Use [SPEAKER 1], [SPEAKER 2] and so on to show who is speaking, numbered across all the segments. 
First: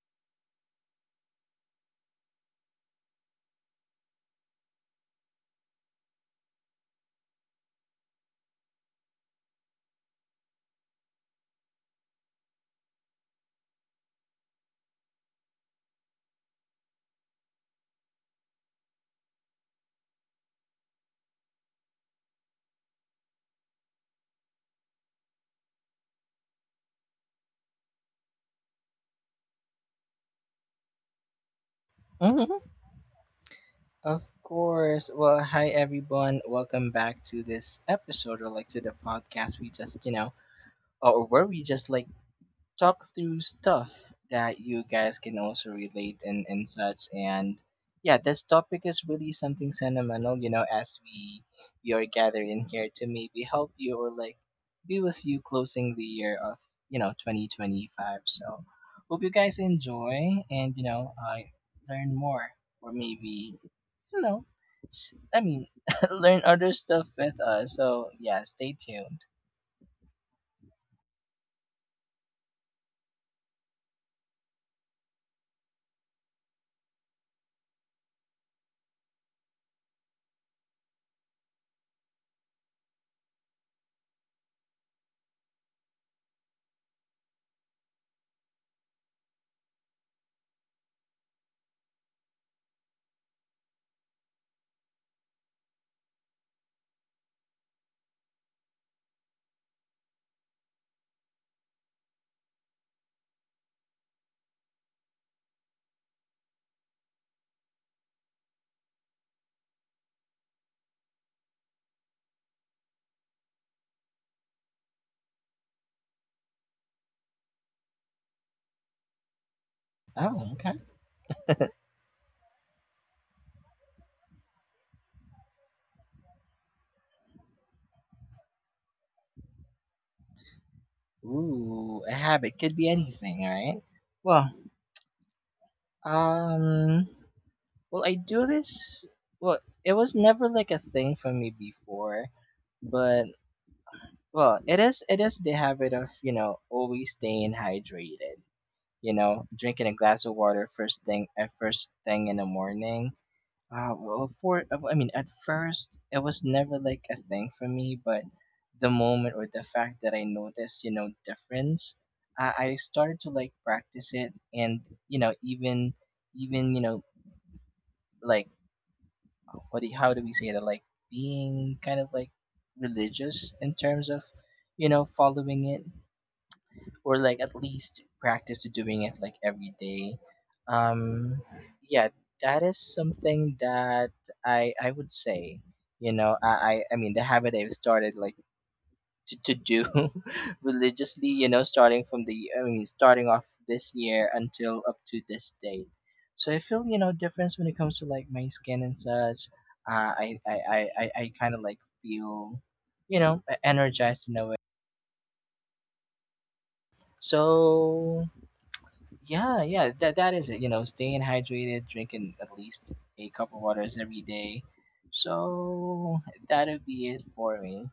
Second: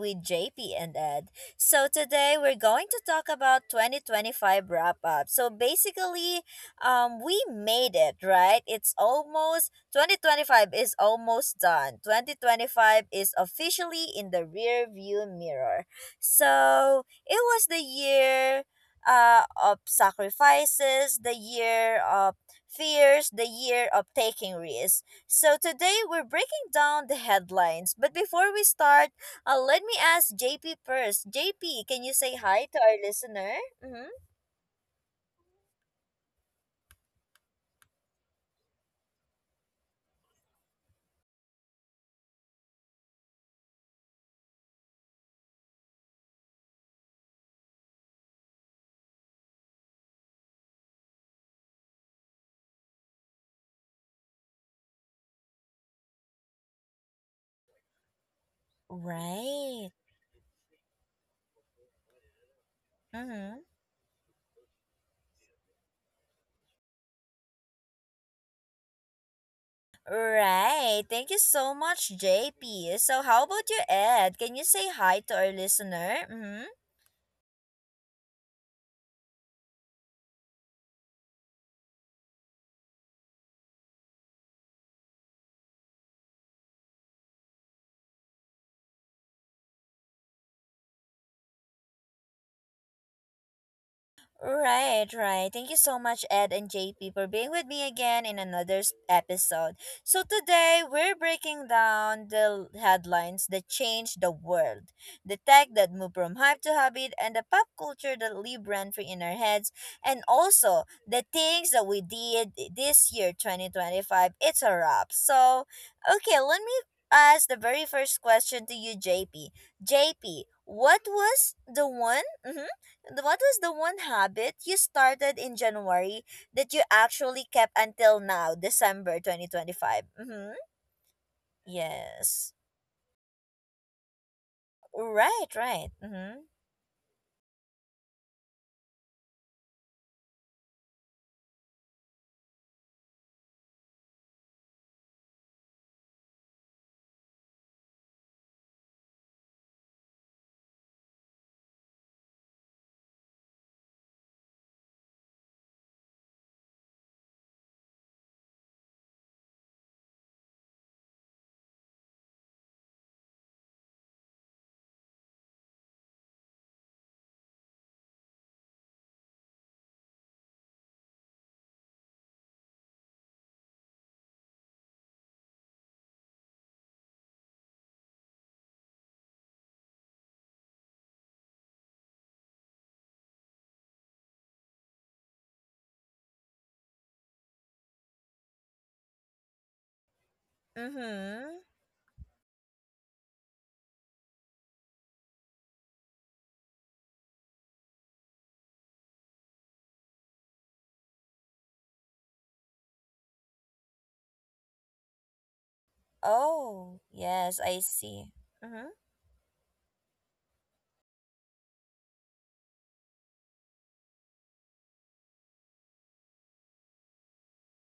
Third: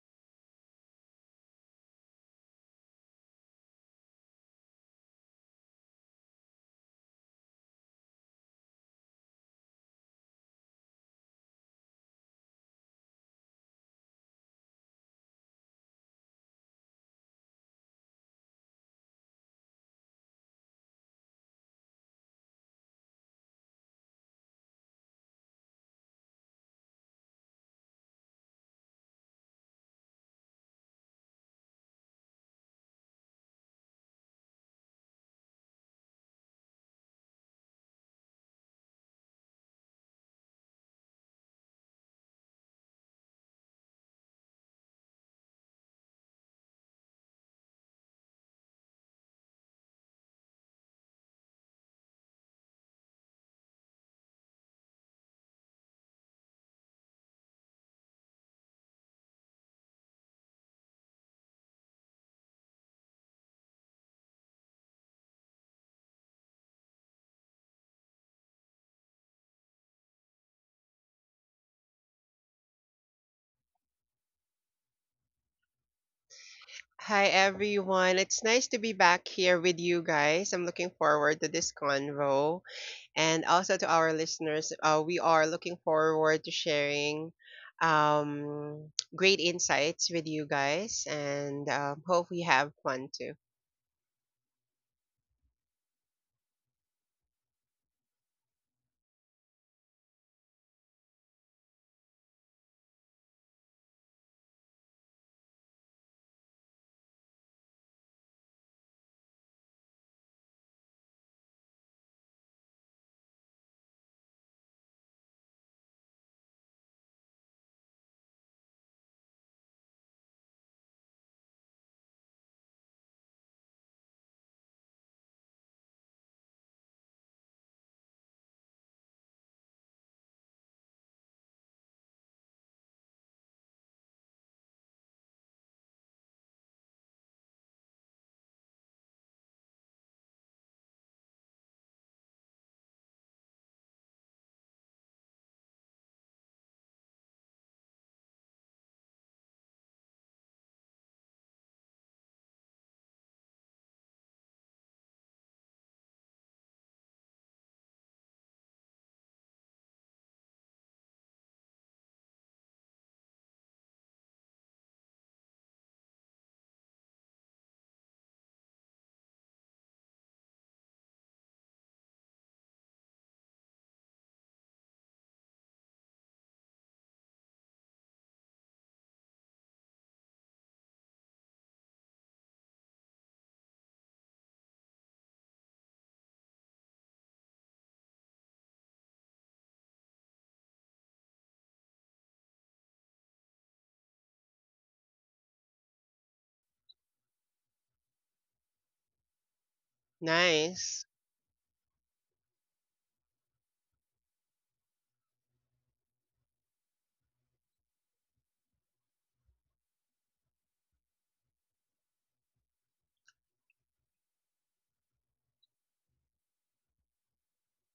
[SPEAKER 1] with JP and Ed. So today we're going to talk about 2025 wrap up. So basically, we made it, right? It's almost 2025 is almost done. 2025 is officially in the rear view mirror. So it was the year of sacrifices, the year of fears, the year of taking risks. So today we're breaking down the headlines. But before we start, let me ask JP first. JP, can you say
[SPEAKER 2] Hmm.
[SPEAKER 1] hi to our listener? Mm-hmm.
[SPEAKER 2] Of course. Well, hi everyone. Welcome back to this episode or like to the podcast we just, or where we just like talk through stuff that you guys can also relate and such. And yeah, this topic is really something sentimental, as we are gathering here to maybe help you or like be with you closing the year of 2025. So hope you guys
[SPEAKER 1] Right.
[SPEAKER 2] enjoy, and I learn more, or
[SPEAKER 1] Mm-hmm.
[SPEAKER 2] maybe you know I mean, learn other stuff with us. So yeah, stay tuned.
[SPEAKER 1] Right, thank you so much, JP. So how about you, Ed? Can you say hi to our listener? Mm-hmm.
[SPEAKER 3] Hi everyone. It's nice to be back here with you guys. I'm looking forward to this convo and also to our listeners. We are looking forward to sharing um, great insights with you guys and hope we have fun too.
[SPEAKER 1] Right, right, thank you so much, Ed and JP, for being with me again in another episode. So today we're breaking down the headlines that changed the world, the tech that moved from hype to habit, and the pop culture that live rent free in our heads, and also the things that we did this year, 2025. It's a wrap. So okay, let me ask the very first question to you, JP. JP,
[SPEAKER 2] Oh, okay.
[SPEAKER 1] what was the one? Mhm, what was the one habit you started in January that you actually kept until now, December 2025? Mm-hmm.
[SPEAKER 2] Ooh, a
[SPEAKER 1] Yes.
[SPEAKER 2] habit could be anything, all right? Well,
[SPEAKER 1] Right, right. Mm-hmm.
[SPEAKER 2] um, well, I do this. Well, it was never like a thing for me before, but well, it is. It is the habit of always staying hydrated. You know, drinking a glass of water first thing in the morning. Well, for I mean, at first it was never like a thing for me, but the moment or the fact that I noticed, difference, I started to like practice it, and even even you know, like how do we say that? Like being kind of like religious in terms of following it, or like at least practice doing it like every day. Um yeah that is something that I would say. I mean the habit I've started, like to do religiously,
[SPEAKER 1] Mm-hmm.
[SPEAKER 2] starting from the I mean starting off this year until up to this date. So I feel, difference when it comes to like my skin and such. uh, i i i,
[SPEAKER 3] Nice.
[SPEAKER 2] I, I kind of like feel energized in a way.
[SPEAKER 1] Oh, yes, I
[SPEAKER 2] So
[SPEAKER 1] see. Mm-hmm.
[SPEAKER 2] yeah, yeah, that is it. You know, staying hydrated, drinking at least a cup of waters every day. So that'll be it for me.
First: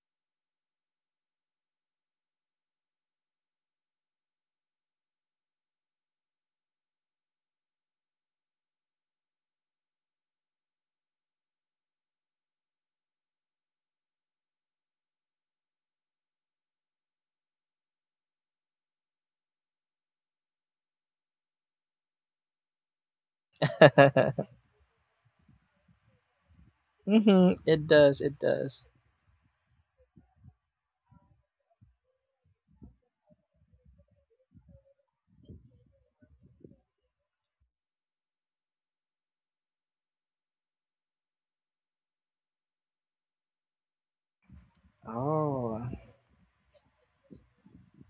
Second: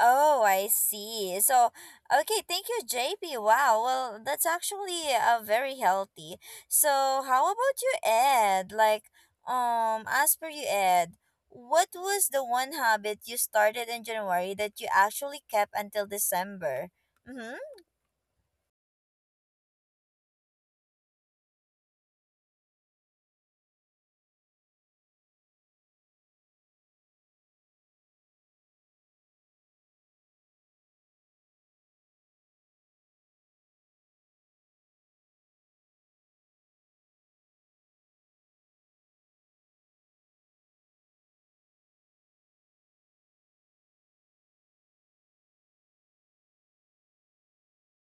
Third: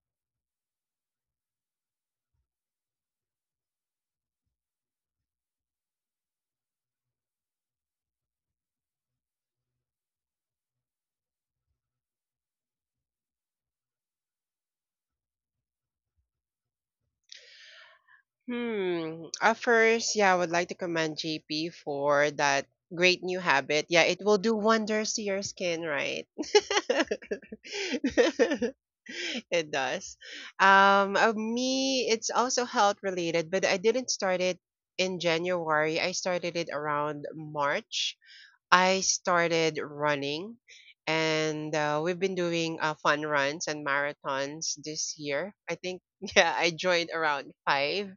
[SPEAKER 1] Oh, I see. So okay, thank you, JP. Wow, well, that's actually very healthy. So how about you, Ed? Like, as per you, Ed, what was the one habit you started in January that you actually kept until December? Mm-hmm.
[SPEAKER 3] Hmm. First, yeah, I would like to commend JP for that great new habit. Yeah, it will do wonders to your skin, right?
[SPEAKER 2] It does. It does.
[SPEAKER 3] It does. Of me, it's also health related, but I didn't start it in January. I started it around March. I started running, and we've been doing fun runs and marathons this year. I
[SPEAKER 2] Oh,
[SPEAKER 3] think yeah, I joined around five,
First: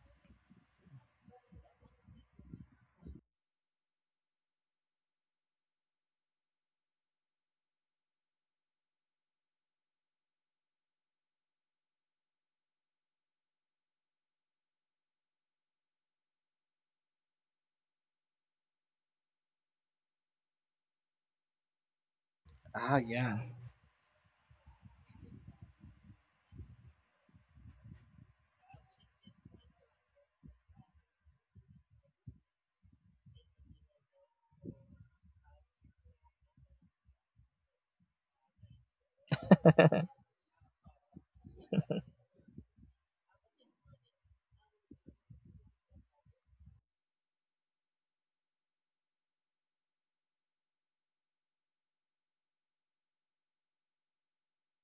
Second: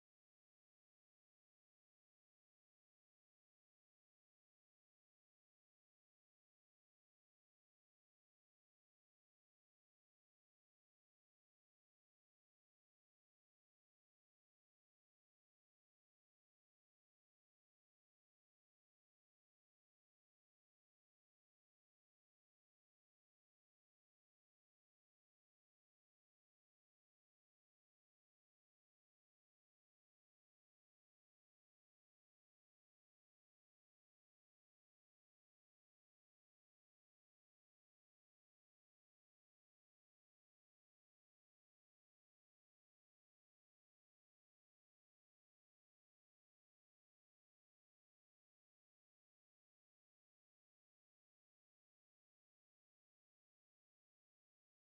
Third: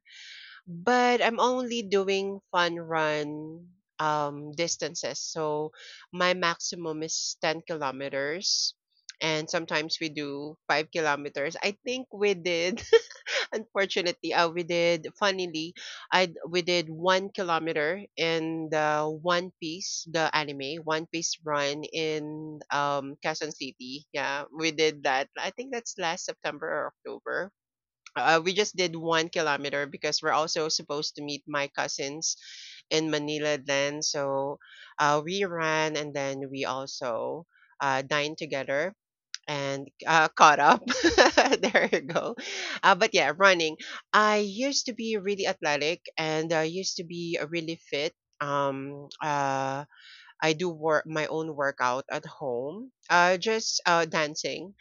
[SPEAKER 3] but I'm only doing fun run distances. So my maximum is 10 kilometers and sometimes we do 5 kilometers. I think we did unfortunately we did funnily I we did 1 kilometer in the One Piece the anime One Piece run in
[SPEAKER 2] yeah.
[SPEAKER 3] Quezon City. Yeah, we did that. I think that's last September or October. We just did 1 kilometer because we're also supposed to meet my cousins in Manila then. So we ran and then we also dined together and caught up. There you go. But yeah, running. I used to be really athletic and I used to be really fit. Um, uh, I do work my own workout at home. Just dancing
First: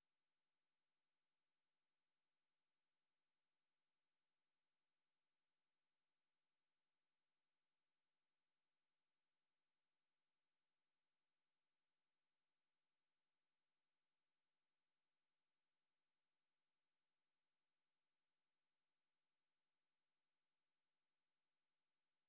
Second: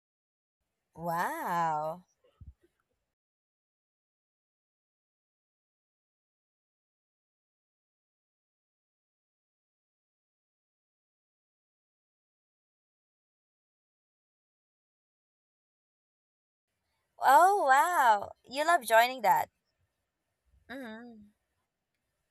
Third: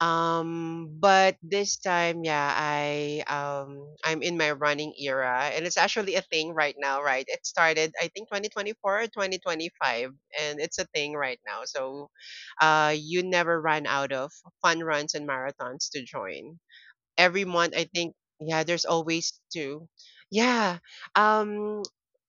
[SPEAKER 3] um, but this
[SPEAKER 1] Wow.
[SPEAKER 3] time, yeah, I'm in my running era, and it's actually a thing right now, right? It started, I think, 2024 or 2025, and it's a thing right now. So, you never run out of fun runs and marathons to join every
[SPEAKER 1] Oh,
[SPEAKER 3] month, I think.
[SPEAKER 1] wow, you
[SPEAKER 3] Yeah,
[SPEAKER 1] love
[SPEAKER 3] there's
[SPEAKER 1] joining
[SPEAKER 3] always
[SPEAKER 1] that.
[SPEAKER 3] two. Yeah.
[SPEAKER 1] Mm-hmm.
[SPEAKER 3] Um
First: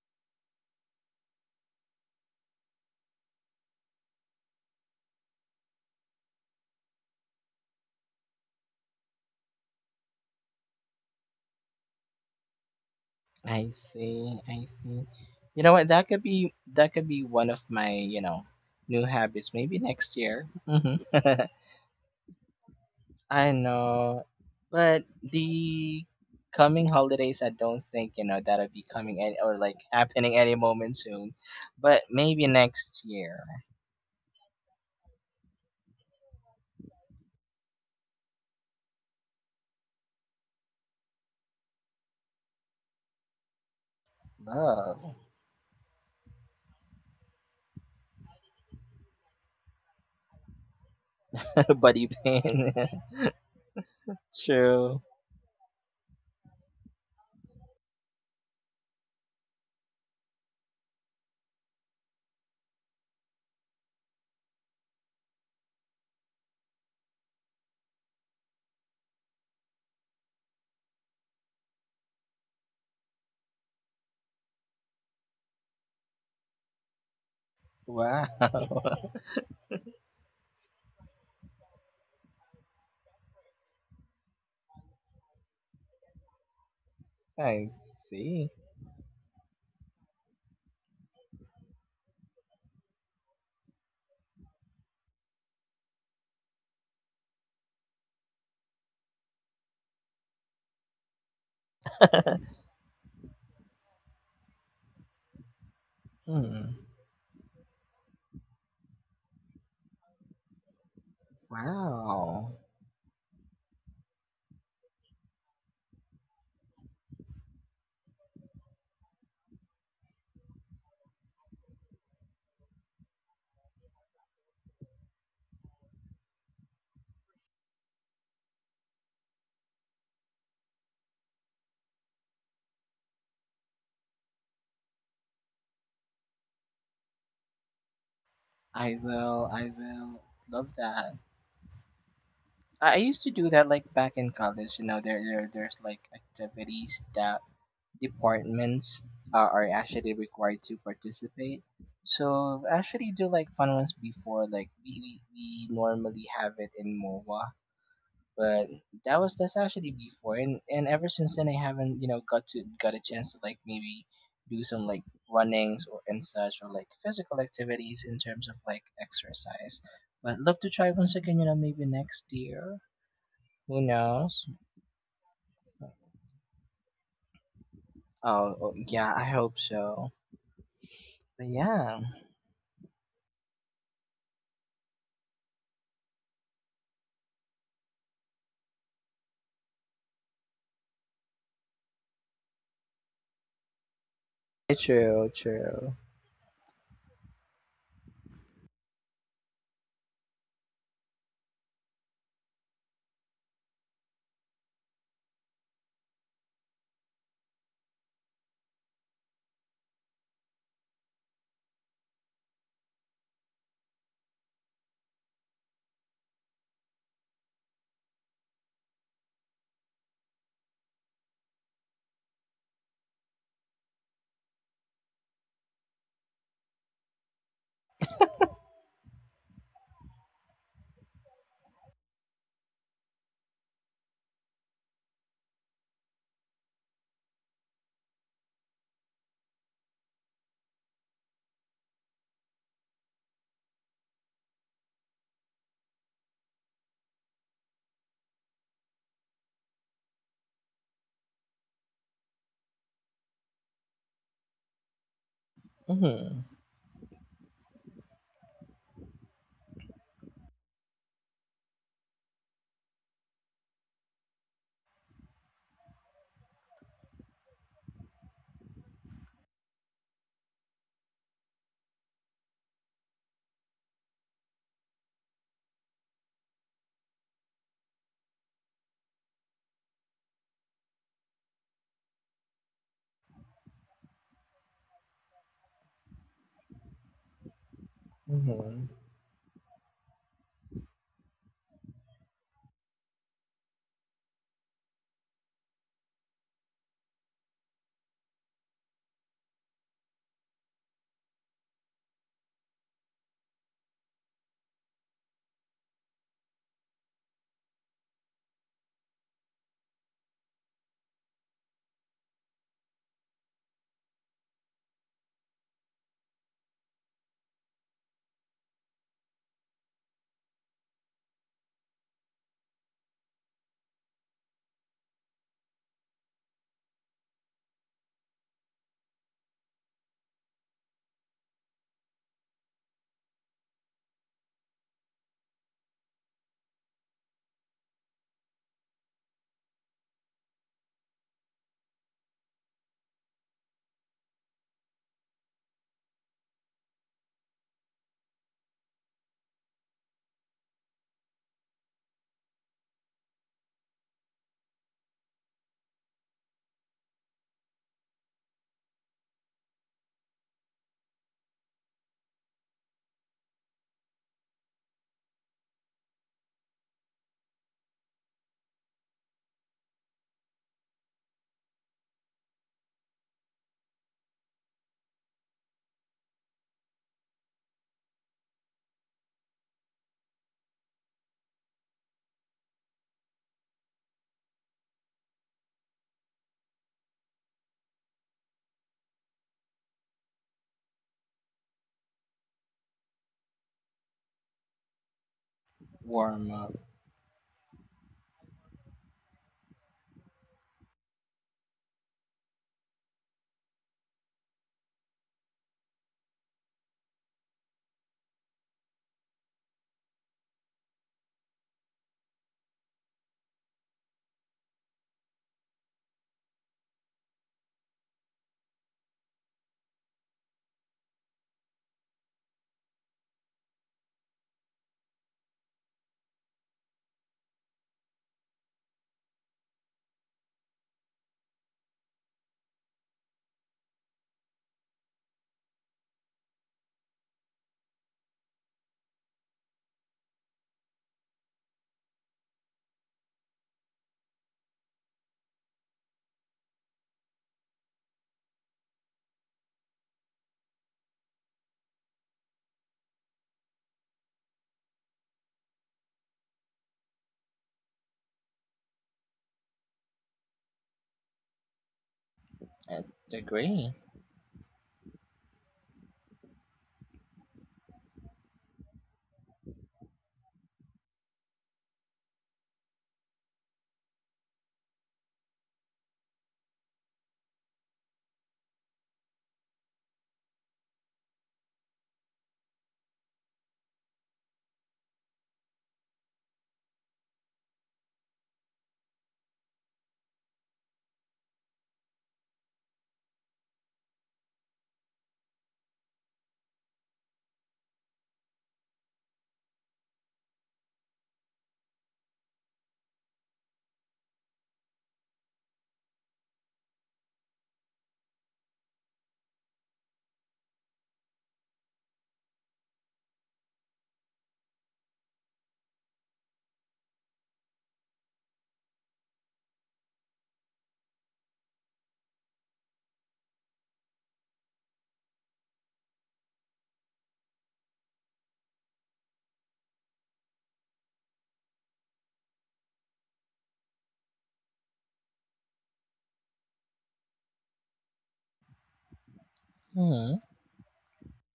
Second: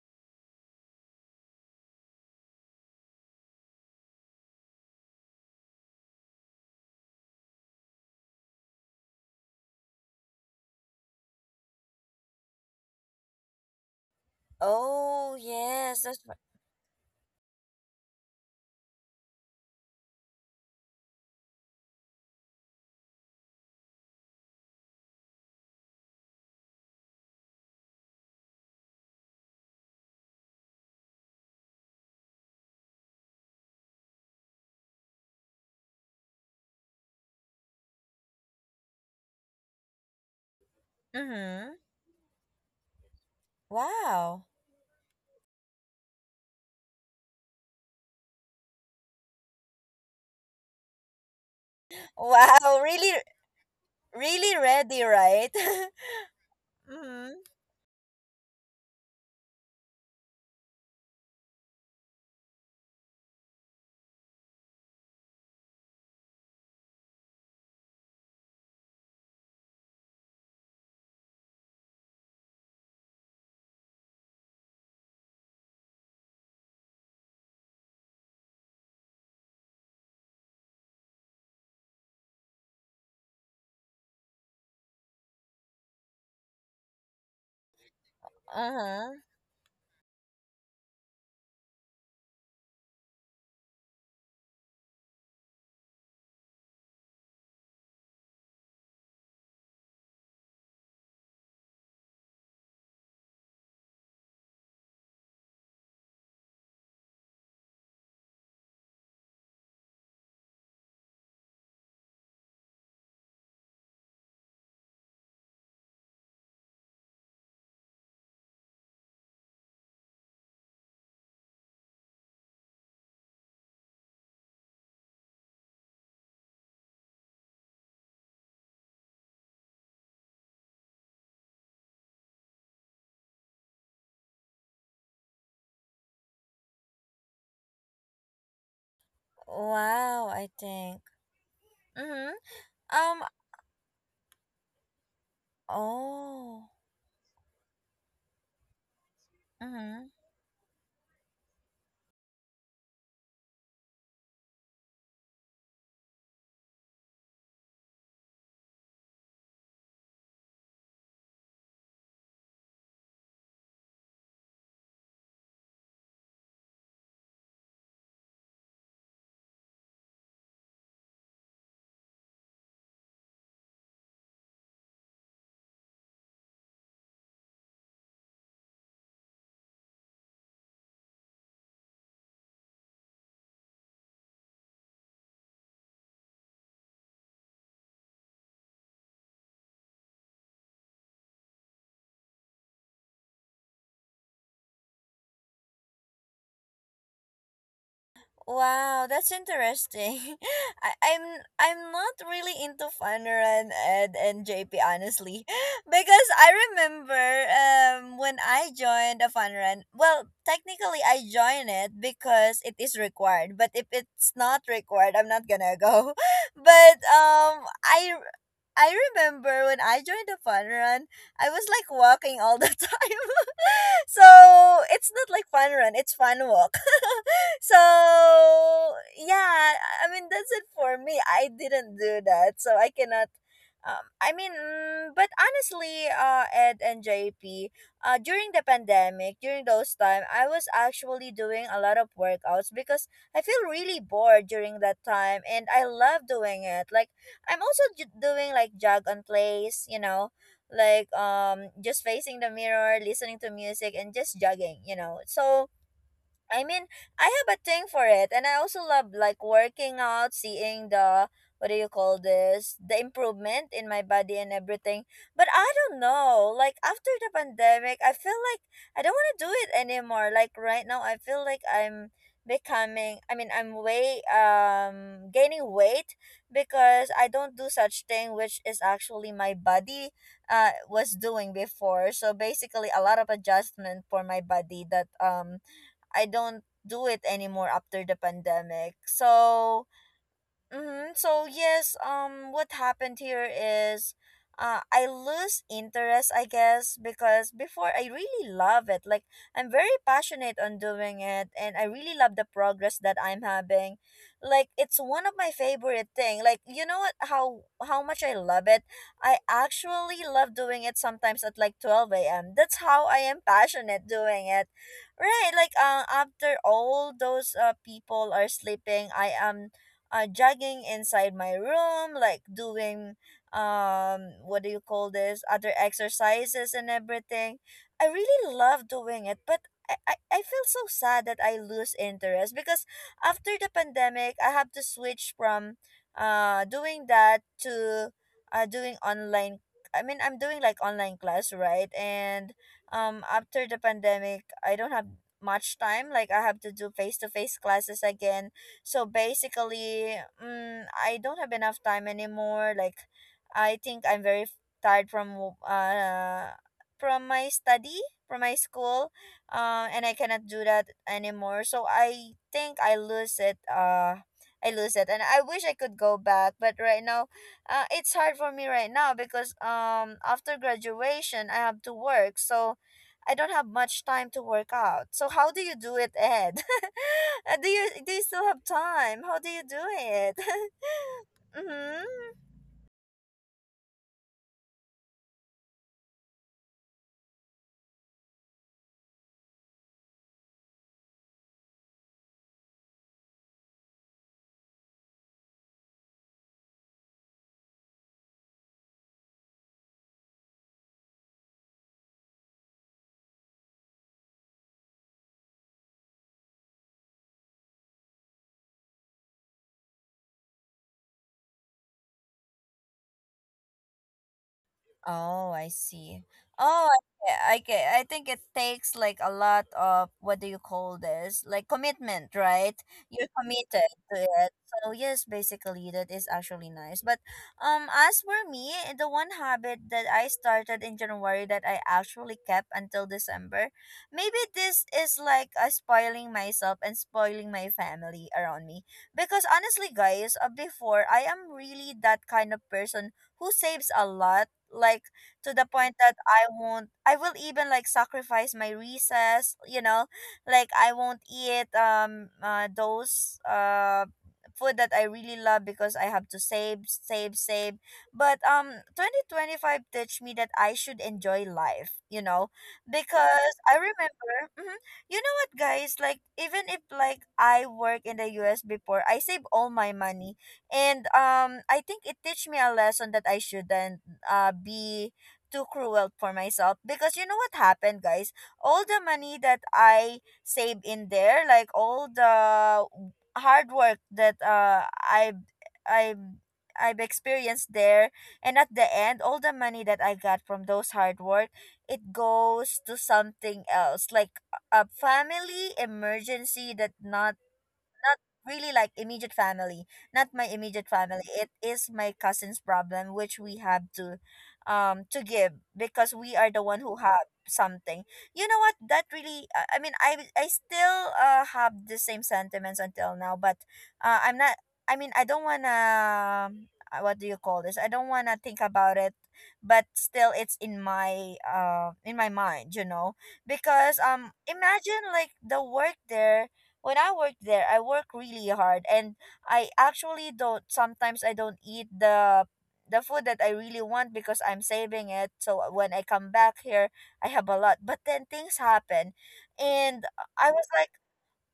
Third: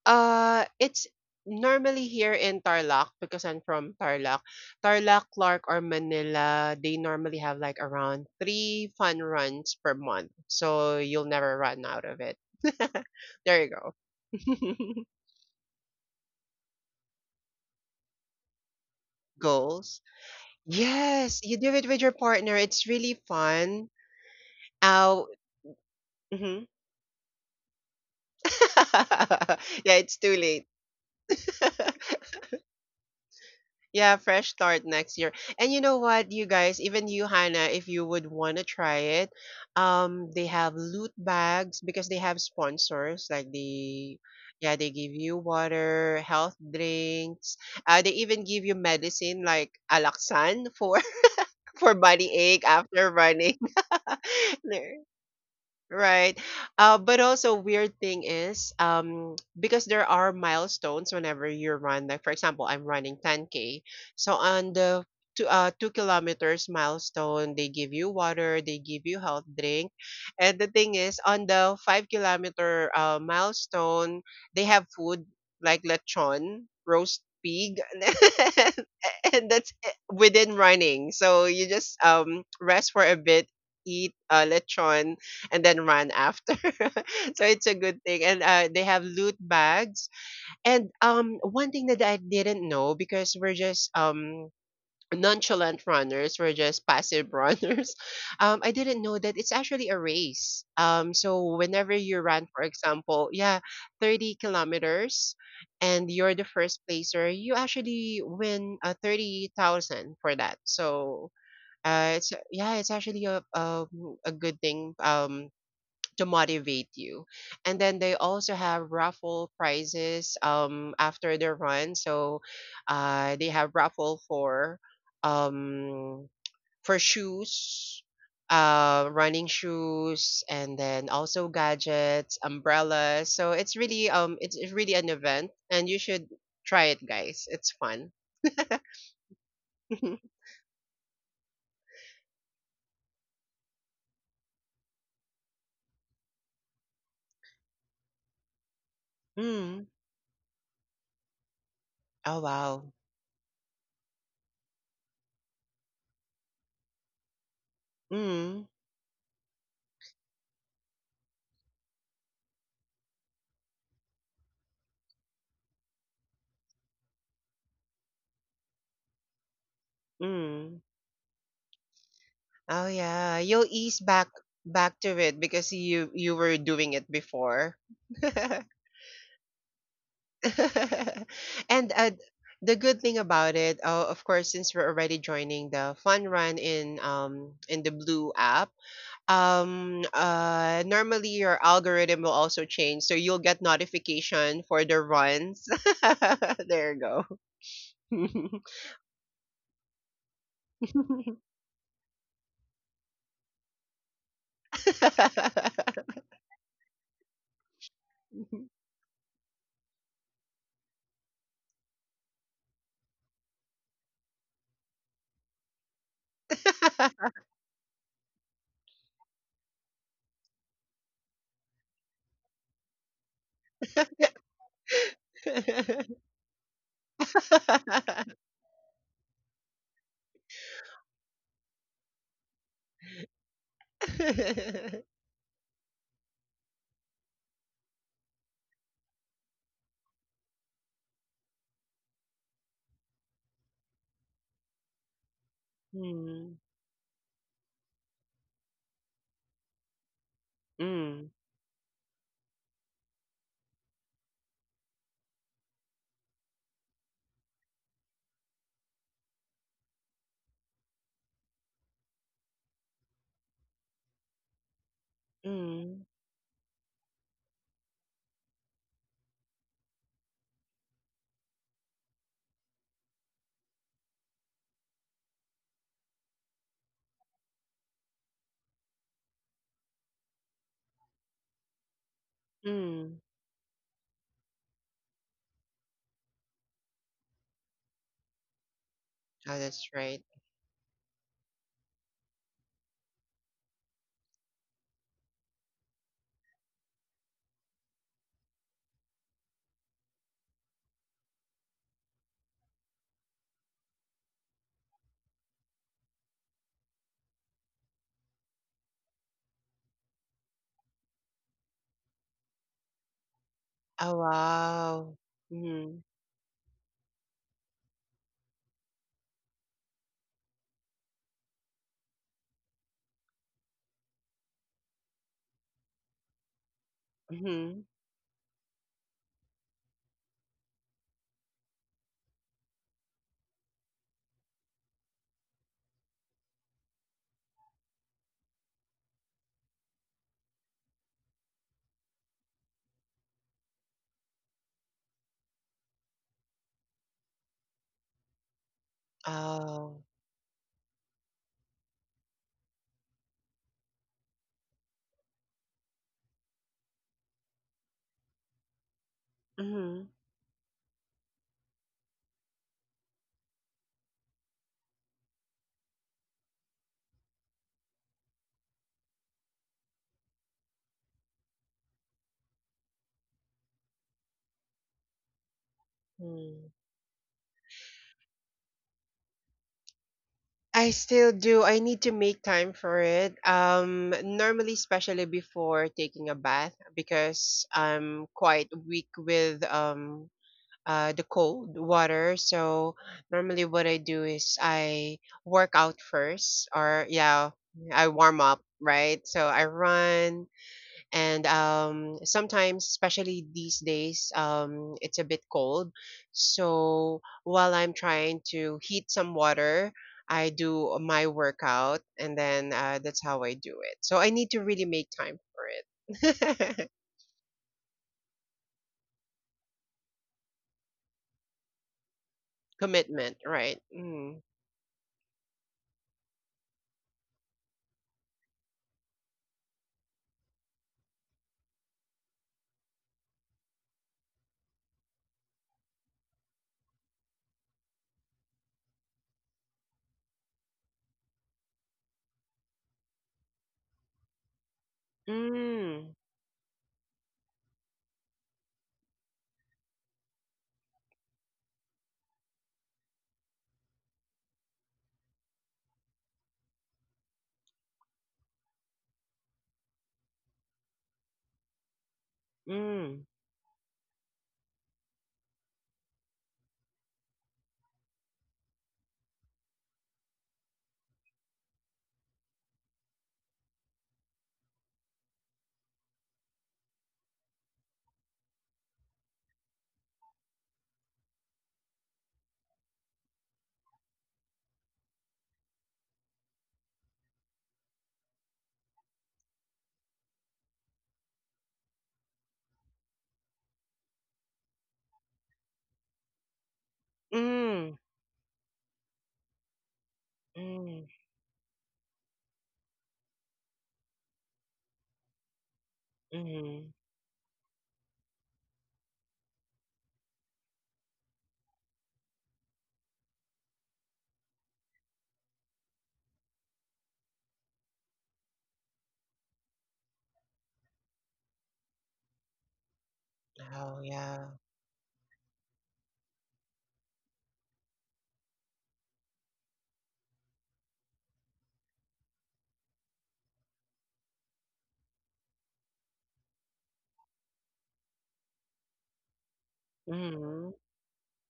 [SPEAKER 3] it's normally here in Tarlac because I'm from Tarlac. Tarlac, Clark or Manila, they normally have like around 3 fun runs per month. So you'll never run out of it. There
[SPEAKER 2] I
[SPEAKER 3] you go.
[SPEAKER 2] see. I see.
[SPEAKER 1] Oh,
[SPEAKER 2] You know what?
[SPEAKER 1] yes,
[SPEAKER 2] That could
[SPEAKER 1] that's right.
[SPEAKER 2] be that could be one of my new habits. Maybe
[SPEAKER 3] Goals.
[SPEAKER 2] next year. Hmm.
[SPEAKER 3] Yes, you do it with your partner. It's really
[SPEAKER 2] I
[SPEAKER 3] fun.
[SPEAKER 2] know, but
[SPEAKER 3] Ow.
[SPEAKER 2] the
[SPEAKER 3] Mhm.
[SPEAKER 2] coming holidays, I don't think that'll be coming or like
[SPEAKER 3] Yeah, it's too
[SPEAKER 2] happening any
[SPEAKER 3] late.
[SPEAKER 2] moment soon. But maybe next year.
[SPEAKER 3] Yeah, fresh start next year. And you know what, you guys, even you, Hannah, if you would want to try it, they have loot
[SPEAKER 1] Mm-hmm.
[SPEAKER 3] bags because they have sponsors. Like they,
[SPEAKER 1] Wow.
[SPEAKER 3] yeah, they give
[SPEAKER 2] Love.
[SPEAKER 3] you water, health drinks. They even give you medicine like Alaksan for for
[SPEAKER 2] Buddy
[SPEAKER 3] body ache
[SPEAKER 2] pain.
[SPEAKER 1] Wow,
[SPEAKER 3] after
[SPEAKER 1] really,
[SPEAKER 3] running.
[SPEAKER 1] really
[SPEAKER 2] True.
[SPEAKER 1] ready, right?
[SPEAKER 3] Right. But
[SPEAKER 1] Mm-hmm.
[SPEAKER 3] also, weird thing is, because there are milestones whenever you run. Like, for example, I'm running 10k, so on the two kilometers milestone they give you water, they give you health drink. And the thing is on the 5 kilometer milestone they have food like lechon, roast pig.
[SPEAKER 2] Wow.
[SPEAKER 3] And that's it within running, so you just rest for a bit, eat lechon and then run after. So it's
[SPEAKER 2] I
[SPEAKER 3] a good thing. And
[SPEAKER 2] see.
[SPEAKER 3] they have
[SPEAKER 1] Uh-huh.
[SPEAKER 3] loot bags. And one thing that I didn't know because we're just nonchalant runners, we're just passive runners. I didn't know that it's actually a race. So whenever you run, for example, yeah, 30 kilometers, and you're the
[SPEAKER 2] Hmm.
[SPEAKER 3] first placer, you actually win 30,000 for that. So. It's,
[SPEAKER 2] Wow.
[SPEAKER 3] yeah, it's actually a good thing to motivate you. And then they also have raffle prizes after the run. So they have raffle for um shoes, running shoes and then also gadgets, umbrellas. So it's really an event and you should try it guys. It's fun.
[SPEAKER 2] I will. I will.
[SPEAKER 1] Wow, I
[SPEAKER 2] Love
[SPEAKER 1] think.
[SPEAKER 2] that.
[SPEAKER 1] Mm-hmm.
[SPEAKER 2] I used
[SPEAKER 1] Um,
[SPEAKER 2] to do that like back in college. You know, there's like
[SPEAKER 1] oh.
[SPEAKER 2] activities that departments are
[SPEAKER 3] Mm.
[SPEAKER 1] Mm-hmm.
[SPEAKER 2] actually required to participate.
[SPEAKER 3] Oh
[SPEAKER 2] So
[SPEAKER 3] wow.
[SPEAKER 2] actually do like fun ones before like we normally have it in MOA,
[SPEAKER 3] Mm.
[SPEAKER 2] but that's actually before, and ever since then I haven't, got a chance to like maybe do some like runnings, or and such, or like physical activities in terms of like exercise. But love to
[SPEAKER 3] Mm.
[SPEAKER 2] try once again, maybe next year.
[SPEAKER 3] Oh yeah, you'll
[SPEAKER 2] Who
[SPEAKER 3] ease back
[SPEAKER 2] knows?
[SPEAKER 3] back to it because you were doing it before.
[SPEAKER 2] Oh, oh yeah, I hope so. But
[SPEAKER 3] and
[SPEAKER 2] yeah,
[SPEAKER 3] uh, the good thing about it, of course, since we're already joining the fun run in the blue app, normally your algorithm will also change, so you'll get notification for the
[SPEAKER 2] true,
[SPEAKER 3] runs.
[SPEAKER 2] true.
[SPEAKER 3] There you go.
[SPEAKER 1] Wow, that's interesting. I'm I'm not really into Funner and Ed and JP honestly, because I remember when I joined a Funner, and well, technically I joined it because it is required, but if it's not required, I'm not gonna go. But I. I remember when I joined the fun run, I was like walking all the time. So it's not like fun run, it's fun walk. So yeah, I mean, that's it for me. I didn't do that, so I cannot. I mean, mm, but honestly, Ed and JP, during the pandemic, during those time, I was actually doing a lot of workouts because I feel really bored during that time, and I love
[SPEAKER 3] Mm,
[SPEAKER 1] doing it. Like, I'm also doing like jog on place, you know, like
[SPEAKER 3] mm,
[SPEAKER 1] just facing the mirror, listening to music and just jogging, you know. So
[SPEAKER 2] Mm-hmm.
[SPEAKER 1] I mean, I have a thing for it, and I also love like working out, seeing the, what do you call this, the improvement in my body and everything. But I don't
[SPEAKER 3] mm,
[SPEAKER 1] know, like after the pandemic, I feel like I don't want to do it anymore. Like right now, I feel like I'm becoming, I mean, I'm way gaining weight because I don't do such thing, which is actually my body was doing before. So basically, a lot
[SPEAKER 3] mm.
[SPEAKER 1] of adjustment for my body that I don't do it anymore after the
[SPEAKER 2] Mm-hmm.
[SPEAKER 1] pandemic.
[SPEAKER 3] Oh,
[SPEAKER 1] So
[SPEAKER 3] that's right.
[SPEAKER 1] mm-hmm. So yes, what happened here is, I lose interest, I guess, because before I really love it. Like I'm very passionate on doing it, and I really love the progress that I'm having. Like it's one of my favorite thing. Like, you know what? How much I love it. I actually love doing it sometimes at like 12 a.m. That's how I am passionate
[SPEAKER 3] Oh,
[SPEAKER 1] doing it.
[SPEAKER 3] wow.
[SPEAKER 1] Right, like
[SPEAKER 3] Mm,
[SPEAKER 1] after all those people are sleeping, I am jogging inside my room, like doing what do you call this, other exercises and everything.
[SPEAKER 3] mm-hmm.
[SPEAKER 1] I really love doing it, but I feel so sad that I lose interest because after the pandemic, I have to switch from doing that to doing online. I mean, I'm doing like online class, right? And after the pandemic, I don't have much time. Like, I have to do face to face classes again. So
[SPEAKER 3] Oh,
[SPEAKER 1] basically, mm, I don't have enough time anymore. Like, I think I'm very tired from from my study, from my school,
[SPEAKER 3] mm-hmm.
[SPEAKER 1] and I cannot do that anymore. So I think I lose it. I lose it, and I wish I could go back, but right now, it's hard for me right now because after graduation I have to work. So I don't have much time to work out. So how do you do it, Ed?
[SPEAKER 3] Mm.
[SPEAKER 1] Do you, do you still have time? How do you do it?
[SPEAKER 3] I still do. I need to
[SPEAKER 1] mhm.
[SPEAKER 3] make time for it. Normally, especially before taking a bath, because I'm quite weak with the cold water. So normally what I do is I work out
[SPEAKER 2] Warm
[SPEAKER 3] first
[SPEAKER 2] up.
[SPEAKER 3] or yeah, I warm up, right? So I run and sometimes, especially these days, it's a bit cold. So while I'm trying to heat some water, I do my workout and then that's how I do it. So I need to really make time
[SPEAKER 1] Oh,
[SPEAKER 3] for
[SPEAKER 1] I see.
[SPEAKER 3] it.
[SPEAKER 1] Oh, I, ge- I, I think it takes like a lot of, what do you call this? Like commitment, right? You're
[SPEAKER 3] Commitment, right?
[SPEAKER 1] committed to
[SPEAKER 3] Mm.
[SPEAKER 1] it. So yes, basically that is actually nice. But as for me, the one habit that I started in January that I actually kept until December, maybe this is like spoiling myself and spoiling my family around me. Because honestly, guys, before, I am really that kind of person who saves a lot, like to the point
[SPEAKER 3] Mm.
[SPEAKER 1] that I won't I will even like sacrifice my recess, you know, like I won't eat those food that I really love because I have to save, save, save. But 2025 teach me that I should enjoy life, you know,
[SPEAKER 2] Uh,
[SPEAKER 3] Mm.
[SPEAKER 1] because I
[SPEAKER 2] Agree.
[SPEAKER 1] remember mhm, you know what, guys, like even if like I work in the US before, I save all my money, and I think it teach me a lesson that I shouldn't be too cruel for myself, because you know what happened, guys, all the money that I saved in there, like all the hard work that i i I've experienced there, and at the end, all the money that I got from those hard work, it goes to something else, like a family emergency that not,
[SPEAKER 3] Mm,
[SPEAKER 1] not really like immediate family, not my immediate
[SPEAKER 3] mm,
[SPEAKER 1] family, it is my cousin's problem, which we have to give because we are the one
[SPEAKER 3] mhm.
[SPEAKER 1] who have something. You know what, that really, I mean, I still have the same sentiments until now, but I'm not, I mean, I don't wanna, what do you call this, I don't wanna think about it, but still it's in my mind, you know, because
[SPEAKER 3] Oh, yeah.
[SPEAKER 1] imagine like the work there, when I worked there, I work really hard, and I actually don't, sometimes I don't eat the food that I really want because I'm saving it. So when I come back here, I have a lot. But then things happen, and
[SPEAKER 2] Mm-hmm.
[SPEAKER 1] I was
[SPEAKER 3] Mhm,
[SPEAKER 1] like,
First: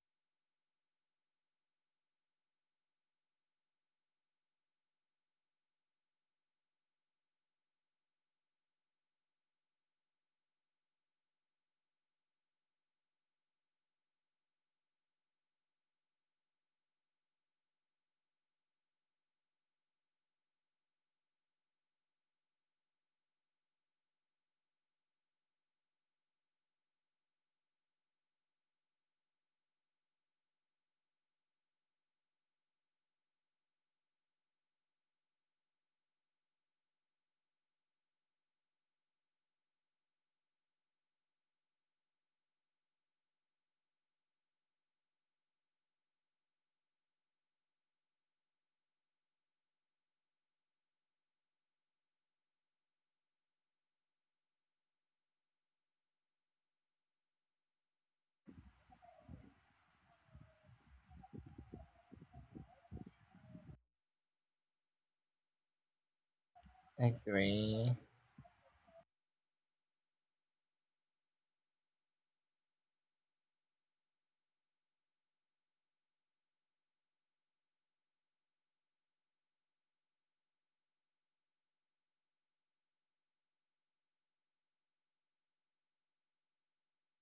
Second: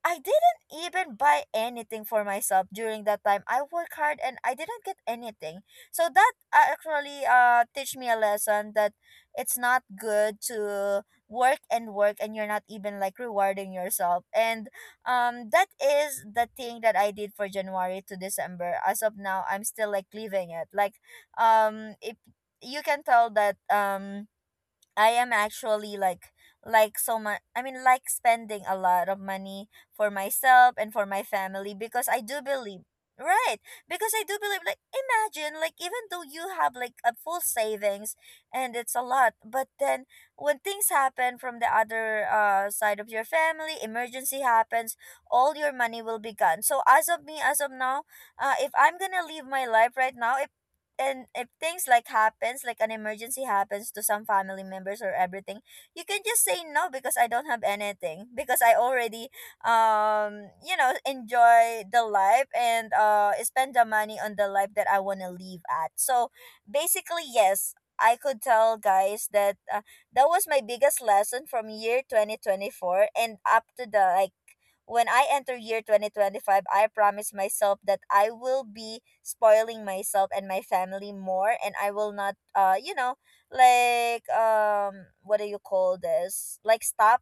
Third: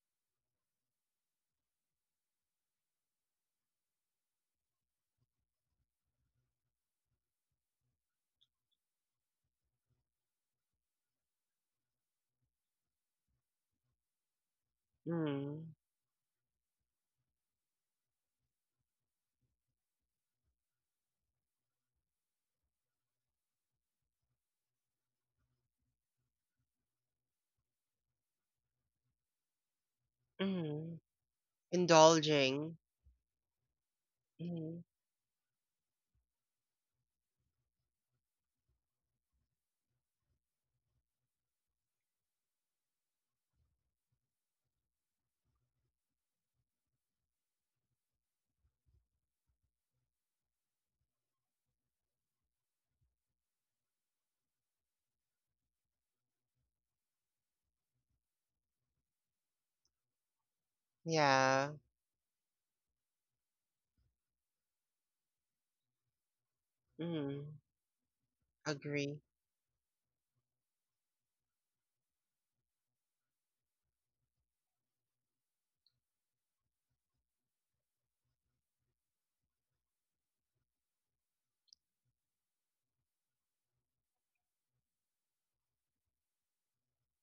[SPEAKER 1] I didn't even buy anything for myself during that time. I worked hard and I didn't get anything. So that actually teach me a lesson that it's not good to work and work and you're not even like rewarding yourself. And that
[SPEAKER 3] mhm,
[SPEAKER 1] is the thing that I did for January to December. As of now, I'm still like leaving it. Like if you can tell that I am actually like so much, I mean, like spending a lot of money for myself and
[SPEAKER 3] mhm.
[SPEAKER 1] for my family, because I do
[SPEAKER 3] Indulging.
[SPEAKER 1] believe, right, because I do believe, like,
[SPEAKER 3] Mhm,
[SPEAKER 1] imagine like, even though you have like a full savings and it's a lot, but then when things happen from the other side of your family, emergency happens, all your money will be gone. So as of me, as of now, if I'm going to live my life right now, if and if things like happens, like an emergency happens to some family members or everything, you can just say no, because I don't have anything, because I already, you know,
[SPEAKER 3] yeah.
[SPEAKER 1] enjoy the life and spend the money on the life that I want to live at. So basically,
[SPEAKER 3] Mhm,
[SPEAKER 1] yes,
[SPEAKER 2] Agree.
[SPEAKER 1] I could tell,
[SPEAKER 3] agree.
[SPEAKER 1] guys, that that was my biggest lesson from year 2024, and up to the like when I enter year 2025, I promise myself that I will be spoiling myself and my family more, and I will not, you know, like what do you call this, like stop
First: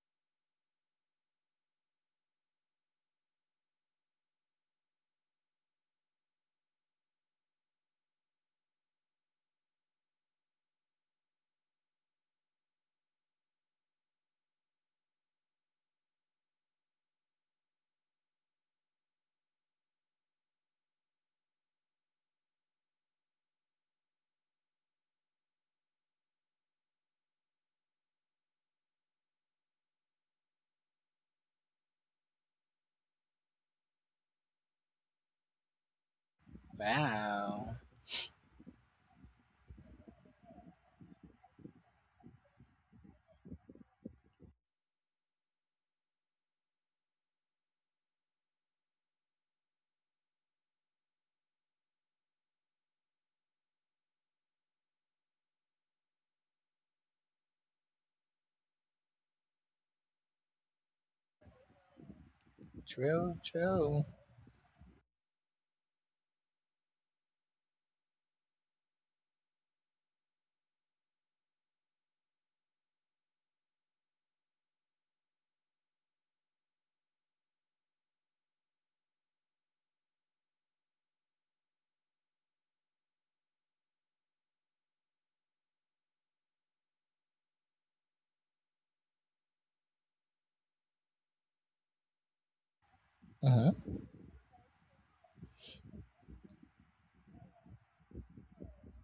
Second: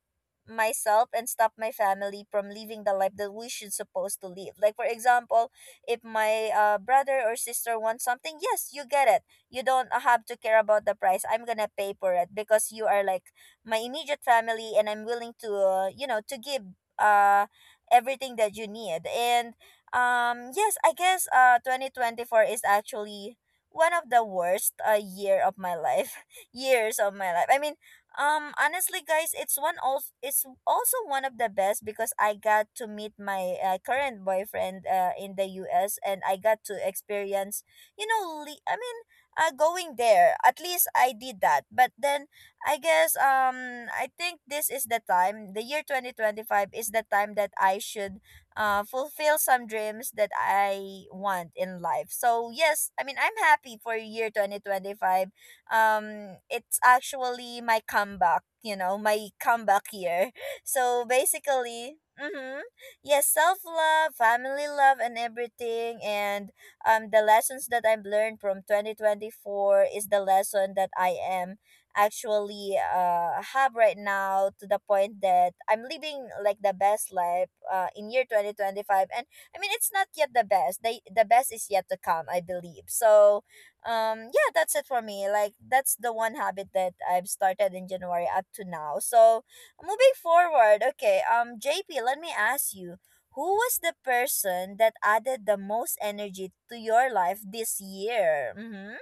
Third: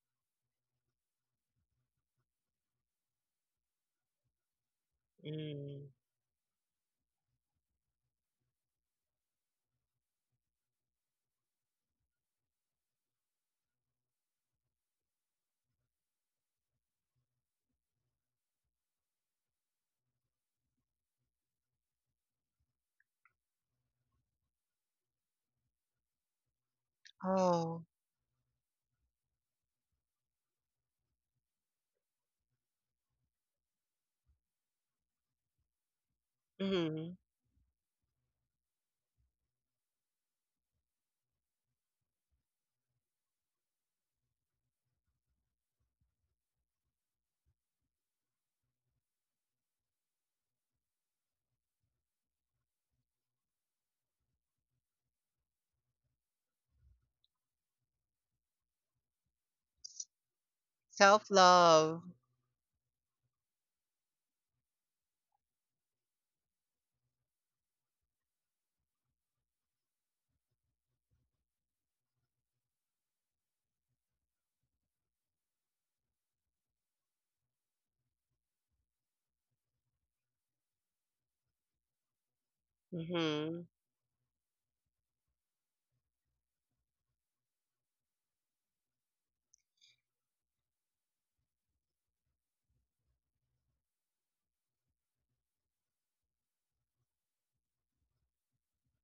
[SPEAKER 1] myself and stop my family from living the life that we should supposed to live. Like for example,
[SPEAKER 3] Mhm,
[SPEAKER 1] if my brother or sister wants something, yes, you get it. You don't have to care about the price. I'm gonna pay for it, because you are like my immediate family, and I'm willing to you know, to give uh everything that you need. And yes, I guess 2024 is actually one of the worst year of my life. Years of my life. I mean,
[SPEAKER 3] oh,
[SPEAKER 1] honestly guys, it's also one of the best because I got to meet my current boyfriend in the US, and I got to
[SPEAKER 3] mhm,
[SPEAKER 1] experience,
[SPEAKER 2] Wow.
[SPEAKER 1] I mean, going there. At least I did that. But then I guess I think this is the time the year 2025 is the time that I should fulfill some dreams that I want in life. So yes, I mean, I'm happy for year 2025. It's actually my comeback, my comeback year. So
[SPEAKER 3] self
[SPEAKER 1] basically,
[SPEAKER 3] love.
[SPEAKER 1] mhm. Yes,
[SPEAKER 2] True, true.
[SPEAKER 1] self-love, family love, and everything. And the lessons that I've learned from 2024 is the lesson that I am actually have right now, to the point that I'm living like the best life in year 2025. And I mean, it's not yet the best. The best is yet to come, I believe. So
[SPEAKER 3] Mhm.
[SPEAKER 1] yeah, that's it for me, like that's the one habit that I've started in January up to now. So moving forward, okay, JP, let me ask you, who was
[SPEAKER 2] Mm-hmm.
[SPEAKER 1] the person that added the most energy to your life this year? Mm-hmm.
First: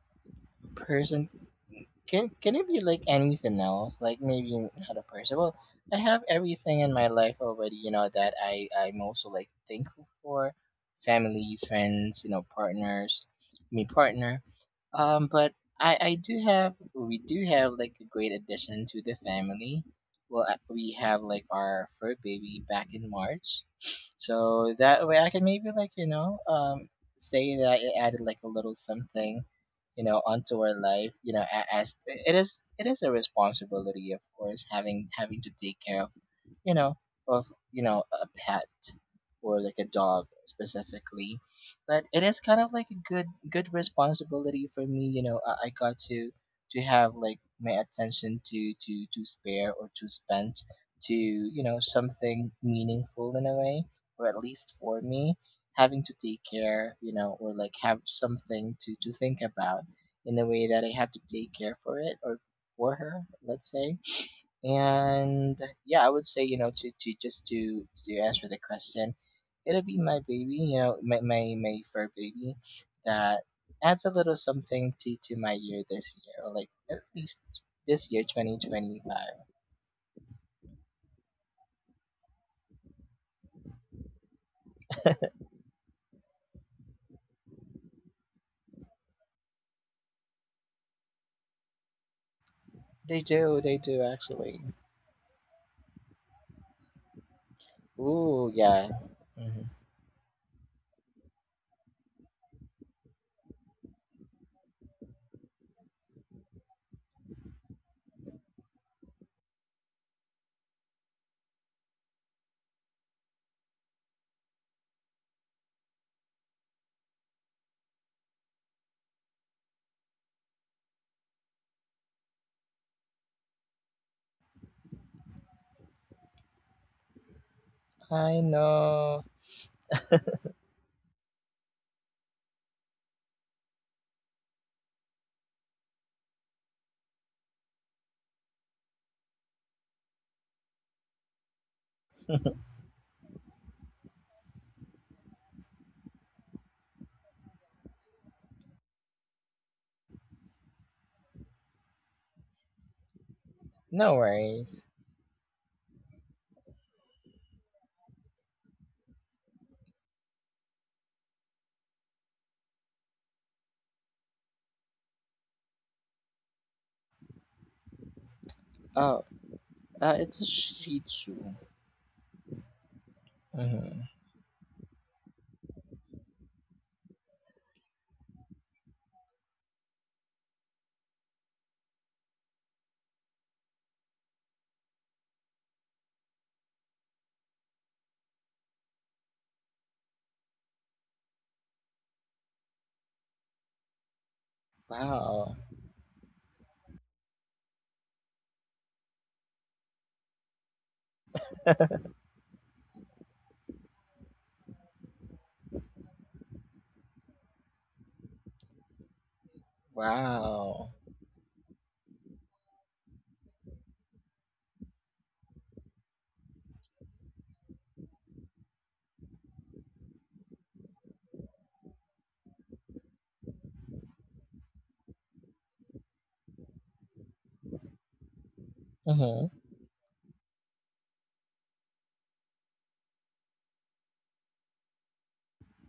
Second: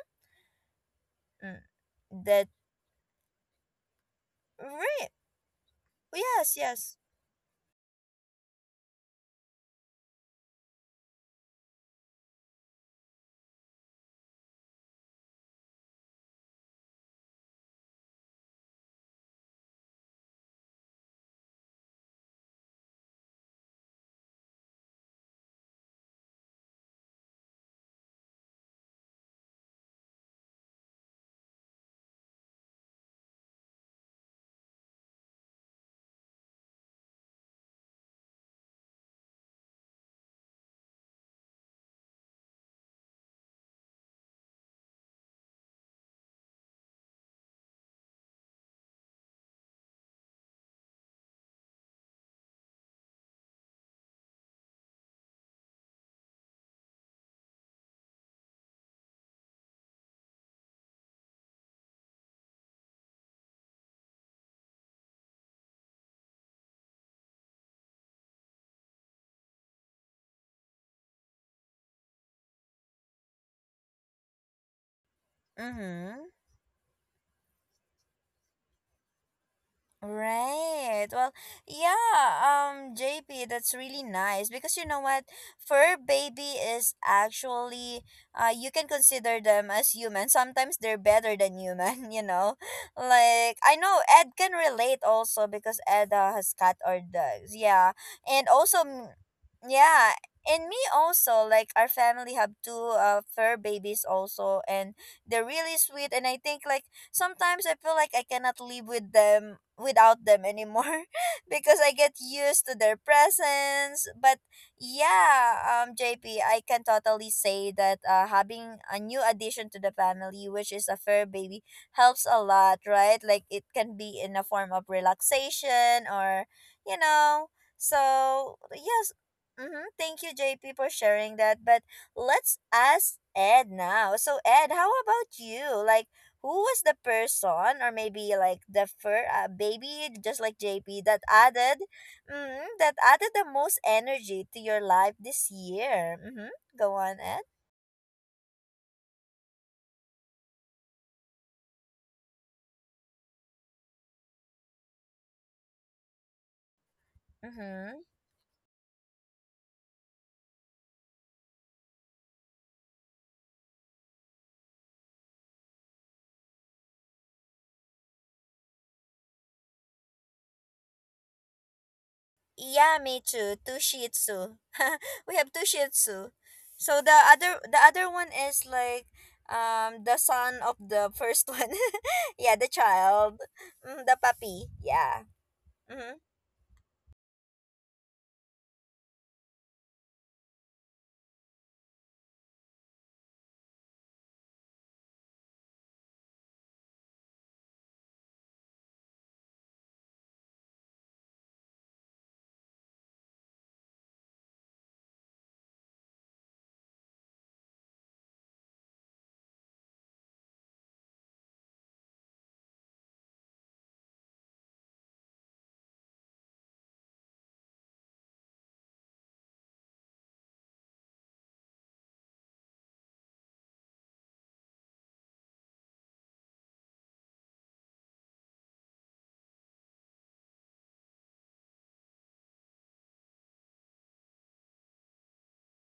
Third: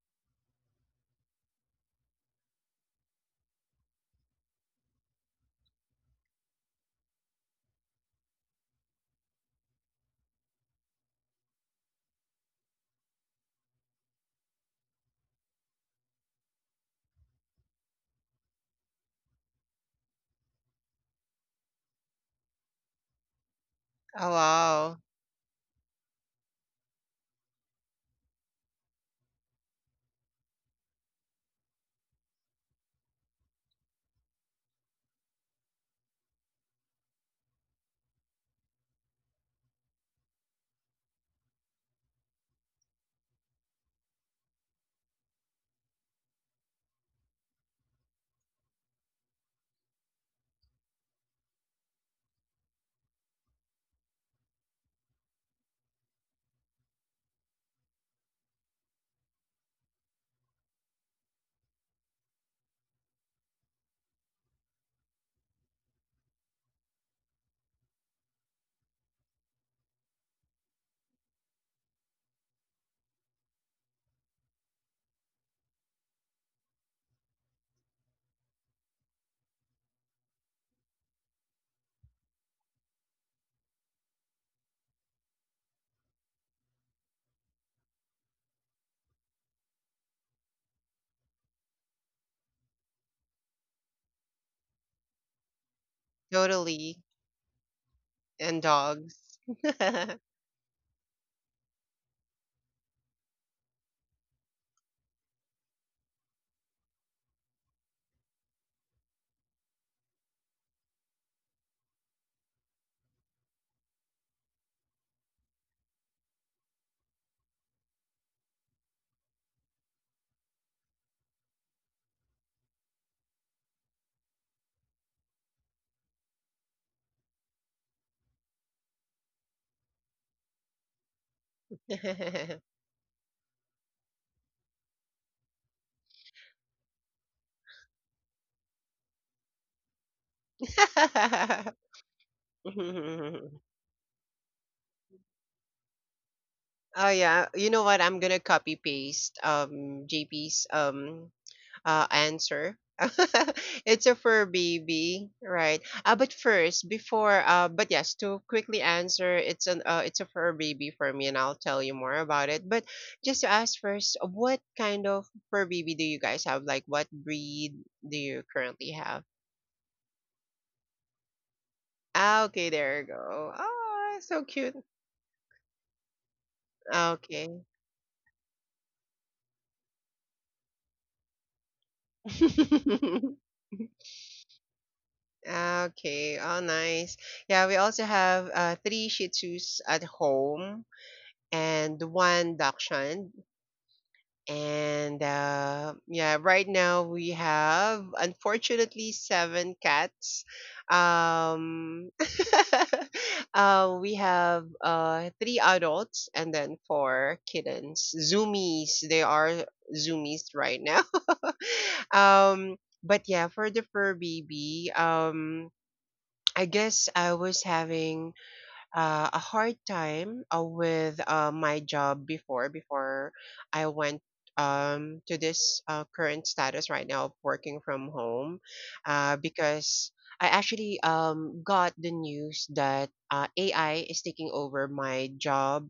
[SPEAKER 2] Person,
[SPEAKER 1] Mm,
[SPEAKER 2] can
[SPEAKER 1] that
[SPEAKER 2] can it be like anything else? Like maybe not a
[SPEAKER 1] right.
[SPEAKER 2] person. Well, I have
[SPEAKER 1] Yes,
[SPEAKER 2] everything in
[SPEAKER 1] yes.
[SPEAKER 2] my life already. You know that I'm also like thankful for families, friends, partners, me partner. But I do have we do have like a great addition to the family. Well, we have like our first baby back in March,
[SPEAKER 3] Oh,
[SPEAKER 2] so
[SPEAKER 3] wow.
[SPEAKER 2] that way I can maybe like say that it added like a little something, onto our life, as it is a responsibility, of course, having to take care you know of you know a pet, or like a dog specifically, but it is kind of like a good responsibility for me. I got to have like my attention to spare or to spend to something meaningful in a way, or at least for me having to take care, or like have something to think about in the way that I have to take care for it, or for her, let's say. And yeah, I would say, to just to answer the question, it'll be my baby, my fur baby that adds a little something to my year this
[SPEAKER 1] Mm-hmm.
[SPEAKER 2] year, or like at least this year, 2025.
[SPEAKER 1] Right. Well, yeah, JP, that's really nice, because you know what? Fur baby is actually, you can consider them as human. Sometimes they're better than human, you know. Like, I
[SPEAKER 2] They
[SPEAKER 1] know
[SPEAKER 2] do
[SPEAKER 1] Ed can
[SPEAKER 2] actually.
[SPEAKER 1] relate also, because Ed has cat or
[SPEAKER 3] Totally.
[SPEAKER 1] dogs. Yeah. And
[SPEAKER 2] Ooh,
[SPEAKER 3] And
[SPEAKER 1] also
[SPEAKER 2] yeah.
[SPEAKER 1] m-
[SPEAKER 3] dogs.
[SPEAKER 2] Hmm.
[SPEAKER 1] yeah, and me also, like our family have two fur babies also, and they're really sweet. And I think like, sometimes I feel like I cannot live without them anymore because I get used to their presence. But yeah, JP, I can totally say that, having a new addition to the family, which is a fur baby, helps a lot, right? Like, it can be in a form of relaxation or you know.
[SPEAKER 2] I
[SPEAKER 1] So, yes.
[SPEAKER 2] know.
[SPEAKER 1] Mm-hmm. Thank you, JP, for sharing that. But let's ask Ed now. So, Ed, how about you? Like, who was the person or maybe like the fur baby, just like JP, that added mm, that added the most energy to your life this year? Mm-hmm. Go
[SPEAKER 3] Oh
[SPEAKER 1] on, Ed.
[SPEAKER 3] yeah, you know what? I'm gonna copy paste JP's answer. It's a
[SPEAKER 2] No
[SPEAKER 3] fur
[SPEAKER 2] worries.
[SPEAKER 3] baby, right? But first, before, but
[SPEAKER 1] Mm-hmm.
[SPEAKER 3] yes, to quickly answer, it's a fur baby for me, and I'll tell you more about it. But just to ask first, what kind of fur baby do you guys have? Like, what breed do you currently have?
[SPEAKER 2] Oh, it's a Shih Tzu.
[SPEAKER 3] Ah, okay,
[SPEAKER 1] Yeah,
[SPEAKER 3] there you
[SPEAKER 1] me
[SPEAKER 3] go.
[SPEAKER 1] too, two shih
[SPEAKER 2] Hmm.
[SPEAKER 3] Ah, so
[SPEAKER 1] tzu.
[SPEAKER 3] cute.
[SPEAKER 1] We have two shih tzu, so
[SPEAKER 3] Okay.
[SPEAKER 1] the other one is like, the son of the first one. Yeah, the child, the puppy. Yeah. Mm-hmm.
[SPEAKER 3] Okay, oh nice. Yeah, we also have three Shih Tzus at home. And one Dakshan. And
[SPEAKER 2] Wow.
[SPEAKER 3] yeah, right now we have unfortunately seven cats. Um, we have three adults and then four kittens. Zoomies, they are zoomies right
[SPEAKER 2] Wow.
[SPEAKER 3] now. um, but yeah, for the fur baby, I guess I was having a hard time with my job before I went to this current status right now of working from home
[SPEAKER 2] Mm-hmm.
[SPEAKER 3] because I actually got the news that AI is taking over my job,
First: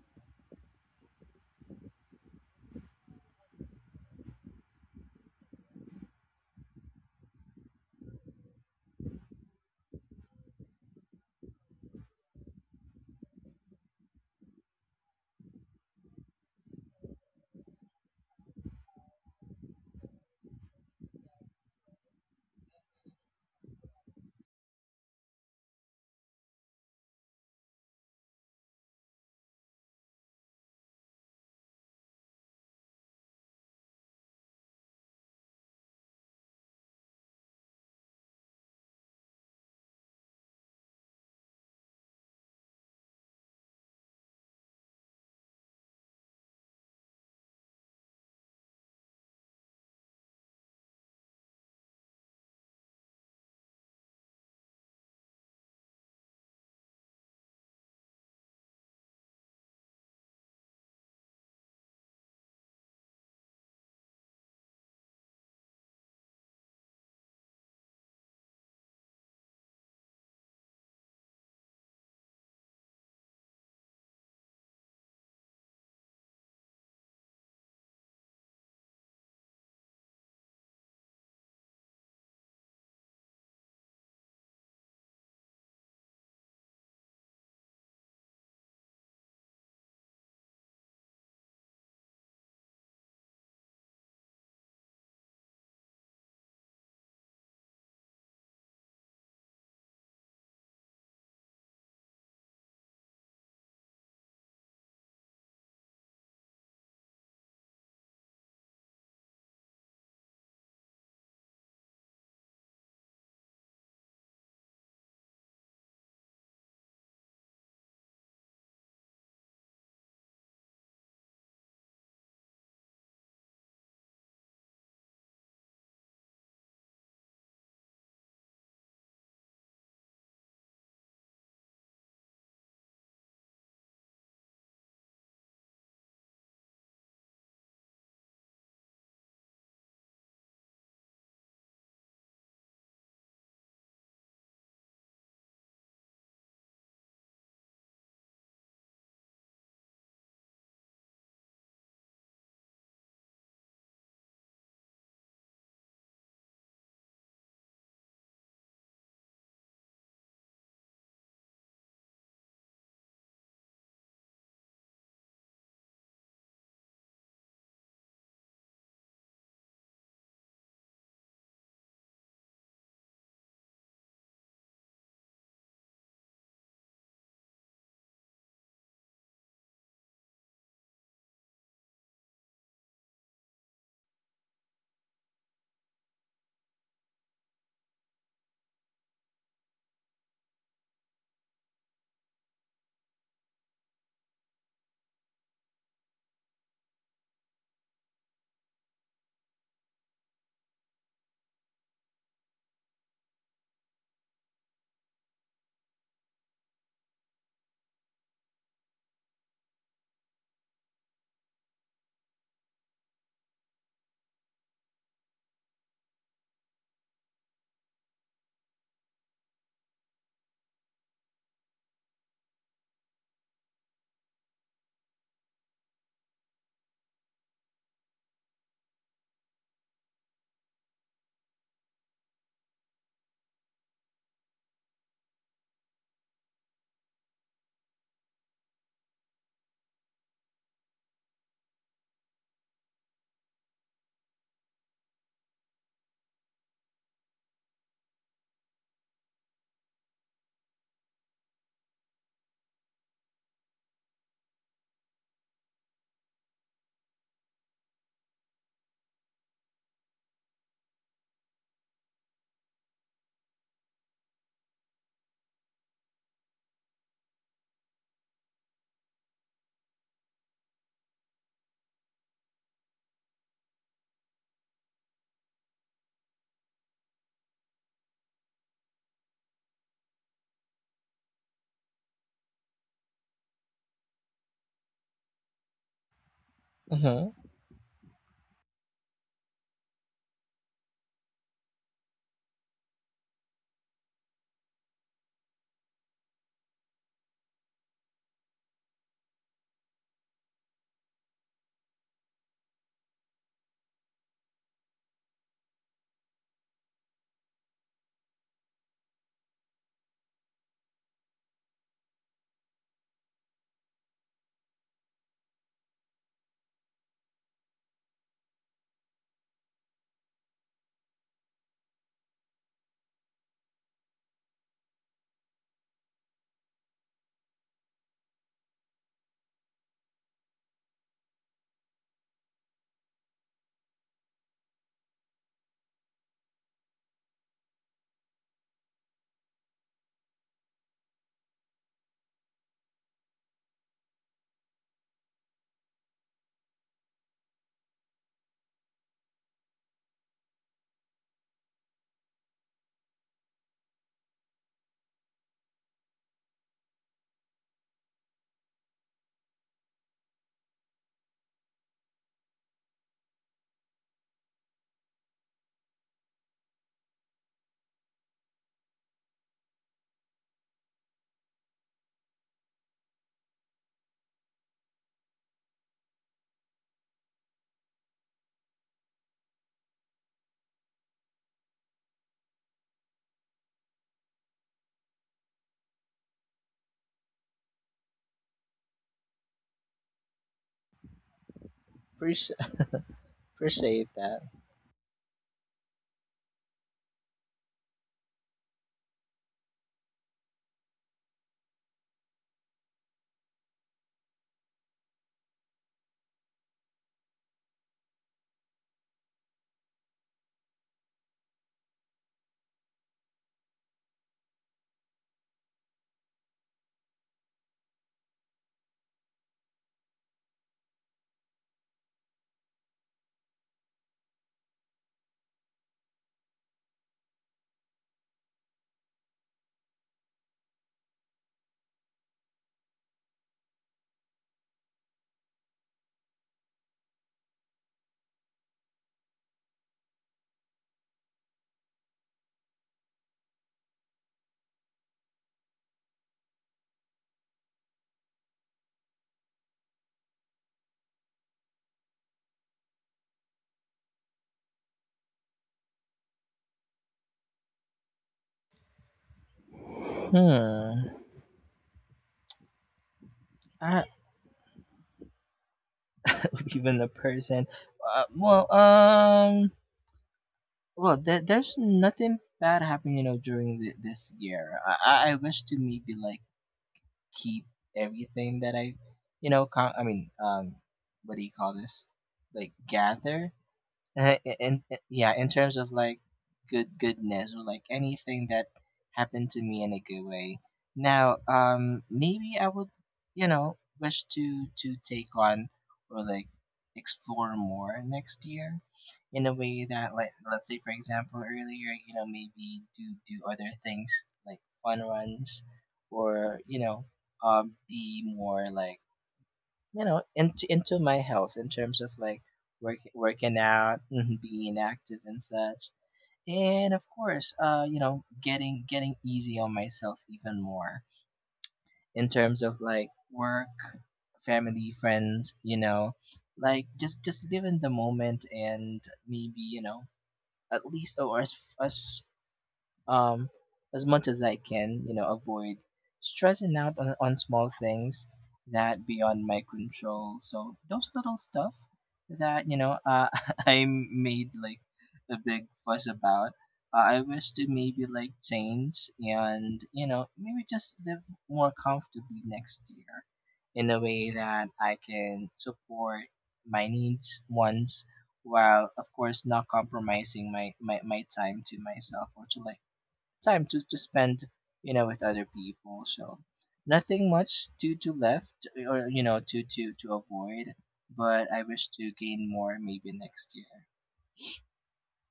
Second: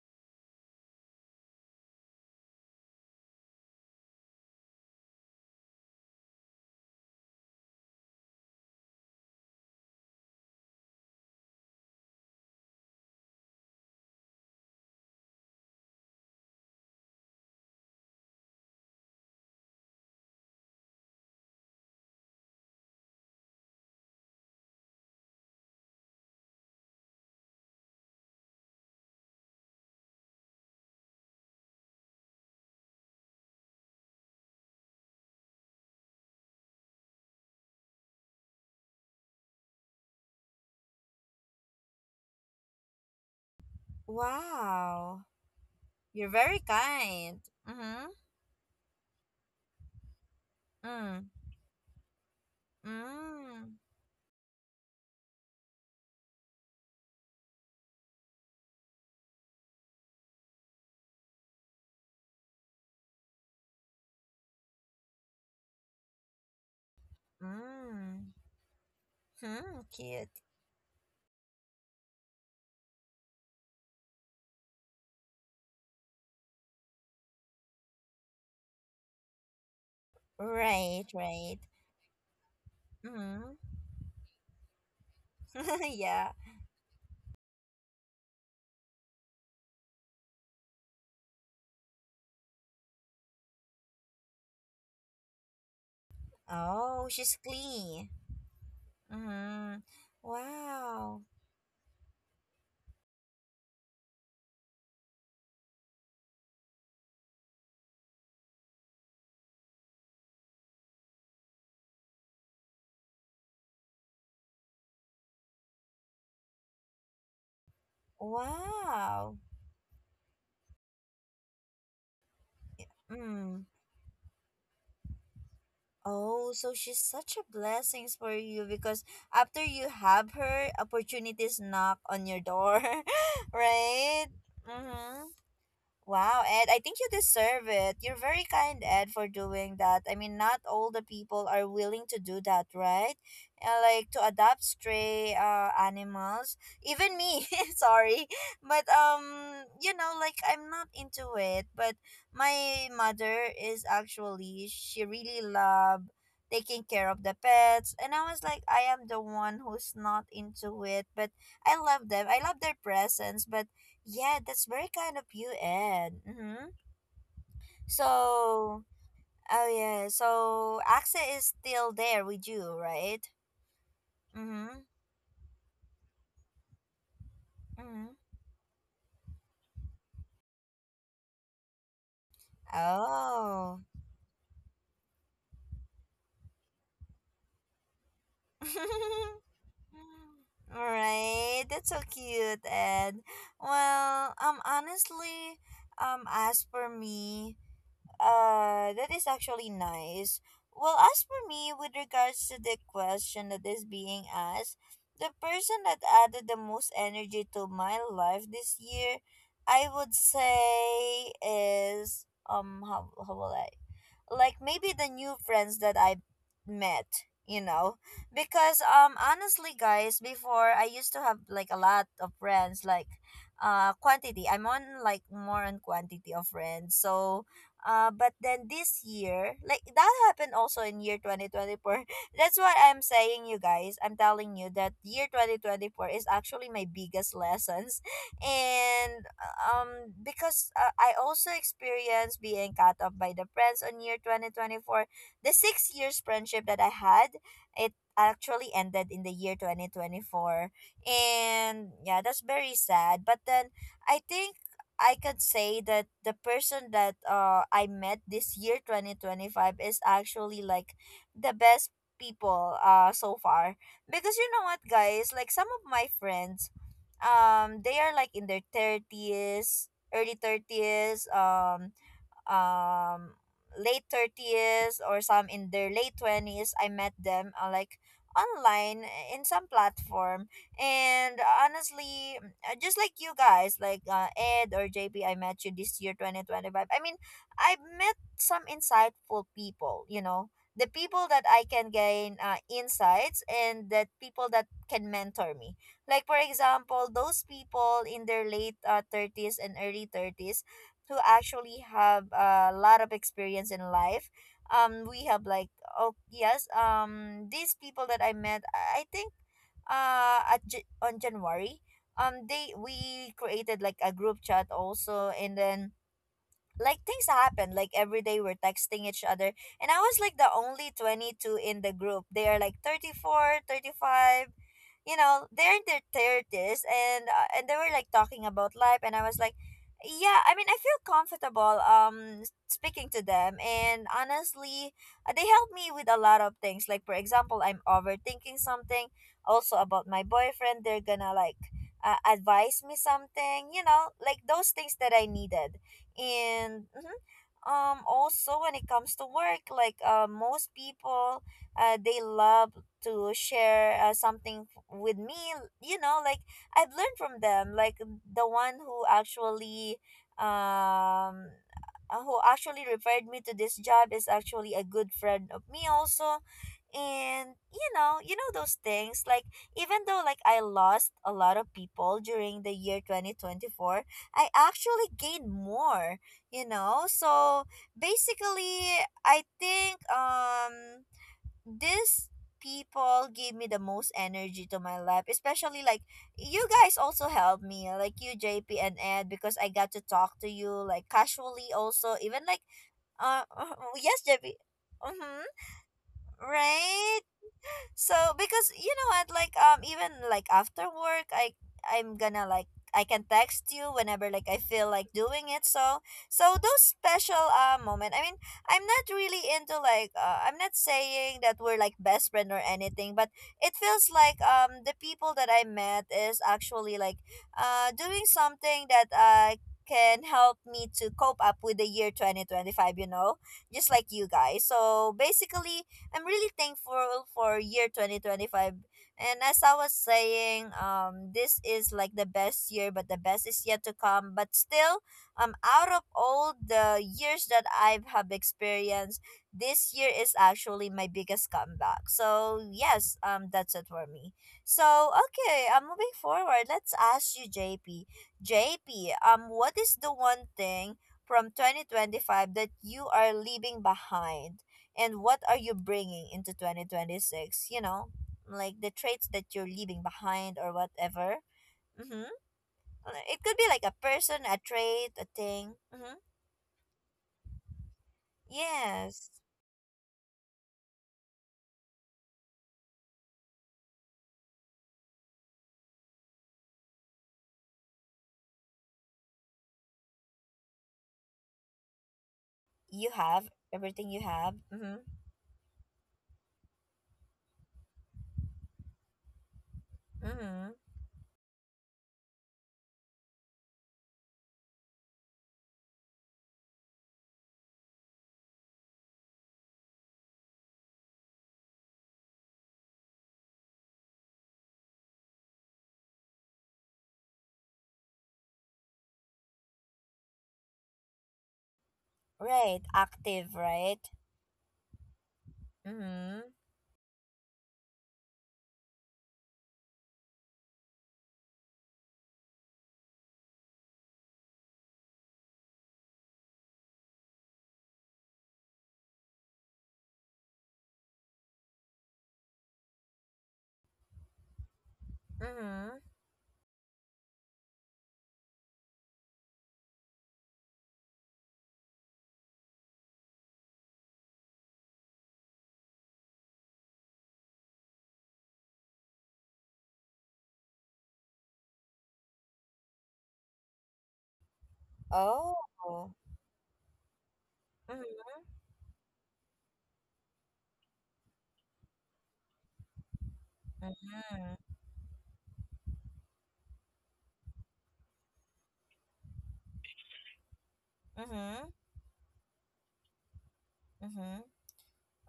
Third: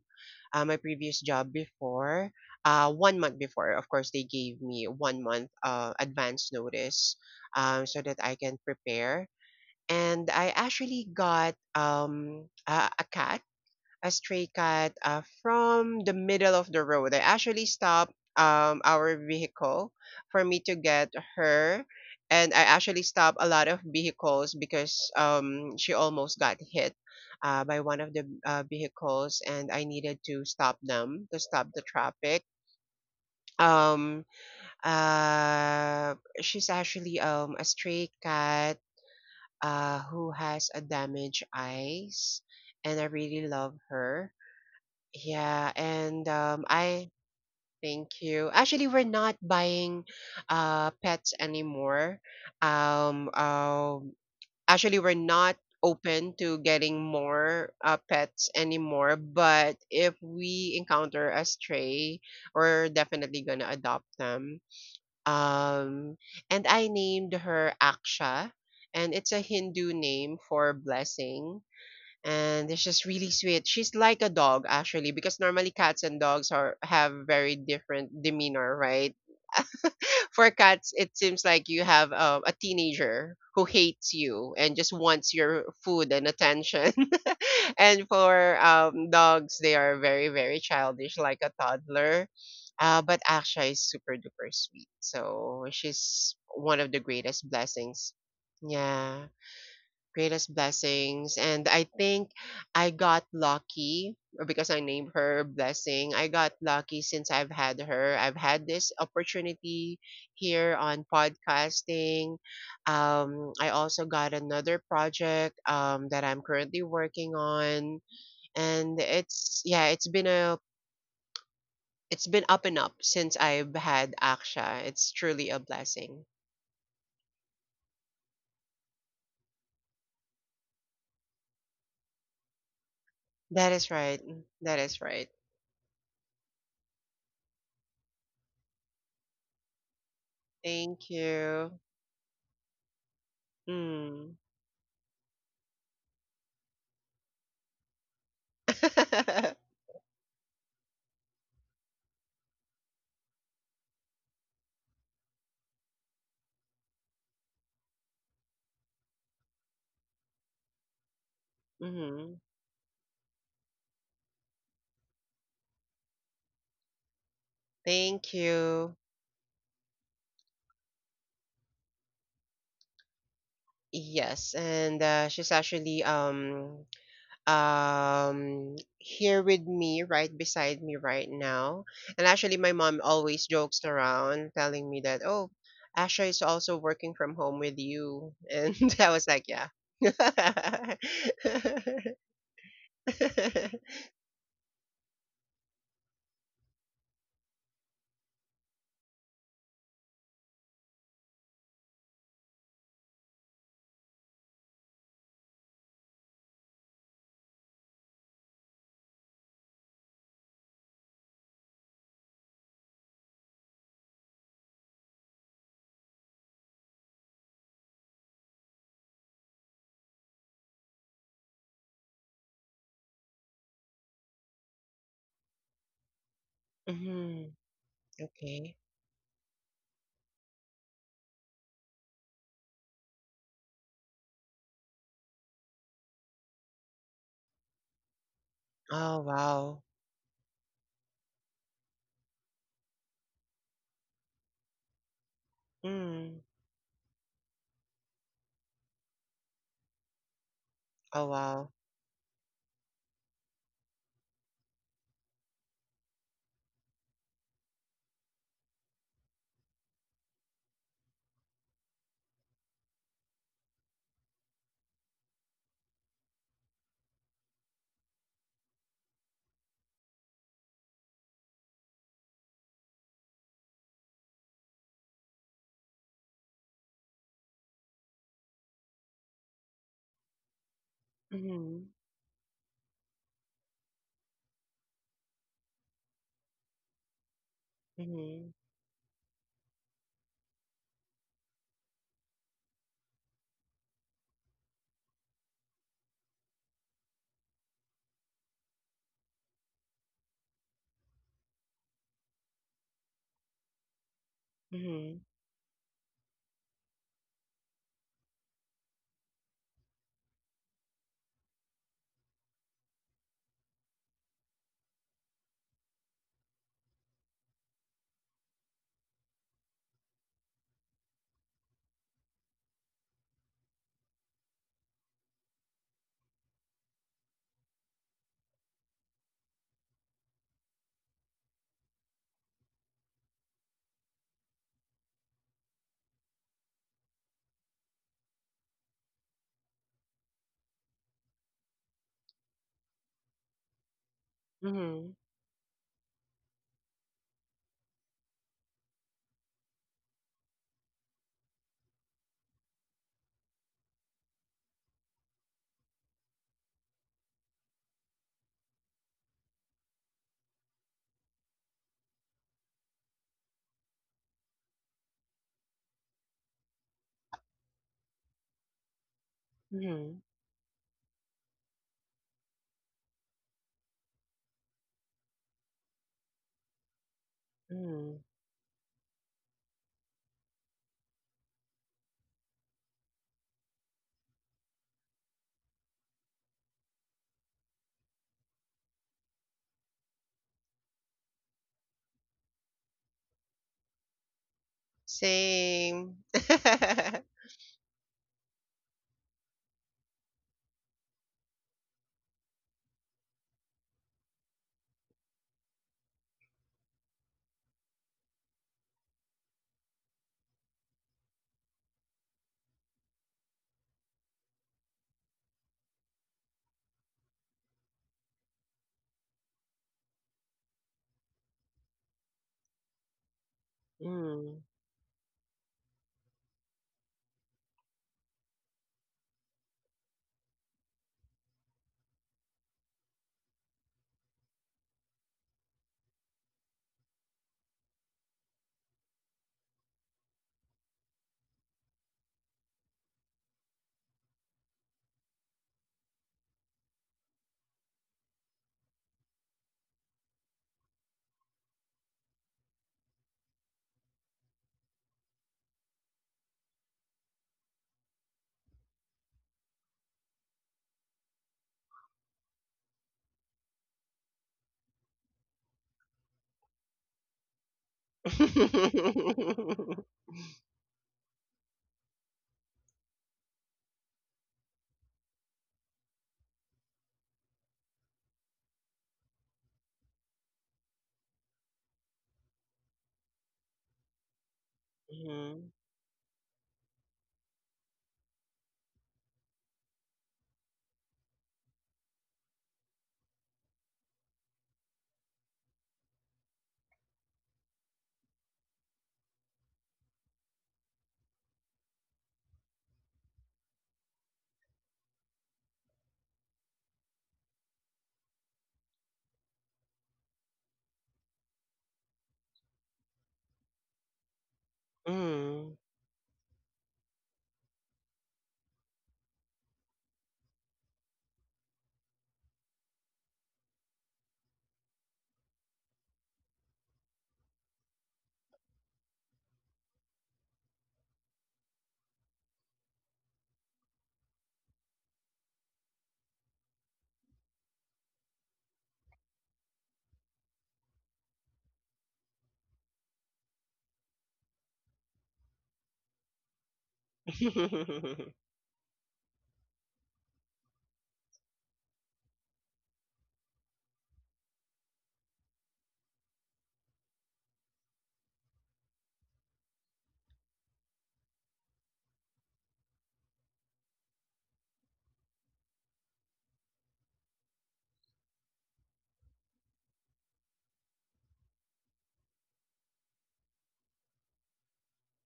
[SPEAKER 3] my previous job before. 1 month before, of course, they gave me 1 month advance notice so that I can prepare, and I actually got a stray cat from the middle of the road. I actually stopped our vehicle for me to get her, and I actually stopped a lot of vehicles because she almost got hit by one of the vehicles, and I needed to stop them to stop the traffic. Um, uh, she's actually a stray cat who has a damaged eyes, and I really love her.
[SPEAKER 1] Wow.
[SPEAKER 3] Yeah,
[SPEAKER 1] You're
[SPEAKER 3] and
[SPEAKER 1] very
[SPEAKER 3] I
[SPEAKER 1] kind. Mm-hmm.
[SPEAKER 3] thank you. Actually, we're not buying
[SPEAKER 1] Mm.
[SPEAKER 3] pets anymore. Um,
[SPEAKER 1] Mm.
[SPEAKER 3] um, Actually, we're not open to getting more pets anymore. But if we encounter a stray, we're definitely gonna adopt them. Um, and I named her
[SPEAKER 1] Mm.
[SPEAKER 3] Aksha, and it's a
[SPEAKER 1] Hmm.
[SPEAKER 3] Hindu
[SPEAKER 1] Cute.
[SPEAKER 3] name for blessing, and it's just really sweet. She's like a dog actually because normally cats and dogs are have very different demeanor, right? For cats,
[SPEAKER 1] Right.
[SPEAKER 3] it seems
[SPEAKER 1] Right.
[SPEAKER 3] like you have a teenager
[SPEAKER 1] Mm.
[SPEAKER 3] who hates you and just wants your food and
[SPEAKER 1] Yeah.
[SPEAKER 3] attention. And for dogs, they are very very childish, like a toddler. But Aksha is super duper sweet, so she's one of the
[SPEAKER 1] Oh, she's
[SPEAKER 3] greatest
[SPEAKER 1] clean.
[SPEAKER 3] blessings. Yeah,
[SPEAKER 1] Mm.
[SPEAKER 3] greatest
[SPEAKER 1] Wow.
[SPEAKER 3] blessings. And I think I got lucky or because I named her Blessing. I got lucky since I've had her. I've had this opportunity here on podcasting. I also got another project that I'm currently working on. And
[SPEAKER 1] Wow.
[SPEAKER 3] it's, yeah, it's been up and up since
[SPEAKER 1] Mm.
[SPEAKER 3] I've had Aksha. It's truly a blessing.
[SPEAKER 1] Oh, so she's such a blessing for you, because after you have her, opportunities knock on your door,
[SPEAKER 3] That is right.
[SPEAKER 1] right?
[SPEAKER 3] That is right.
[SPEAKER 1] Mm-hmm. Wow, Ed, I think you deserve it. You're very kind, Ed, for doing that. I mean, not all the
[SPEAKER 3] Thank
[SPEAKER 1] people
[SPEAKER 3] you.
[SPEAKER 1] are willing to do that, right? Like, to
[SPEAKER 3] Mm.
[SPEAKER 1] adopt stray animals. Even me, sorry. But you know, like, I'm not into it, but my mother is actually, she really love taking care of the pets, and I was like, I am the one who's not into it, but I love them.
[SPEAKER 3] Mhm.
[SPEAKER 1] I love their presence, but yeah, that's very kind of you, Ed. Mm-hmm.
[SPEAKER 3] Thank
[SPEAKER 1] So, oh
[SPEAKER 3] you.
[SPEAKER 1] yeah, so AXA is still there with you, right?
[SPEAKER 3] Yes,
[SPEAKER 1] Mm-hmm.
[SPEAKER 3] and she's actually
[SPEAKER 1] Mm-hmm.
[SPEAKER 3] here with me, right beside me right now. And actually, my mom always jokes
[SPEAKER 1] Oh.
[SPEAKER 3] around, telling me that, "Oh, Asha is also working from home with you," and I was like, "Yeah."
[SPEAKER 1] All right, that's so cute, Ed. Well, honestly, as for me, that is actually nice. Well, as for me, with regards to the question that is being asked, the person that added the most energy to my life this year, I would say is how will I like maybe the new friends that I met, you know. Because honestly guys, before, I used to have like a lot of friends, like quantity. I'm on like more on quantity of friends. So
[SPEAKER 3] Mhm.
[SPEAKER 1] but then
[SPEAKER 3] Okay.
[SPEAKER 1] this year, like that happened also in year 2024. That's why I'm saying you guys, I'm telling you that year 2024 is actually my biggest lessons.
[SPEAKER 3] Oh
[SPEAKER 1] And
[SPEAKER 3] wow.
[SPEAKER 1] because I also experienced being cut off by the friends on year 2024. The 6 years
[SPEAKER 3] Mm.
[SPEAKER 1] friendship that I had, it actually ended in the year 2024.
[SPEAKER 3] Oh wow.
[SPEAKER 1] And yeah, that's very sad. But then I think I could say that the person that I met this year 2025 is actually like the best people so far, because you know what, guys, like some of my friends, they are like in their 30s, early 30s, um late 30s, or some in their late 20s. I met them, like online, in some platform. And
[SPEAKER 3] Mhm.
[SPEAKER 1] honestly, mm, just like you guys, like Ed or JP, I met you this year 2025. I mean,
[SPEAKER 2] Mm-hmm.
[SPEAKER 1] I've met
[SPEAKER 3] Mhm.
[SPEAKER 1] some insightful people, you know, the people that I can gain insights, and that people that can mentor me, like, for example, those people in their late 30s and early 30s, who actually have a lot of experience in life. We
[SPEAKER 3] Mhm.
[SPEAKER 1] have like, oh yes, these people that I met, I think on January, they, we created like a group chat also. And then, like, things happen, like every day we're texting each other, and I was like the only 22 in the group. They are like 34, 35, you know, they're in their 30s. And they were like talking about life, and I was like, yeah, I mean, I feel comfortable speaking to them. And honestly, they help me with a lot of things, like for example, I'm overthinking something also about my boyfriend, they're gonna like, advise me something, you know, like those things that
[SPEAKER 3] Mhm.
[SPEAKER 1] I needed. And mhm. Also, when it comes to work, like, most people, they love to share, with me, you know, like I've learned from them, like the one who actually, um who actually referred me to this job is actually a good friend of me also. And you know, those things, like even though
[SPEAKER 3] Mhm,
[SPEAKER 1] like I lost a lot of people during the year 2024, I actually gain more, you know? So
[SPEAKER 3] mhm.
[SPEAKER 1] basically, I think these people gave me the most energy to my life, especially like you guys also helped me, like you, JP and Ed, because I got to talk to you like casually also, even like
[SPEAKER 2] Appreciate,
[SPEAKER 1] uh
[SPEAKER 2] appreciate
[SPEAKER 1] yes,
[SPEAKER 2] that.
[SPEAKER 1] JP. Mhm.
[SPEAKER 3] Same.
[SPEAKER 1] Right? So because you know what, like even like after work, I'm gonna like, I can text you whenever like I feel like doing it. So, so those special moment. I mean, I'm not really into like, I'm not saying that we're like best friend or anything, but it feels like the people that I met is actually like doing something that can help me to cope up with the year 2025, you know, just like you
[SPEAKER 3] Mm.
[SPEAKER 1] guys. So basically, I'm really thankful for year 2025. And as I was saying, this is like the best year, but the best is yet to come. But still, out of all the years that I have experienced, this year is actually my biggest comeback. So yes, that's it for me. So okay, I'm moving forward. Let's ask you, J P. J P. What is the one thing from 2025 that you are leaving behind, and what are you bringing into 2026? You know, like the traits that you're leaving behind or
[SPEAKER 2] Hmm.
[SPEAKER 1] whatever. Mm-hmm. It could be like a
[SPEAKER 2] I
[SPEAKER 1] person, a trait, a thing. Mm-hmm.
[SPEAKER 2] believe in the person. Uh, well,
[SPEAKER 1] Yes,
[SPEAKER 2] um, well, there's nothing bad happening, you know, during this year. I wish to maybe like keep everything that I, I mean, what do you call this? Like
[SPEAKER 1] you have
[SPEAKER 2] gather.
[SPEAKER 1] everything you have. Mm-hmm.
[SPEAKER 2] Yeah, in
[SPEAKER 3] Mhm.
[SPEAKER 2] terms of like goodness, or like anything that happened to me in a good way.
[SPEAKER 1] Mm-hmm.
[SPEAKER 2] Now, maybe I would, wish to take on, or like explore more next year, in a way that, like, let's say for example, earlier, maybe do other things like fun runs, or be more like, into my health in terms of like
[SPEAKER 1] Right,
[SPEAKER 2] work,
[SPEAKER 1] active,
[SPEAKER 2] working
[SPEAKER 1] right.
[SPEAKER 2] out, mhm, being active and
[SPEAKER 3] Mhm.
[SPEAKER 2] such.
[SPEAKER 1] Mm-hmm.
[SPEAKER 2] And of course, getting easy on myself even more in terms of like work, family, friends, like just live in the moment, and maybe, at least, or as um, as much as I can, avoid
[SPEAKER 1] Mm-hmm.
[SPEAKER 2] stressing out on small things that beyond my control. So those little stuff that, I made like a big fuss about. I wish to maybe like change, and, maybe just live more comfortably next year, in a way that I can
[SPEAKER 1] Oh.
[SPEAKER 2] support my needs, wants,
[SPEAKER 1] Mm-hmm.
[SPEAKER 2] while of course not compromising my time to myself, or to like time to spend
[SPEAKER 1] Mm-hmm.
[SPEAKER 2] with other people. So nothing much to left, or to avoid. But I
[SPEAKER 1] Mm-hmm.
[SPEAKER 2] wish to gain more maybe next year.
[SPEAKER 1] Mm-hmm.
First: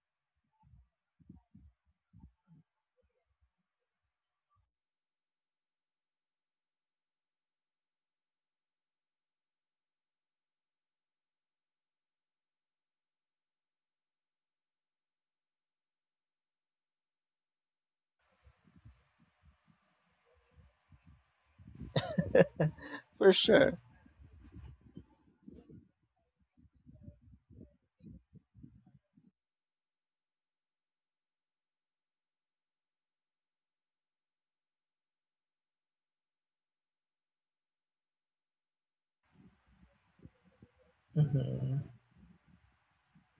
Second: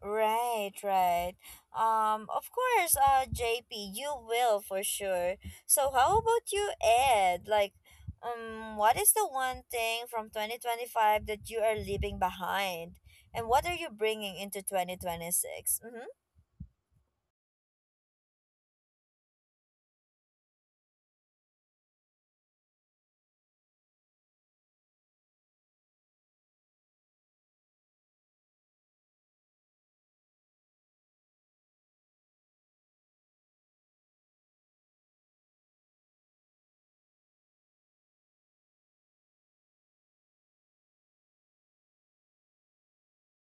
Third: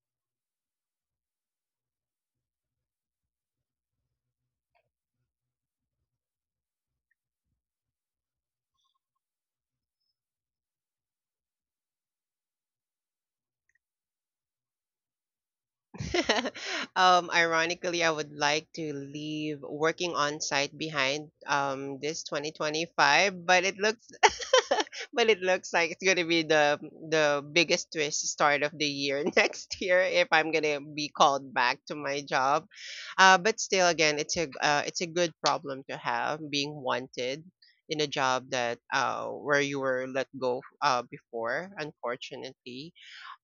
[SPEAKER 1] Right, right. Of course, JP, you will for sure. So, how about you, Ed? Like, what is the one thing from 2025 that you are leaving behind? And what are you bringing into 2026? Mm-hmm.
[SPEAKER 3] Ironically, I would like to leave working on site behind this 2025,
[SPEAKER 2] For
[SPEAKER 3] but
[SPEAKER 2] sure.
[SPEAKER 3] it looks but it looks like it's gonna be the biggest twist start of the year next year if I'm gonna be called back to my job. But still, again, it's a good problem to have being wanted in a job that where you were let go before,
[SPEAKER 2] Hmm.
[SPEAKER 3] unfortunately.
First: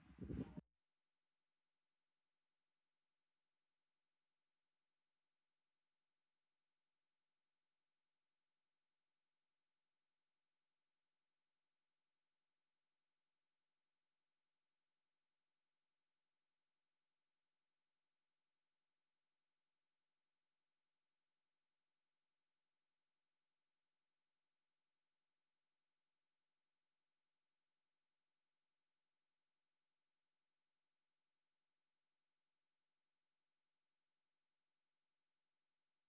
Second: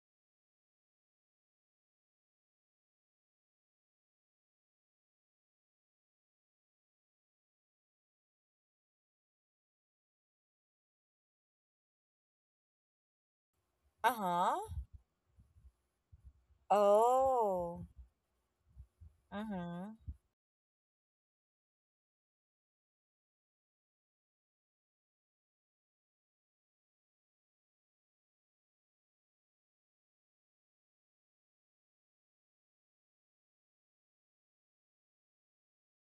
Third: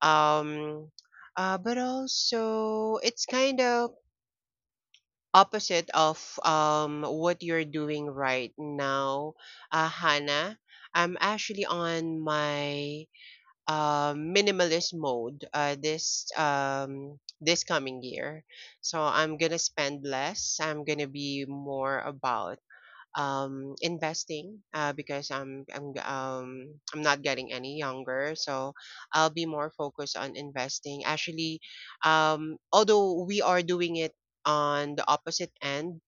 [SPEAKER 3] um but also it's kind of opposite of what you're doing right now, Hannah. I'm actually on my
[SPEAKER 1] Uh-huh.
[SPEAKER 3] minimalist mode this
[SPEAKER 1] Oh.
[SPEAKER 3] coming year. So I'm gonna
[SPEAKER 1] Mm-hmm.
[SPEAKER 3] spend less. I'm gonna be more about investing because I'm not getting any younger, so I'll be more focused on investing. Actually, although we are doing it on the opposite end,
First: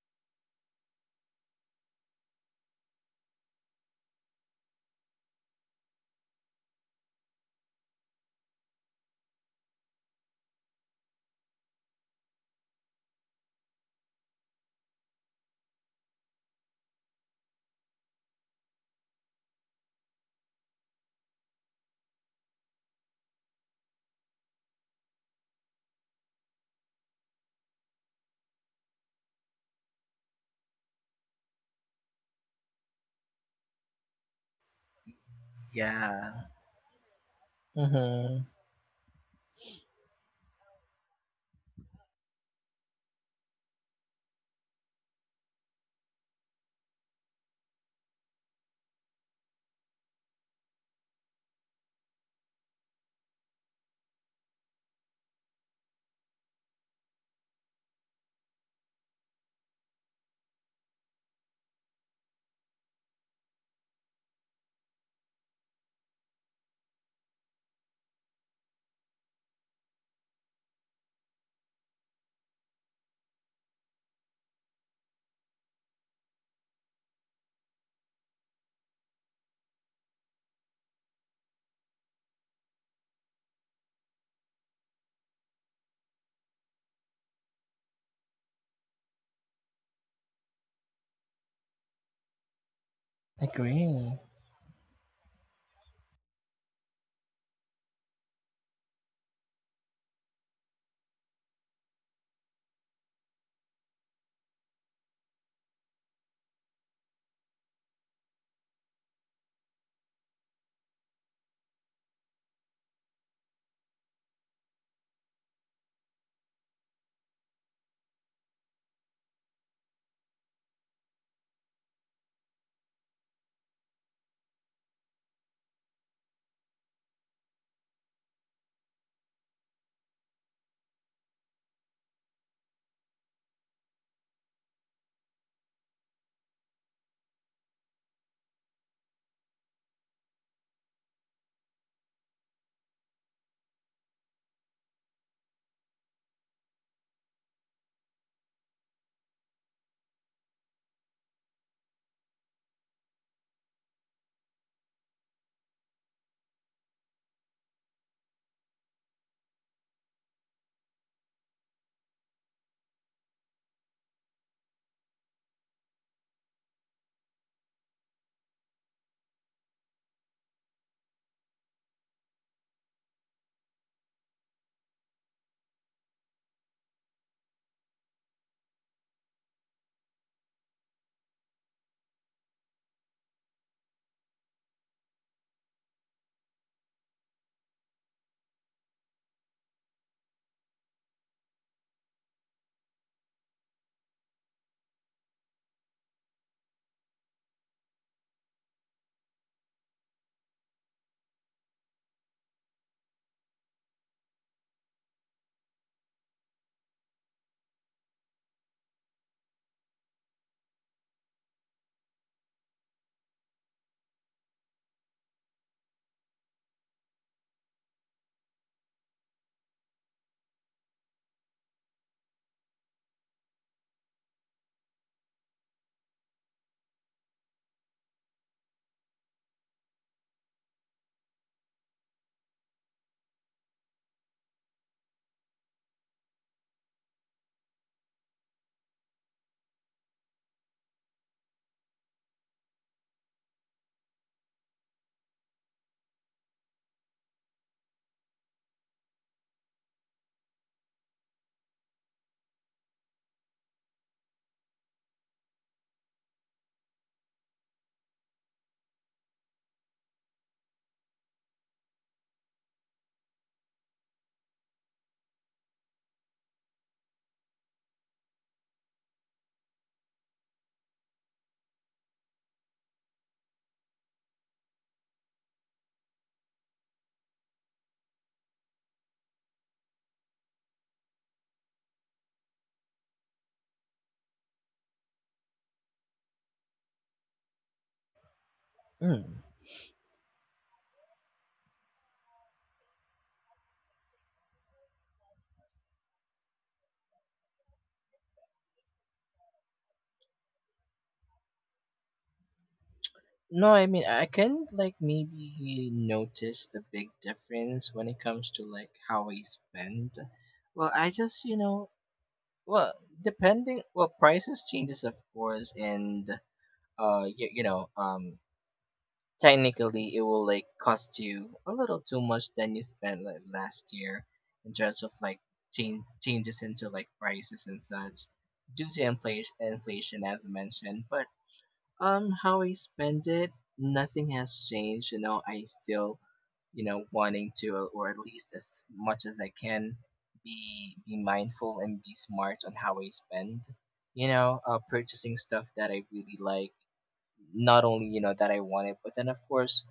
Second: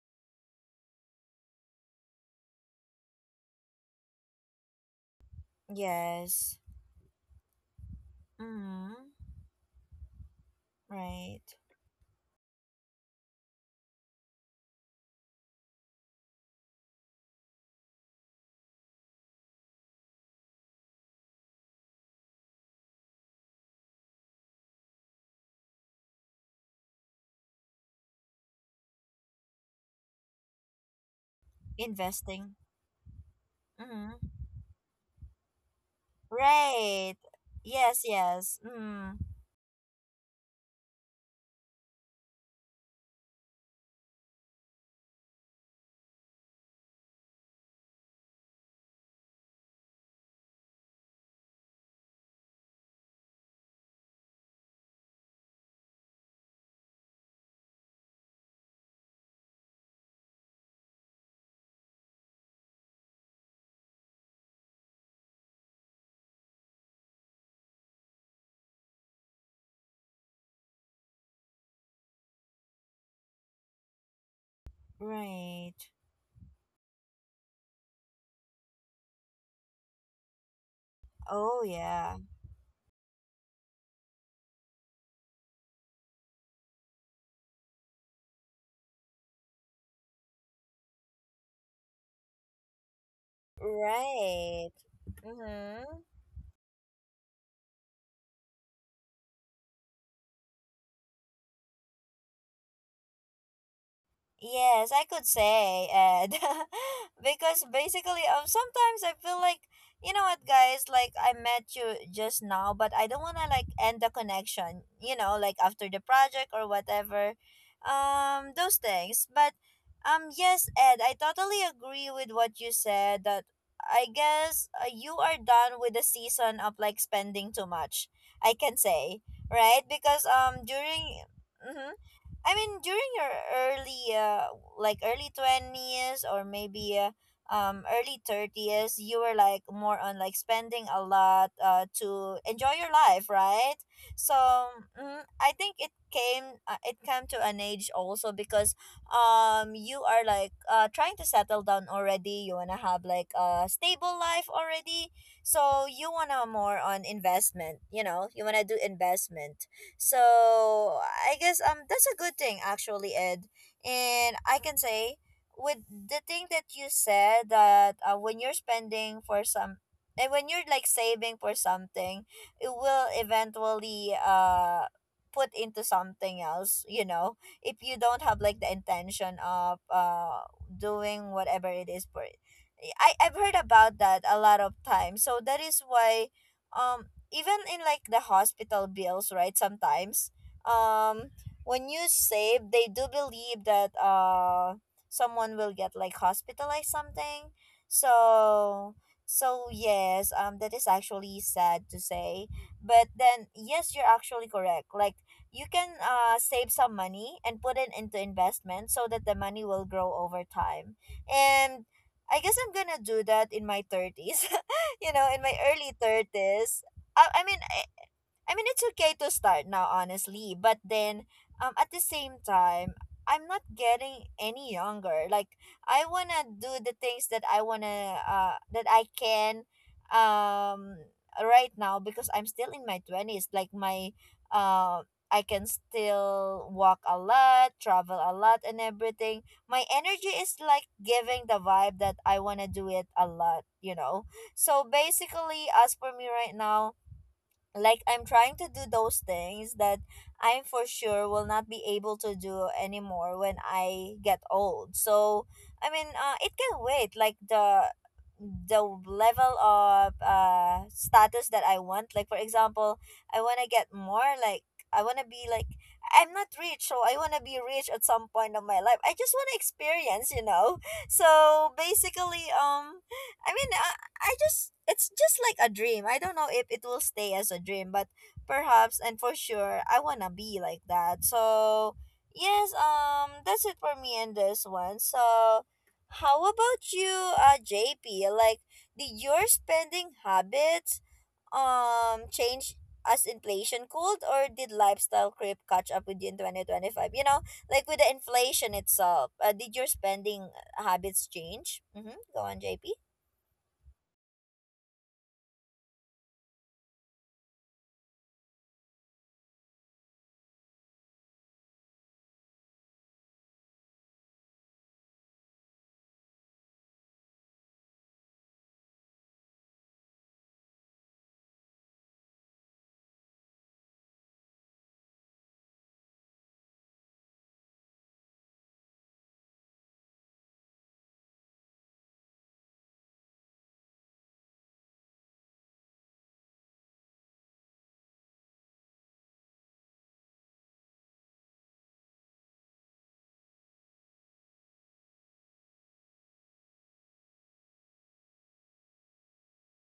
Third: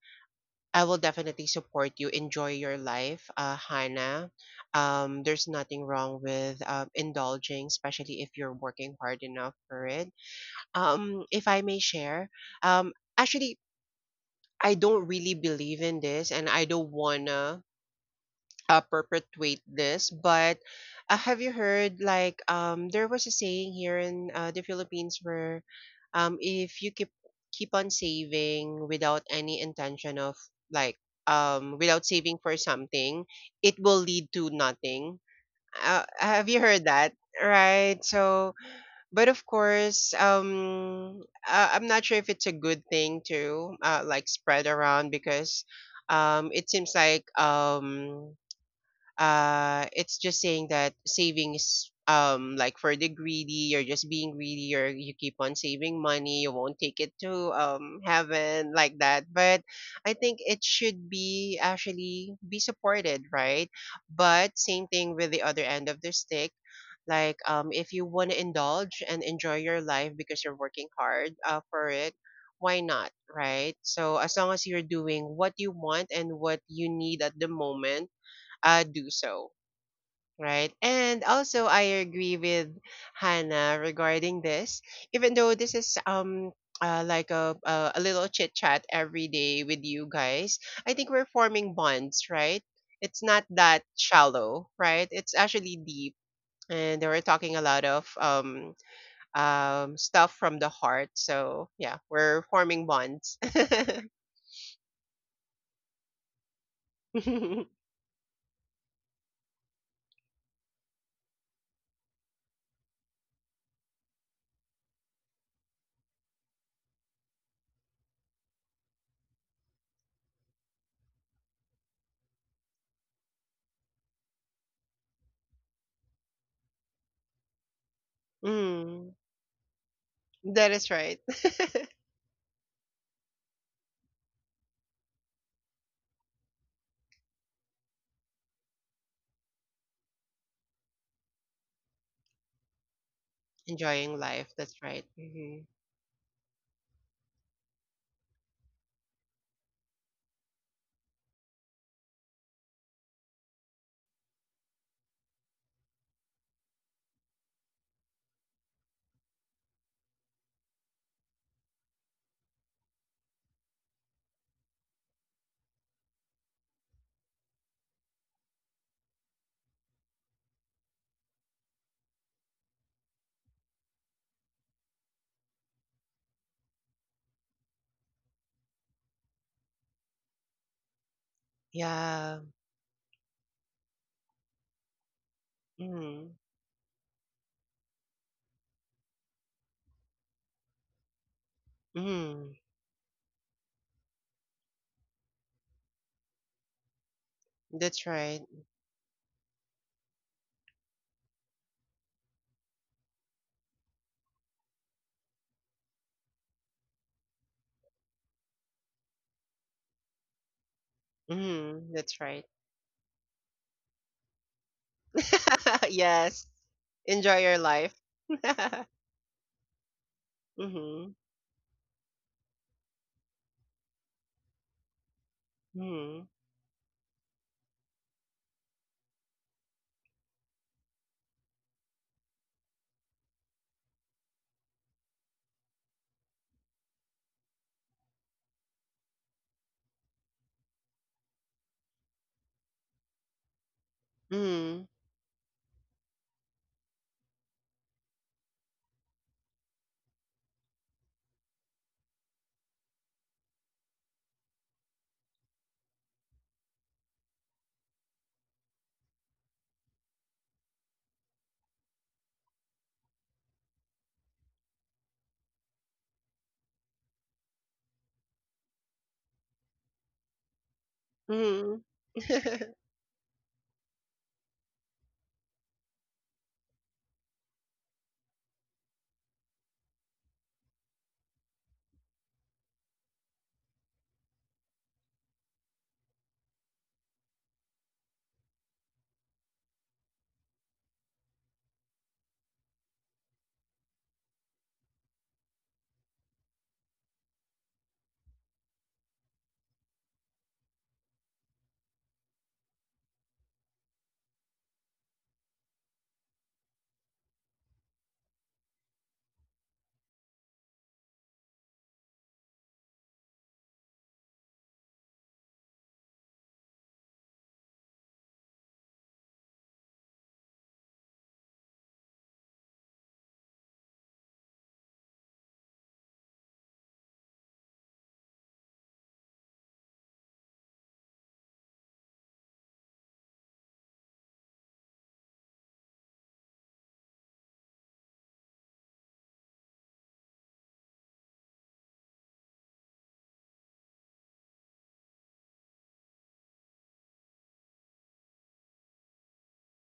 [SPEAKER 3] I will definitely support you. Enjoy your life, Hannah. There's nothing wrong with
[SPEAKER 1] Yes.
[SPEAKER 3] indulging, especially if you're
[SPEAKER 1] Mm-hmm.
[SPEAKER 3] working hard enough for it.
[SPEAKER 1] Right.
[SPEAKER 3] If I may share, um, actually, I don't really believe in this and I don't wanna perpetuate this, but have you heard, like, there was a saying here in the Philippines where if you keep on saving without any intention of like without saving for
[SPEAKER 1] Investing.
[SPEAKER 3] something, it will
[SPEAKER 1] Mm-hmm.
[SPEAKER 3] lead to nothing.
[SPEAKER 2] Yeah.
[SPEAKER 3] Have you heard that?
[SPEAKER 1] Right. Yes,
[SPEAKER 3] Right.
[SPEAKER 2] Hmm.
[SPEAKER 3] So
[SPEAKER 1] yes. Mm.
[SPEAKER 3] but of course, I'm not sure if it's a good thing to like spread around, because it seems like it's just saying that savings, like for the greedy, you're just being greedy, or you keep on saving money, you won't take it to heaven, like that. But I think it should be actually be supported, right? But same thing with the other end of the stick, like if you want to indulge and enjoy your life because you're working hard for it, why not, right? So as long as you're doing what you
[SPEAKER 1] Right.
[SPEAKER 3] want and what you need at the moment, do so. Right. And also
[SPEAKER 1] Oh,
[SPEAKER 3] I
[SPEAKER 1] yeah.
[SPEAKER 3] agree with Hannah regarding this. Even though this is like a little chit chat every day with you guys, I think we're forming bonds, right? It's not that
[SPEAKER 2] Agree.
[SPEAKER 3] shallow,
[SPEAKER 1] Right.
[SPEAKER 3] right? It's actually
[SPEAKER 1] Mm-hmm.
[SPEAKER 3] deep. And we're talking a lot of stuff from the heart. So yeah, we're forming bonds.
[SPEAKER 1] Yes, I could say, Ed. Because basically, sometimes I feel like, you know what, guys, like I met you just now, but I don't want to like end the connection, you know, like after the project or whatever. Those things. But, yes, Ed, I totally agree with what you said, that I guess, you are done with the season of like spending too much, I can
[SPEAKER 3] Mm,
[SPEAKER 1] say, right? Because,
[SPEAKER 3] that is
[SPEAKER 1] during.
[SPEAKER 3] right.
[SPEAKER 1] Mhm. I mean, during your early, like early 20s, or maybe, early 30s, you were like more on like spending a lot to enjoy your life, right?
[SPEAKER 3] Enjoying
[SPEAKER 1] So,
[SPEAKER 3] life. That's right.
[SPEAKER 1] mm, I
[SPEAKER 3] Hmm.
[SPEAKER 1] think it came, it came to an age also, because you are like, trying to settle down already. You wanna have like a stable life already, so you wanna more on investment. You know, you wanna do investment, so I guess that's a good thing actually, Ed. And I can say with the thing that you said that when you're spending for some and when you're like saving for something, it will eventually put into something else, you know, if you don't have like the intention of doing whatever it is for
[SPEAKER 3] Yeah.
[SPEAKER 1] it. I've heard about that a lot of times. So that is
[SPEAKER 3] Mm-hmm.
[SPEAKER 1] why um even in like the hospital bills, right? Sometimes, um, when you
[SPEAKER 3] Mm-hmm.
[SPEAKER 1] save, they do believe that someone will get like hospitalized something.
[SPEAKER 3] That's right.
[SPEAKER 1] So yes, that is actually sad to say. But then yes, you're actually correct. Like you can save some money and put it into investment so that the money will grow over time. And
[SPEAKER 3] Mm-hmm. That's
[SPEAKER 1] I
[SPEAKER 3] right.
[SPEAKER 1] guess I'm gonna do that in my thirties. In my early
[SPEAKER 3] Yes.
[SPEAKER 1] 30s. I,
[SPEAKER 3] Enjoy
[SPEAKER 1] I
[SPEAKER 3] your
[SPEAKER 1] mean I,
[SPEAKER 3] life.
[SPEAKER 1] I mean it's okay to start now honestly, but
[SPEAKER 3] Hmm.
[SPEAKER 1] then at the same time I'm not getting any younger. Like I
[SPEAKER 3] Mm-hmm.
[SPEAKER 1] want to do the things that I want to that I can um right now because I'm still in my 20s, like my uh I can still walk a lot, travel a lot and everything. My energy is like giving the vibe that I want to do it a lot, you know. So basically, as for me right now, like I'm trying to do those things that I for sure will not be able to do anymore when I get old. So I mean, it can wait. Like the level of status that I want. Like for example, I want to get more like I want to be like I'm not rich, so I want to be rich at some point of my life. I just want to experience, you know. So
[SPEAKER 3] Mm-hmm.
[SPEAKER 1] basically,
[SPEAKER 3] Mm-hmm.
[SPEAKER 1] I mean, I just it's just like a dream. I don't know if it will stay as a dream, but perhaps and for sure, I wanna be like that. So yes, that's it for me in this one. So how about you, JP? Like, did
[SPEAKER 2] Mm.
[SPEAKER 1] your spending habits change as inflation cooled, or did lifestyle creep catch up with you in 2025? You know, like with the inflation itself, did your spending habits change? Mm-hmm. Go on, JP.
[SPEAKER 2] No, I mean I can like maybe notice a big difference when it comes to like how I spend. Well, I just, well, depending, well, prices changes, of course, and uh you, you know um technically it will like cost you a little too much than you spent like last year, in terms of like changes into like prices and such, due to inflation as mentioned. But, how I spend it, nothing has changed. You know, I still, wanting to, or at least as much as I can, be mindful and be smart on how I spend. Purchasing stuff that I really like, not only that I want it, but then of course,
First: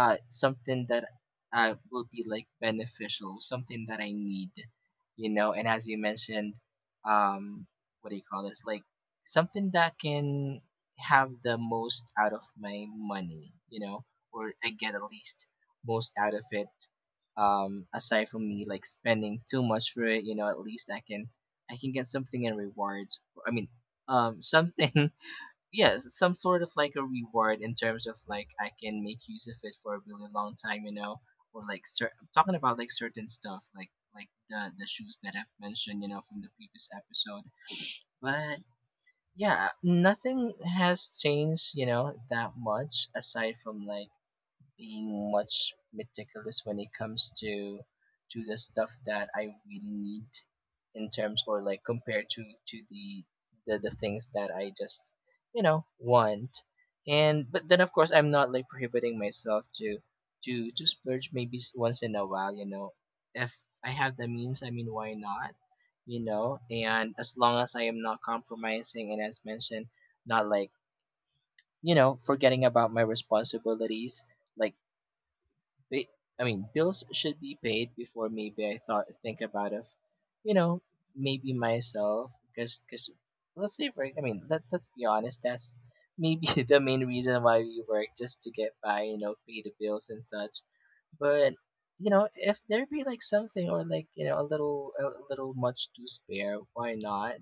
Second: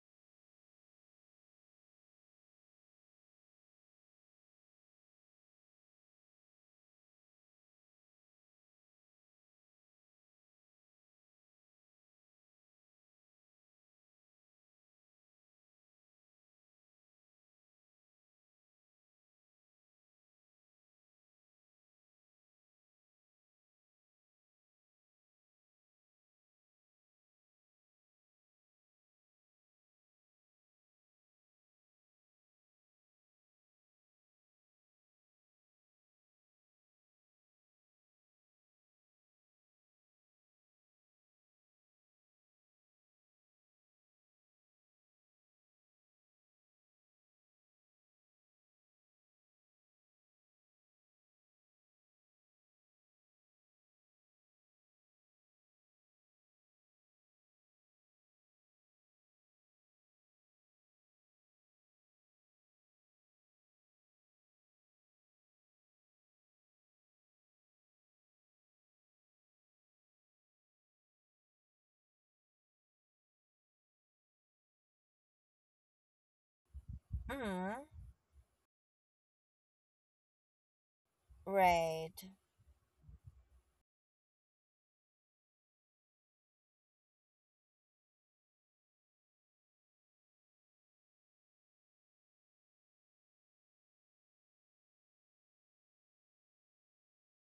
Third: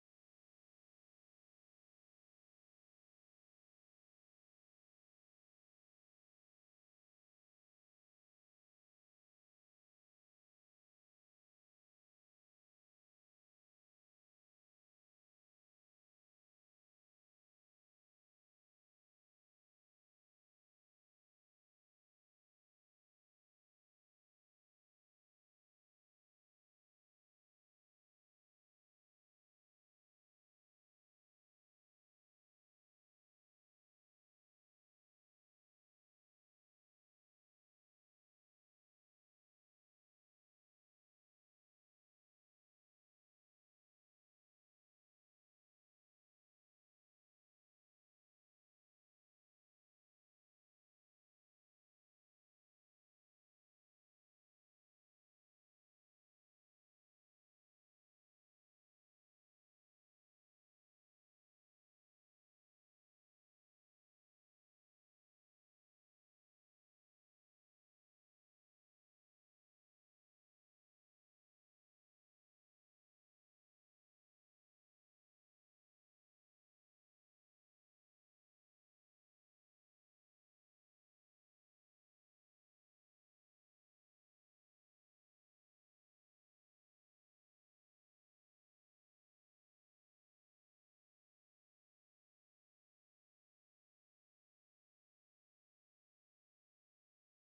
[SPEAKER 2] something that will be like beneficial, something that I need. And as you mentioned, um, what do you call this? Like something that can have the most out of my money, or I get at least most out of it. Aside from me like spending too much for it, at least I can get something in rewards. I mean, something, yes, some sort of like a reward in terms of like I can make use of it for a really long time, you know, or like I'm talking about like certain stuff, like the shoes that I've mentioned, from the previous episode. But yeah, nothing has changed, you know, that much, aside from like being much meticulous when it comes to the stuff that I really need, in terms or like compared to the things that I just, you know, want. And but then of course I'm not like prohibiting myself to splurge maybe once in a while, you know. If I have the means, I mean, why not? You know, and as long as I am not compromising, and as mentioned, not like, you know, forgetting about my responsibilities. Like ba- I mean, bills should be
[SPEAKER 1] Mm-hmm.
[SPEAKER 2] paid before maybe I thought think about of, you know, maybe
[SPEAKER 1] Right.
[SPEAKER 2] myself. Because let's say for, I mean, let's be honest, that's maybe the main reason why we work, just to get by, you know, pay the bills and such. But you know, if there be like something, or like, you know, a little much to spare, why not?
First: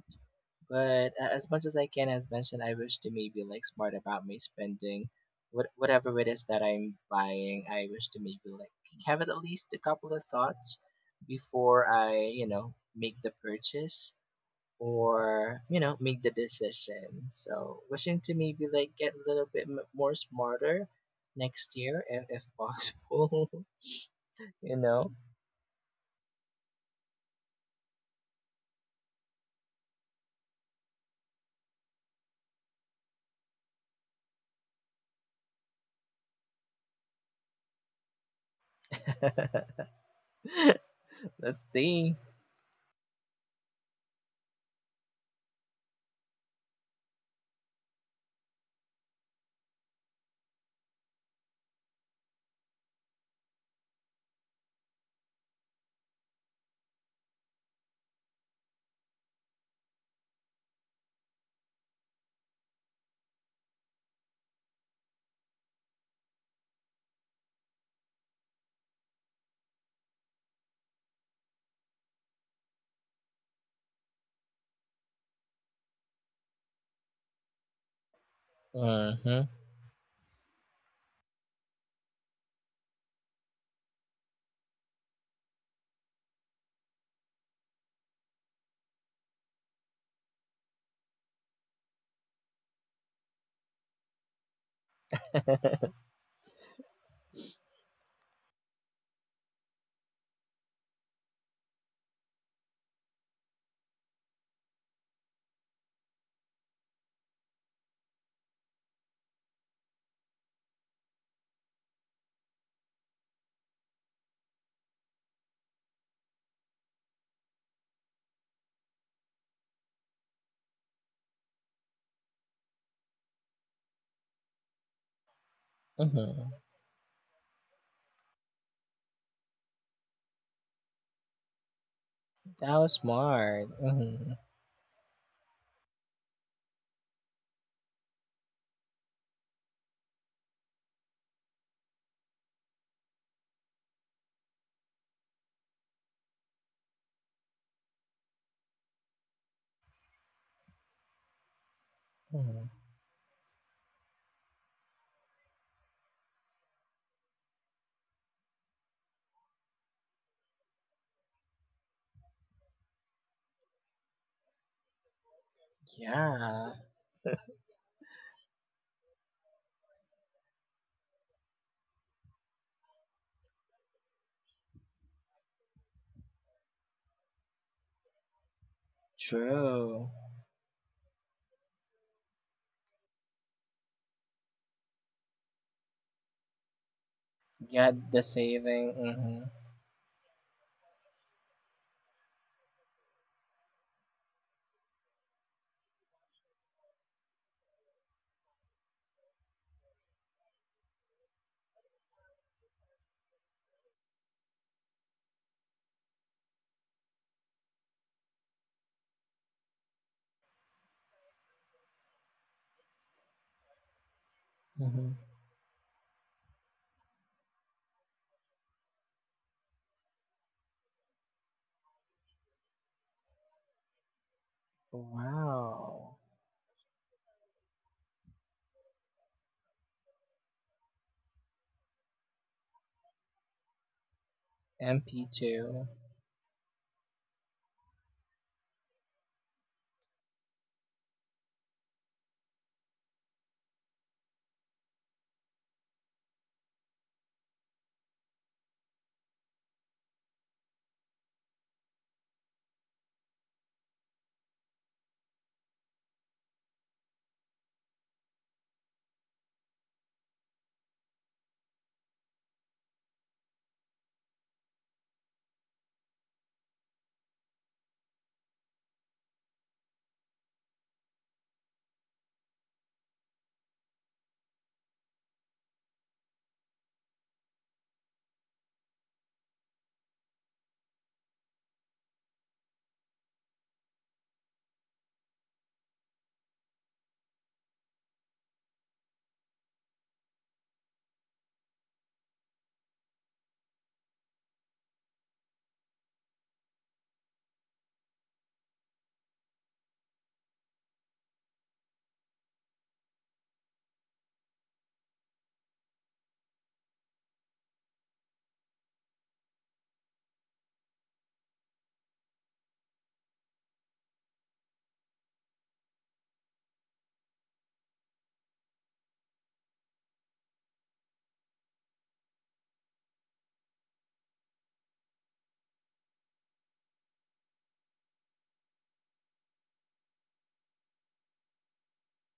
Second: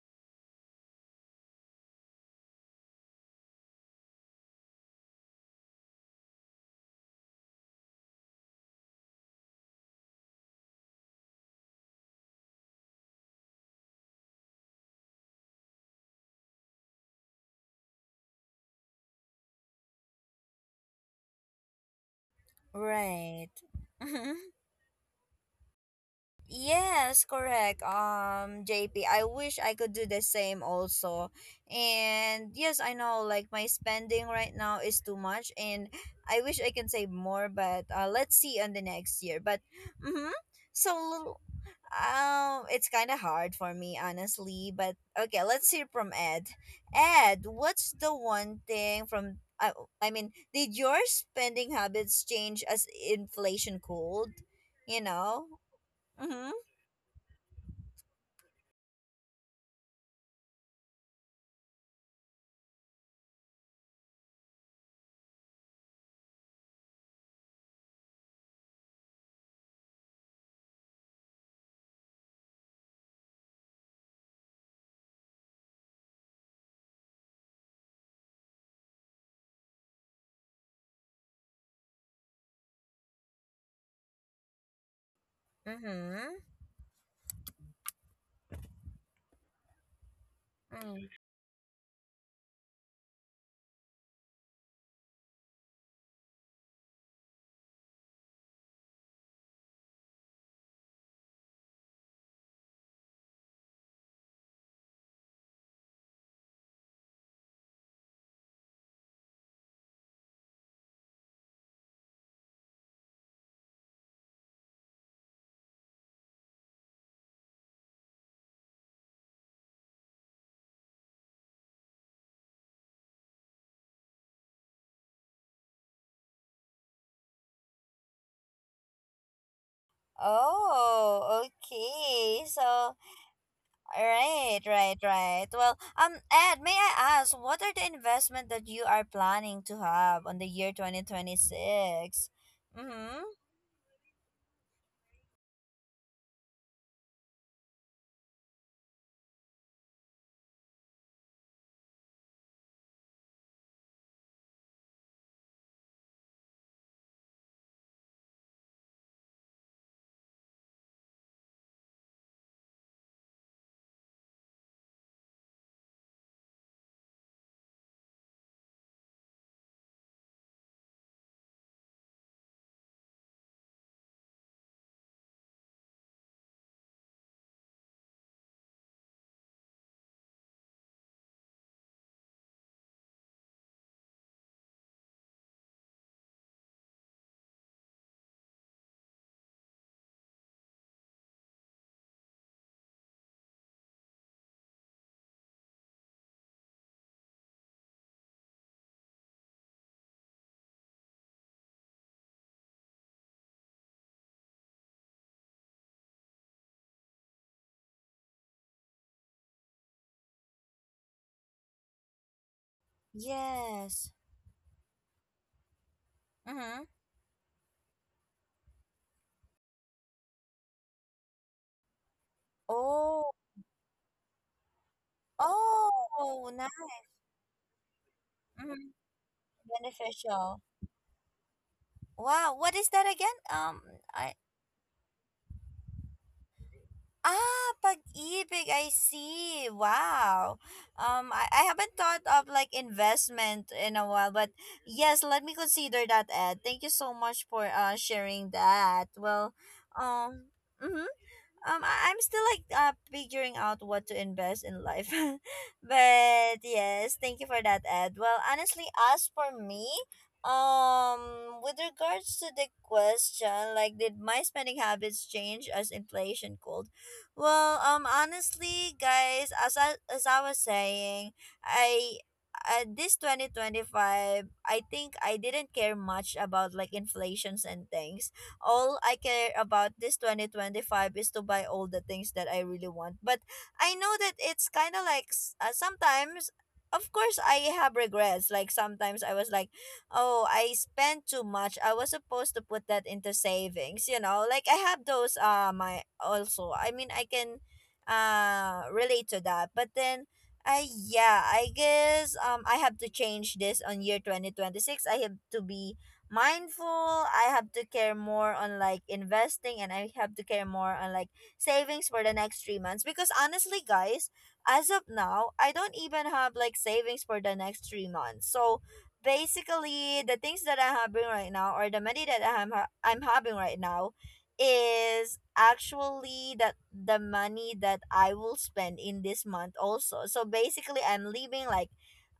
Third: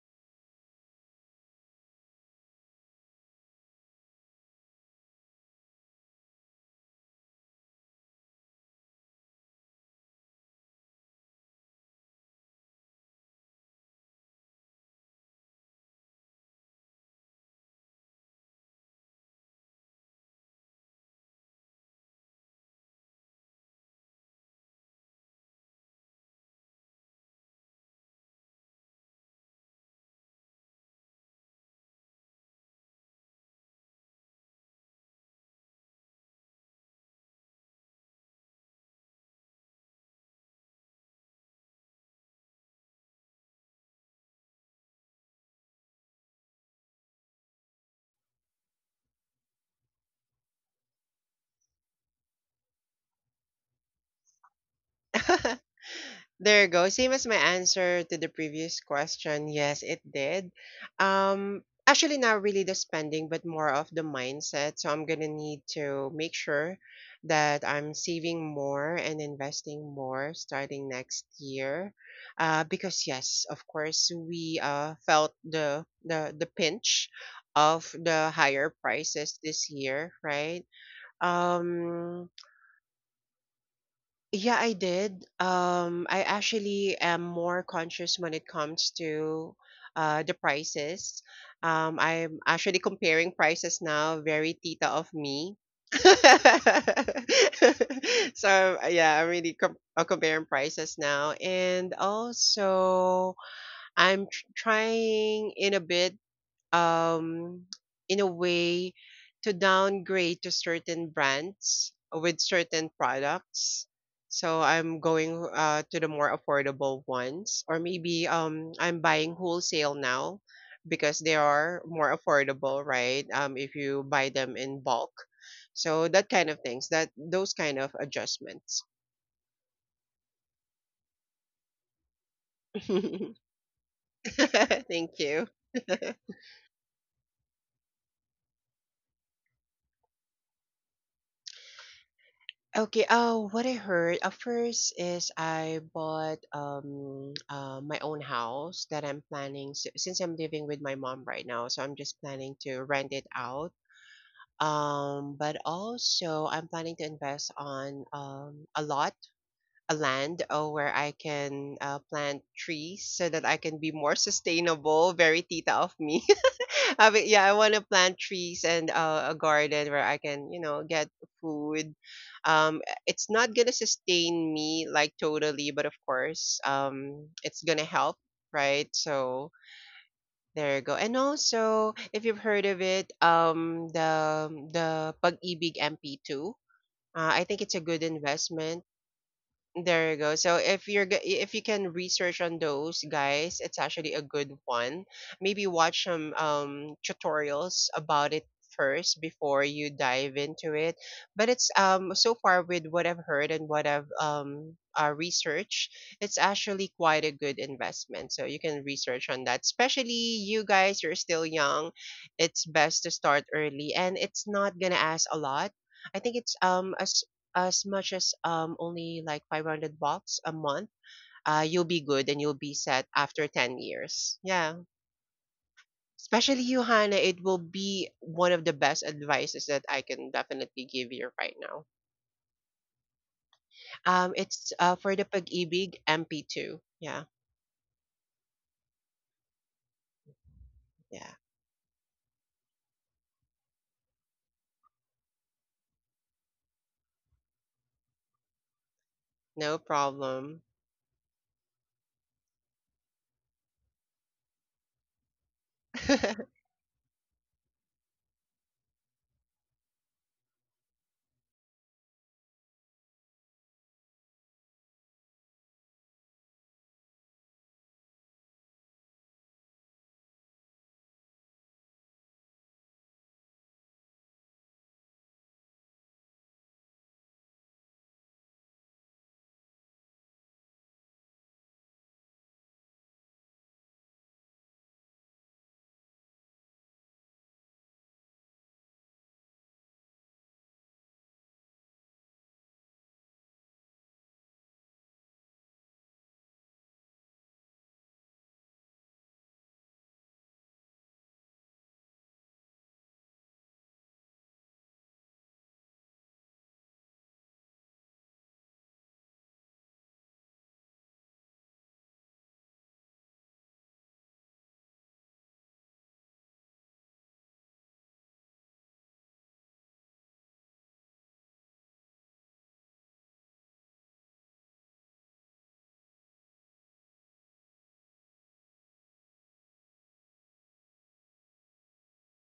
[SPEAKER 2] But as much as I can, as mentioned, I wish to maybe like smart about my spending. Whatever it is that I'm buying, I wish to maybe like have it at least a couple of thoughts before I, you know, make the purchase, or, you know, make the decision. So wishing to maybe like get a little bit more smarter next year, if
[SPEAKER 1] Right.
[SPEAKER 2] possible, you know.
[SPEAKER 1] Yes, correct. JP, I wish I could do the same also. And yes, I know like my spending right now is too much and I wish I can save more, but let's see on the next year. But mm-hmm. So
[SPEAKER 2] Let's see.
[SPEAKER 1] it's kind of hard for me honestly, but okay, let's hear from Ed. Ed, what's the one thing from I mean, did your spending habits change as inflation cooled, you know? Mhm.
[SPEAKER 3] There you go. Same as my answer to the previous question. Yes, it did. Actually, not really the spending, but more of the mindset. So I'm gonna need to make sure that I'm saving more and investing more starting next year. Because yes, of course, we felt the pinch of the higher prices
[SPEAKER 2] Mm-hmm.
[SPEAKER 3] this year, right? Um, yeah, I did. I
[SPEAKER 1] Mm-hmm.
[SPEAKER 3] actually am more conscious when it comes to the
[SPEAKER 1] Mm.
[SPEAKER 3] prices. I'm actually comparing prices now, very tita of me. So, yeah, I'm really comparing prices now. And also, I'm tr trying in a bit, um, in a way, to downgrade to certain brands with certain products. So I'm going to the more affordable ones, or maybe I'm buying wholesale now because they are more affordable, right? If you buy them in bulk. So that kind
[SPEAKER 2] Mm-hmm.
[SPEAKER 3] of things, that those kind of adjustments.
[SPEAKER 1] Oh, okay.
[SPEAKER 2] That was
[SPEAKER 1] So,
[SPEAKER 3] Thank
[SPEAKER 2] smart. Mm-hmm.
[SPEAKER 1] right, right, right.
[SPEAKER 3] you.
[SPEAKER 1] Well, Ed, may I ask, what are the investment that you are planning to have on the year 2026?
[SPEAKER 3] Okay,
[SPEAKER 1] Mm-hmm.
[SPEAKER 3] oh, what I heard first is I bought my own house that I'm planning, since I'm living with my mom right now, so I'm just planning
[SPEAKER 2] Mm-hmm.
[SPEAKER 3] to rent it out. But also I'm planning to invest on a lot, a land where I can plant trees so that I can be more sustainable. Very tita of me.
[SPEAKER 2] Yeah,
[SPEAKER 3] I mean, yeah, I want to plant trees and a garden where I can, you know, get food. Um, it's not gonna sustain me like totally, but of course, it's gonna help, right? So
[SPEAKER 2] true.
[SPEAKER 3] there you go. And also, if you've heard of it, the Pag-ibig MP2. I think it's a
[SPEAKER 2] Get
[SPEAKER 3] good
[SPEAKER 2] the
[SPEAKER 3] investment.
[SPEAKER 2] saving. Mm-hmm.
[SPEAKER 3] There you go. So if you can research on those guys, it's actually a good one. Maybe watch some tutorials about it first before you dive into it. But it's so far, with what I've heard and what I've researched, it's actually quite a good investment. So you can research on that. Especially you guys, you're still young. It's best to start early,
[SPEAKER 1] Yes.
[SPEAKER 3] and it's not gonna ask
[SPEAKER 2] Mm-hmm.
[SPEAKER 3] a lot. I think it's
[SPEAKER 1] Mm-hmm.
[SPEAKER 3] as much as only like 500 bucks a month, you'll be good and you'll be set
[SPEAKER 1] Oh,
[SPEAKER 3] after 10 years. Yeah,
[SPEAKER 2] Wow.
[SPEAKER 1] oh,
[SPEAKER 3] especially you,
[SPEAKER 1] nice.
[SPEAKER 3] Hannah. It will be one of the
[SPEAKER 1] Mm-hmm.
[SPEAKER 3] best advices that I can
[SPEAKER 1] Beneficial.
[SPEAKER 3] definitely give you right now.
[SPEAKER 1] Wow, what is that again? I
[SPEAKER 3] It's for the
[SPEAKER 2] MP2.
[SPEAKER 3] Pag-ibig MP2. Yeah.
[SPEAKER 1] Ah, pag-ibig, I see. Wow.
[SPEAKER 3] Yeah,
[SPEAKER 1] I haven't thought of like investment in a while, but yes, let me consider that, Ed. Thank you so much for sharing that. Well,
[SPEAKER 3] no
[SPEAKER 1] um,
[SPEAKER 3] problem.
[SPEAKER 1] mhm I- I'm still like figuring out what to invest in life. but yes, thank you for that, Ed. Well, honestly, as for me, with regards to the question, like did my spending habits change as inflation cooled? Well, honestly, guys, as I was saying, I this 2025, I think I didn't care much about like inflations and things. All I care about this 2025 is to buy all the things that I really want. But I know that it's kind of like sometimes of course I have regrets. Like sometimes I was like, "Oh, I spent too much. I was supposed to put that into savings." You know, like I have those my also. I mean, I can relate to that. But then I yeah, I guess I have to change this on year 2026. I have to be mindful. I have to care more on like investing, and I have to care more on like savings for the next three months, because honestly guys, as of now I don't even have like savings for the next three months. So basically the things that I'm having right now, or the money that I'm having right now, is actually that the money that I will spend in this month also. So basically I'm leaving like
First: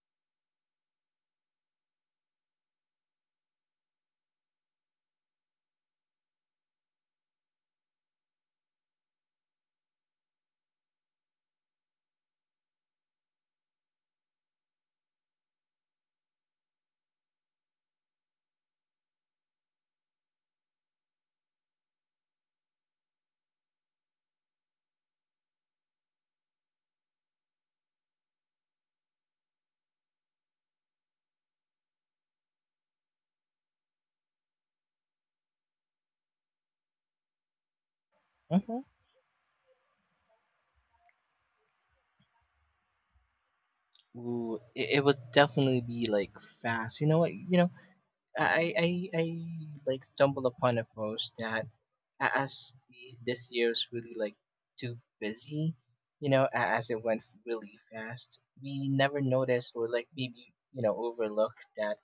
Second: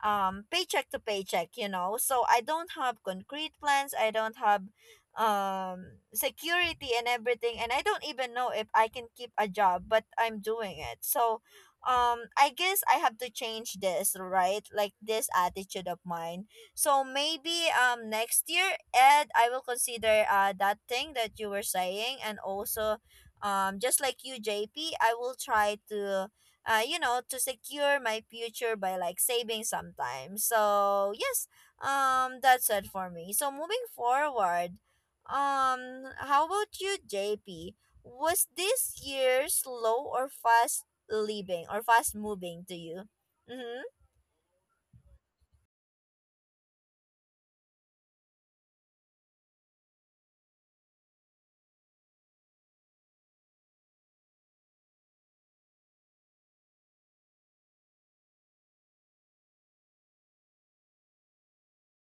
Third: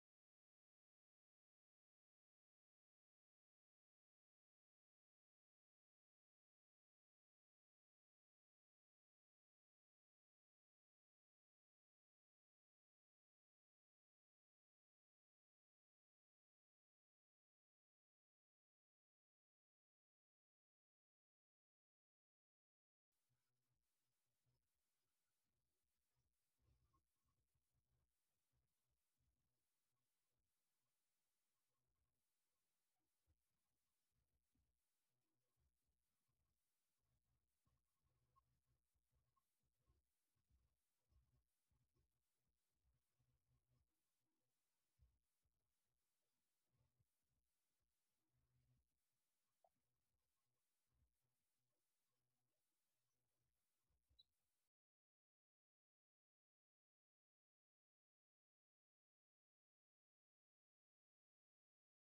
[SPEAKER 1] paycheck to paycheck, you know. So I don't have concrete plans. I don't have um security and everything, and I don't even know if I can keep a job, but I'm doing it. So I guess I have to change this, right? Like this attitude of mine. So maybe next year, Ed, I will consider that thing that you were saying. And also just like you, J P, I will try to you know, to secure my future by like saving sometimes. So yes, that's it for me. So moving forward, how about you, JP? Was
[SPEAKER 2] Mm-hmm.
[SPEAKER 1] this year slow or fast living or fast moving to you? Mm-hmm.
[SPEAKER 2] Ooh, it would definitely be like fast. You know what? You know I like stumbled upon a post that this year was really like too busy, you know, as it went really fast. We never noticed, or like maybe, you know, overlooked that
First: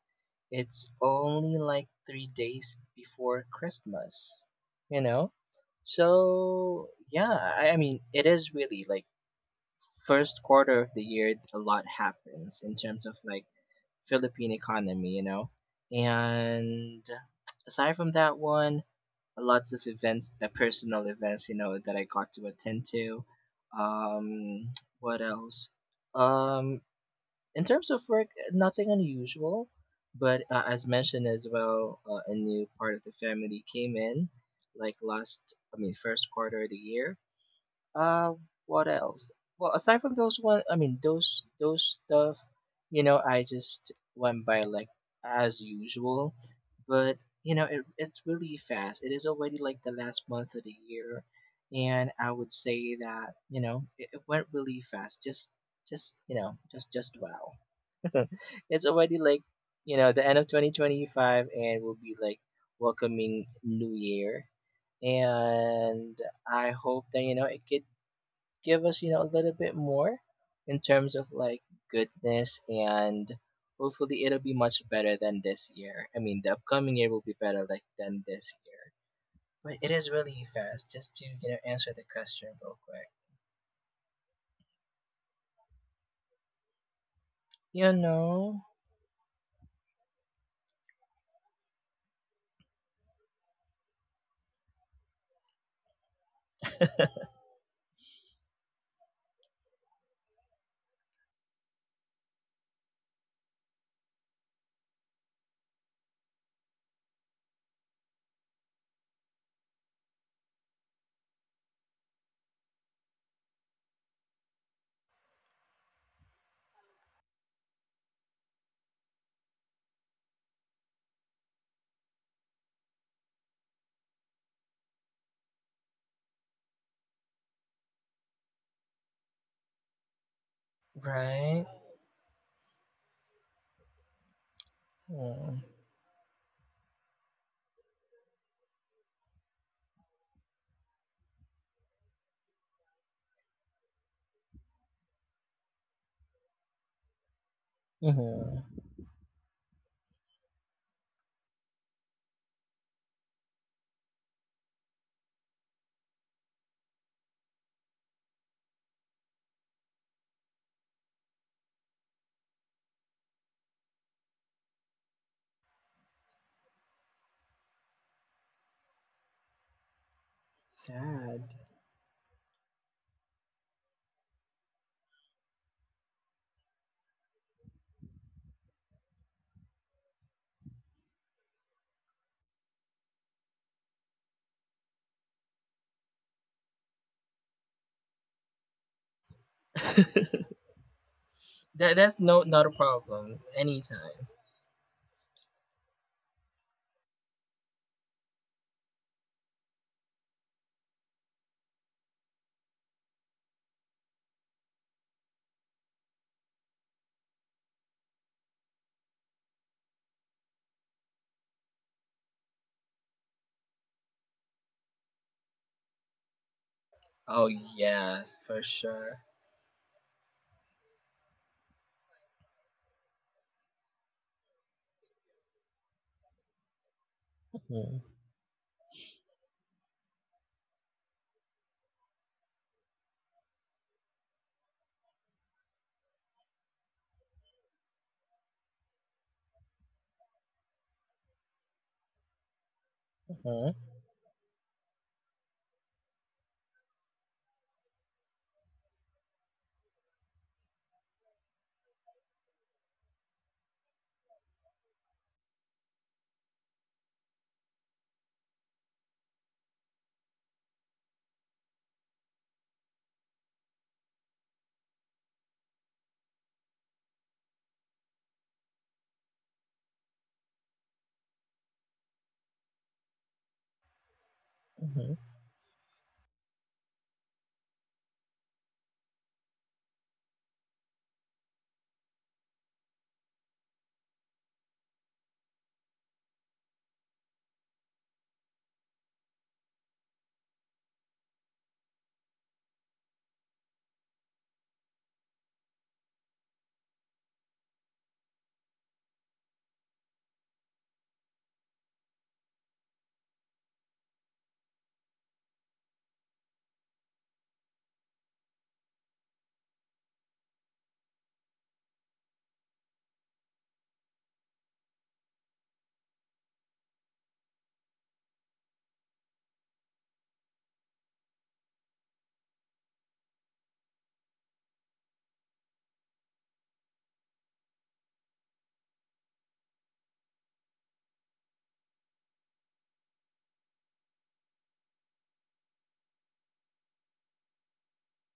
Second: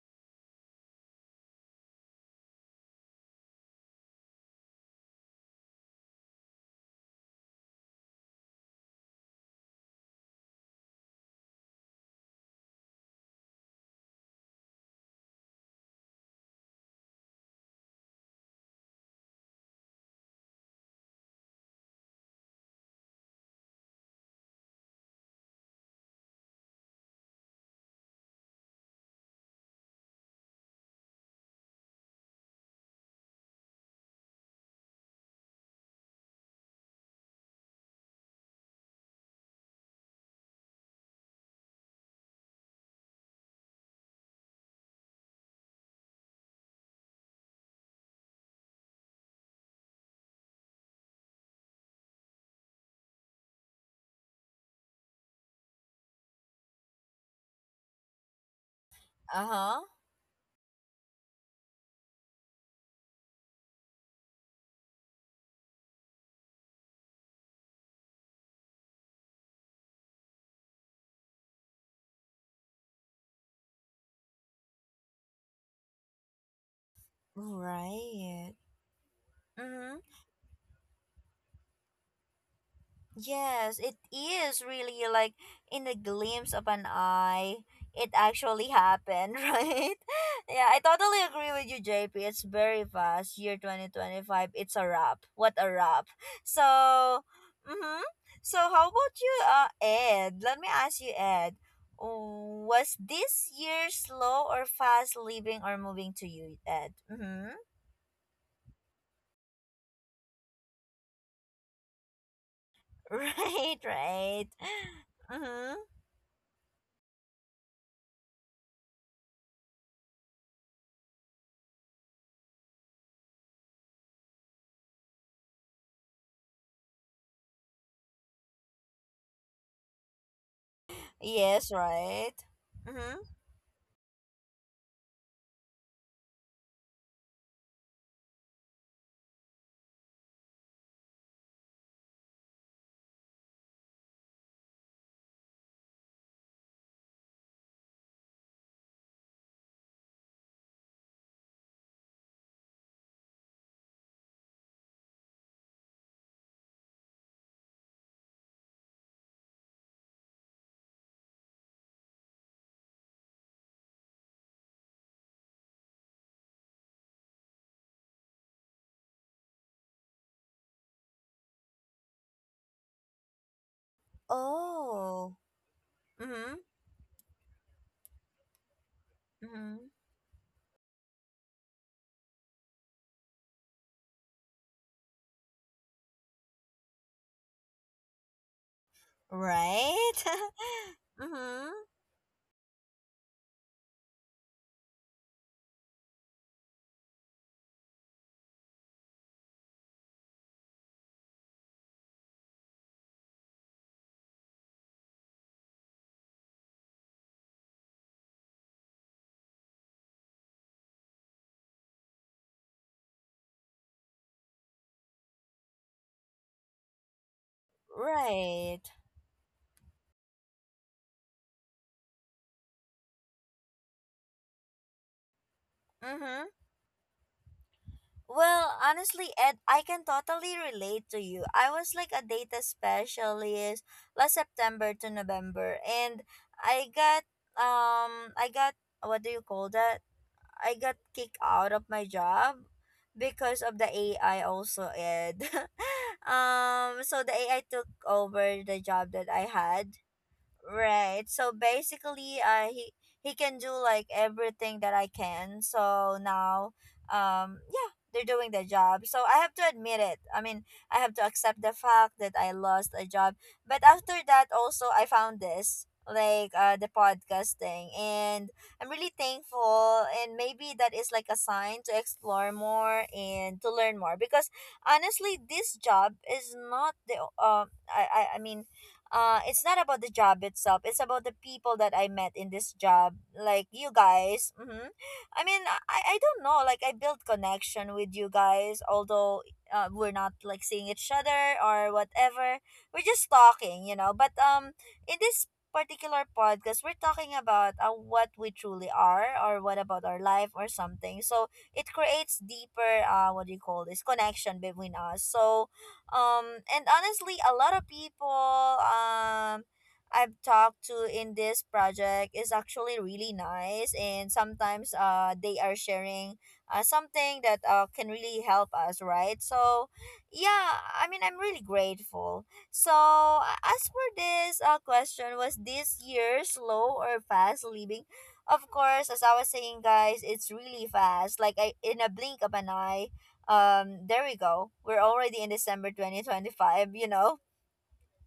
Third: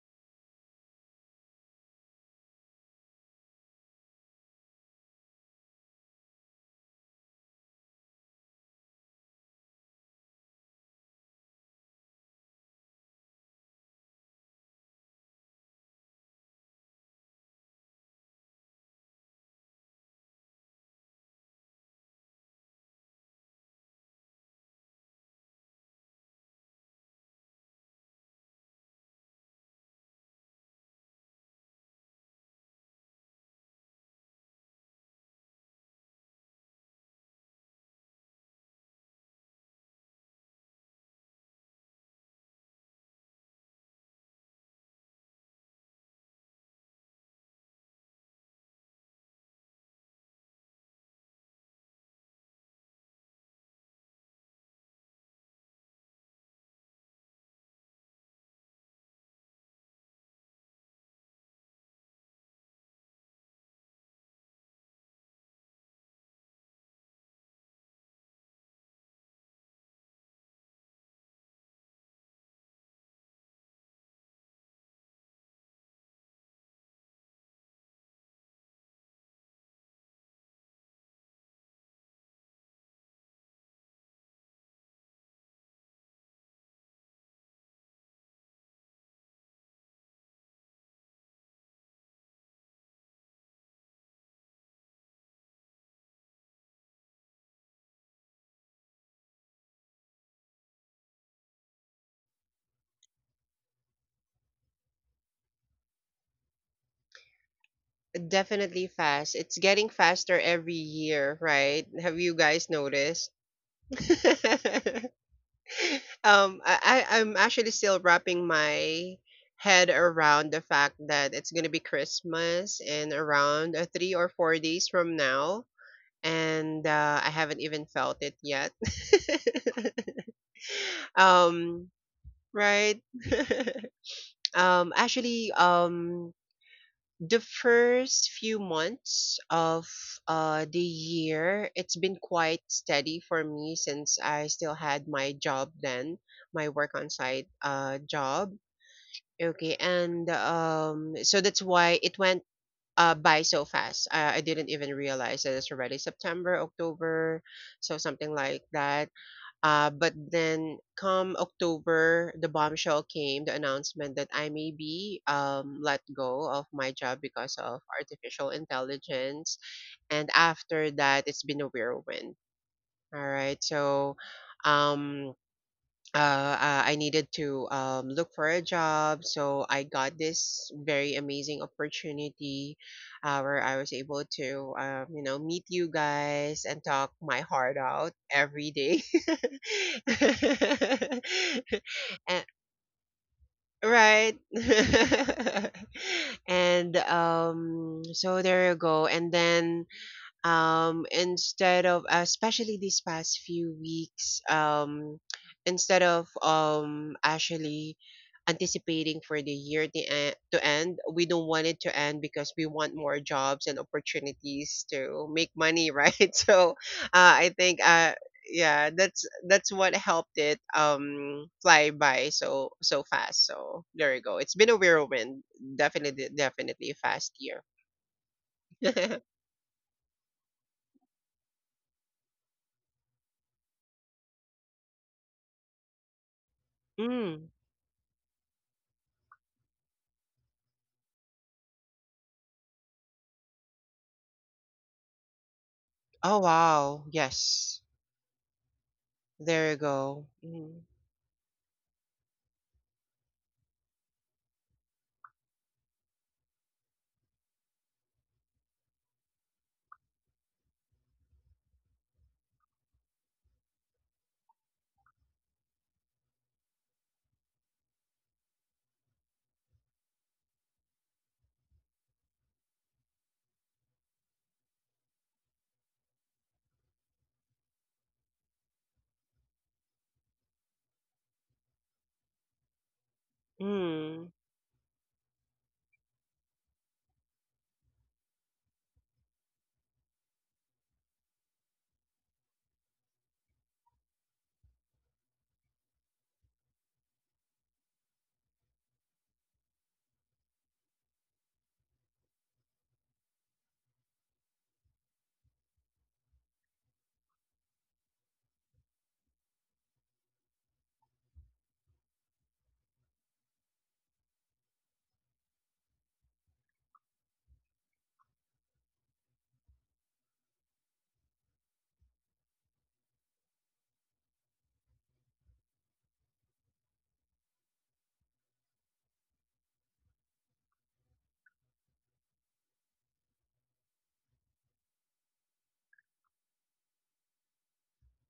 [SPEAKER 2] it's only like 3 days before Christmas, you know? So yeah, I mean, it is really like first quarter of the year, a lot happens in terms of like Philippine economy, you know. And aside from that one, lots of events, personal events, you know, that I got to attend to. Um, what else? Um, in terms of work, nothing unusual, but as mentioned as well, a new part of the family came in, like last, I mean, first quarter of the year. Uh, what else? Well, aside from those one, I mean those stuff, you know, I just went by like as usual. But you know, it's really fast. It is already like the last month of the year, and I would say that you know it went really fast. Just, you know, just wow. It's already like,
[SPEAKER 1] Uh huh.
[SPEAKER 2] you know, the end of 2025, and we'll be like welcoming new year, and I hope that, you know, it get give us, you know, a little bit more in terms of like goodness, and hopefully it'll be much better than this year. I mean, the upcoming year will be better like than this
[SPEAKER 1] Right.
[SPEAKER 2] year. But it
[SPEAKER 1] Mm-hmm.
[SPEAKER 2] is really fast, just to, you know, answer the question real quick.
[SPEAKER 1] Yes, it is really like in the glimpse of an eye,
[SPEAKER 2] You
[SPEAKER 1] it
[SPEAKER 2] know,
[SPEAKER 1] actually happened, right? Yeah, I totally agree with you, JP. It's very fast. Year 2025, it's a wrap. What a wrap. So, mm-hmm. So, how about you, Ed? Let me ask you, Ed. Was this year slow or fast living or moving to you, Ed? Mm-hmm.
[SPEAKER 3] Definitely fast. It's getting faster every year, right? Have you guys noticed?
[SPEAKER 1] Right, right. Mm-hmm.
[SPEAKER 3] I I'm actually still wrapping my head around the fact that it's gonna be Christmas in around 3 or 4 days from now, and I haven't even felt it yet.
[SPEAKER 2] right?
[SPEAKER 1] Yes,
[SPEAKER 3] um,
[SPEAKER 1] right.
[SPEAKER 3] right.
[SPEAKER 1] Mm-hmm.
[SPEAKER 3] Um, actually,
[SPEAKER 2] Hmm.
[SPEAKER 3] um, the first few months of the year, it's been quite steady for me since I still had my job then, my work on site job.
[SPEAKER 2] Mm-hmm.
[SPEAKER 3] Okay, and so that's why it went by so fast. I didn't even realize that it's already September, October, so something like that. But then come October, the bombshell came: the announcement that I may be let go of my job because of artificial intelligence. And after that,
[SPEAKER 2] Sad.
[SPEAKER 3] it's been a whirlwind. All right, so um
[SPEAKER 1] Oh. Mhm.
[SPEAKER 3] I needed to look for a job. So I
[SPEAKER 1] Mhm.
[SPEAKER 3] got this very amazing opportunity where I was able to, you know, meet you guys and talk my heart out every day.
[SPEAKER 1] Right? mhm.
[SPEAKER 2] That's no,
[SPEAKER 3] And,
[SPEAKER 2] not a problem, anytime.
[SPEAKER 3] right. And so there you go. And then instead of, especially these past few weeks, instead of actually anticipating for the year to end, we don't want it to end because we want more jobs and opportunities to make money. Right, so
[SPEAKER 2] Oh
[SPEAKER 3] I think
[SPEAKER 2] yeah, for
[SPEAKER 1] Right.
[SPEAKER 3] yeah,
[SPEAKER 2] sure.
[SPEAKER 3] that's what helped it fly by so so fast. So there you go. It's been a whirlwind. Definitely,
[SPEAKER 1] Mhm.
[SPEAKER 3] definitely fast year.
[SPEAKER 2] Mm-hmm.
[SPEAKER 1] Well, honestly, Ed, I can totally relate to you. I was like a data specialist last September to November, and I got
[SPEAKER 3] Mm.
[SPEAKER 1] I got what do you call that? I got kicked out of my job because
[SPEAKER 2] Mm-hmm.
[SPEAKER 1] of the AI also, Ed.
[SPEAKER 3] Oh wow.
[SPEAKER 1] So the AI
[SPEAKER 3] Yes.
[SPEAKER 1] took over the job that I
[SPEAKER 3] There you
[SPEAKER 1] had.
[SPEAKER 3] go. Mm.
[SPEAKER 1] Right. So basically, he can do like everything that I can. So now, yeah, they're doing the job. So I have to admit it. I mean, I have to accept the fact that I lost a job. But after that, also I found this like the podcast thing, and I'm really thankful. And maybe that is like a sign to explore more and to learn more because
[SPEAKER 2] Mm-hmm.
[SPEAKER 1] honestly, this job is not the I mean it's not about the job itself, it's about the people that I met in this job, like you
[SPEAKER 3] Mm.
[SPEAKER 1] guys. Mm-hmm. I mean, I don't know, like I built connection with you guys, although we're not like seeing each other or whatever, we're just talking, you know. But in this particular podcast, we're talking about what we truly are or what about our life or something, so it creates deeper what do you call this, connection between us. So and honestly, a lot of people I've talked to in this project is actually really nice, and sometimes they are sharing something that can really help us, right? So, yeah, I mean, I'm really grateful. So, as for this question, was this year slow or fast living? Of course, as I was saying, guys, it's really fast. Like in a blink of an eye, there we go, we're already in December 2025, you know.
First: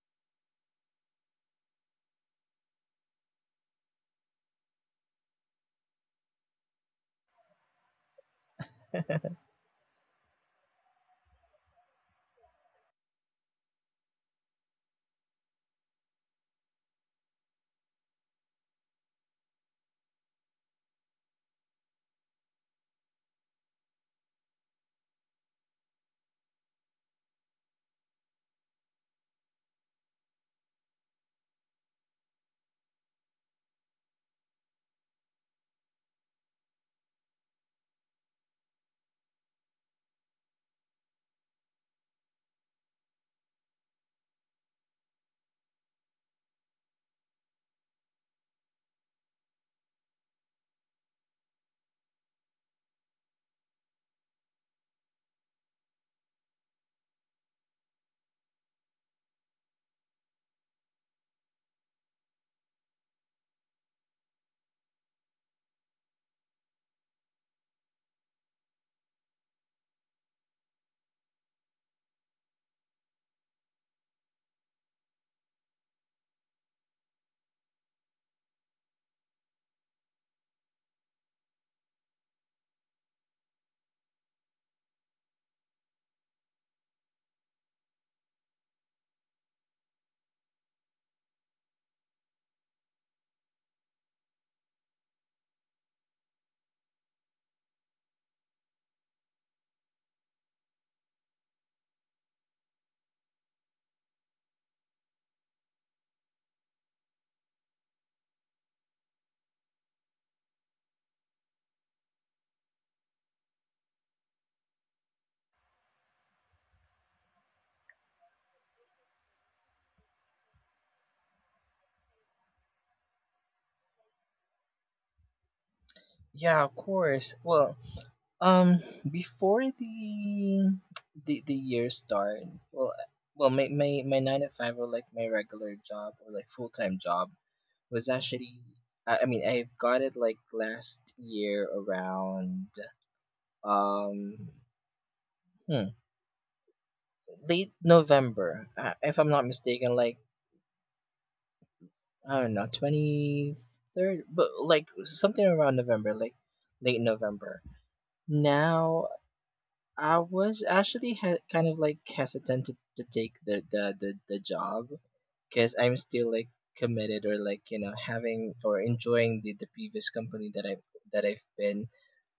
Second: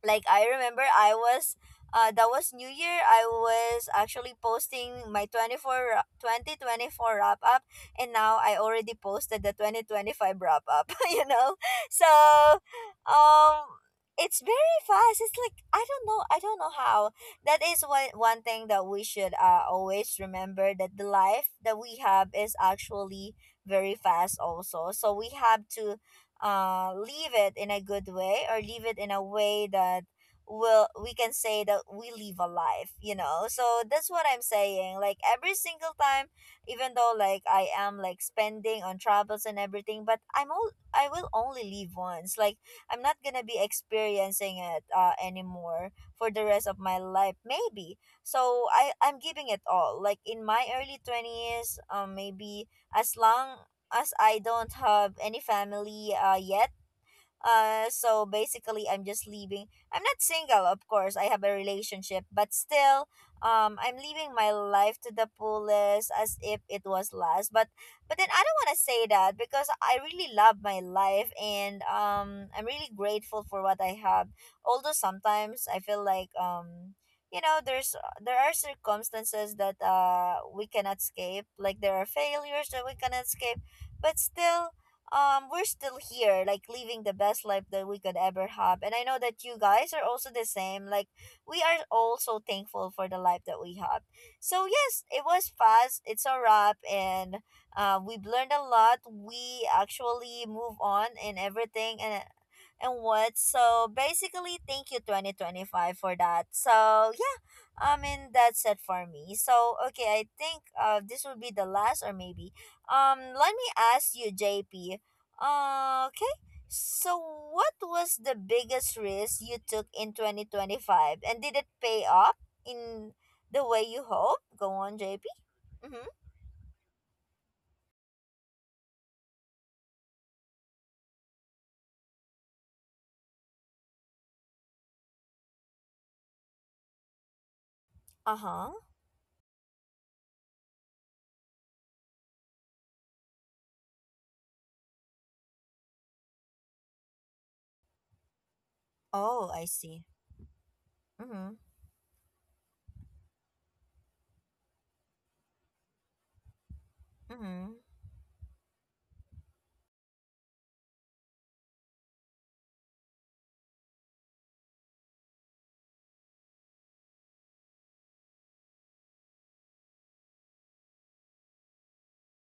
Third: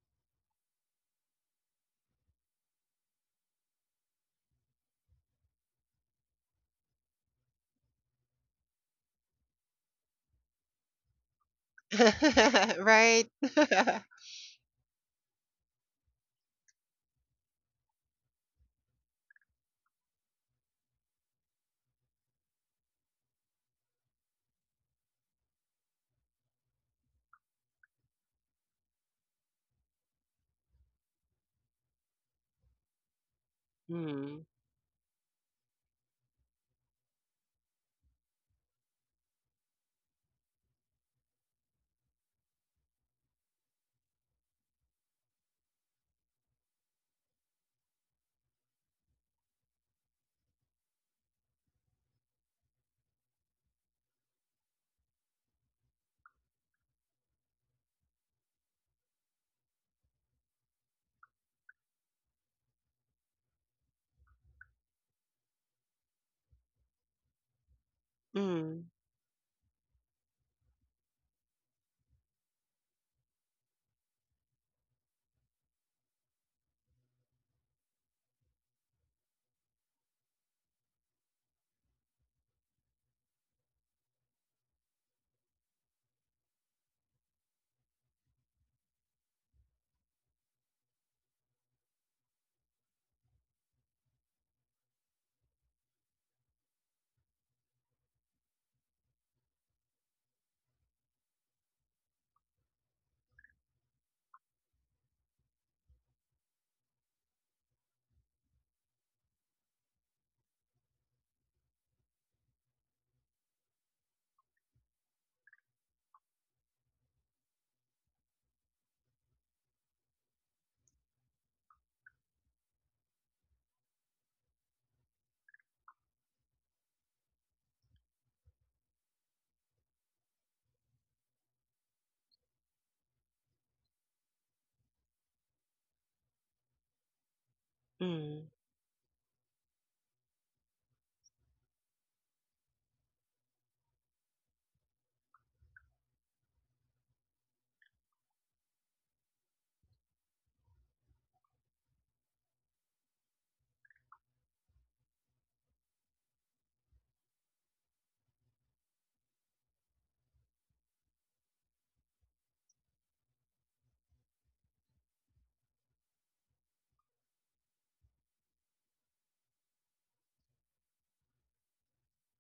[SPEAKER 1] Like I remember I was that was New Year, I was actually posting my 2024 wrap up, and now I already posted the 2025 wrap up. you know, so
[SPEAKER 3] Right.
[SPEAKER 1] um it's very fast. It's like I don't know, I don't know how. That is one thing that we should always remember, that the life that we have is actually very fast also, so we have to leave it in a good way or leave it in a way that will we can say that we live a life, you know. So that's what I'm
[SPEAKER 3] Mm.
[SPEAKER 1] saying, like every single time, even though like I am like spending on travels and everything, but I will only leave once, like I'm not gonna be experiencing it anymore for the rest of my life maybe. So I'm giving it all, like in my early 20s. Maybe as long as I don't have any family yet. So basically, I'm just leaving. I'm not single, of course. I have a relationship, but still, I'm living my life to the fullest as if it was last. But then I don't want to
[SPEAKER 3] Mm.
[SPEAKER 1] say that because I really love my life, and I'm really grateful for what I have. Although sometimes I feel like You know, there are circumstances that we cannot escape. Like there are failures that we cannot escape, but still, we're still here like living the best life that we could ever have, and I know that you guys are also the same, like we are also thankful for the life that we have. So yes, it was fast, it's a wrap. And we've learned a lot, we actually move on and everything, and what so basically thank you 2025 for that. So yeah, I mean, that's it for me. So okay, I think this will be the last, or maybe let me ask you, JP. Okay. So what was the biggest risk you took in 2025, and did it pay off in the way you hoped? Go on, JP. Mhm.
[SPEAKER 2] Yeah, of course. Well, Um, before the year start, well, uh, well, my nine to five, or like my regular job, or like full time job was
[SPEAKER 3] Mm.
[SPEAKER 2] actually,
[SPEAKER 1] Uh-huh.
[SPEAKER 2] I mean, I got it like last year around um hmm, late November, if I'm
[SPEAKER 1] Oh,
[SPEAKER 2] not
[SPEAKER 1] I see.
[SPEAKER 2] mistaken, like
[SPEAKER 1] Mhm.
[SPEAKER 2] I don't know, 23rd, but like something around November, like late November.
[SPEAKER 1] Mhm.
[SPEAKER 2] Now I was actually kind of like hesitant to take the job, because I'm still like committed or like, you know, having or enjoying the previous company that I've been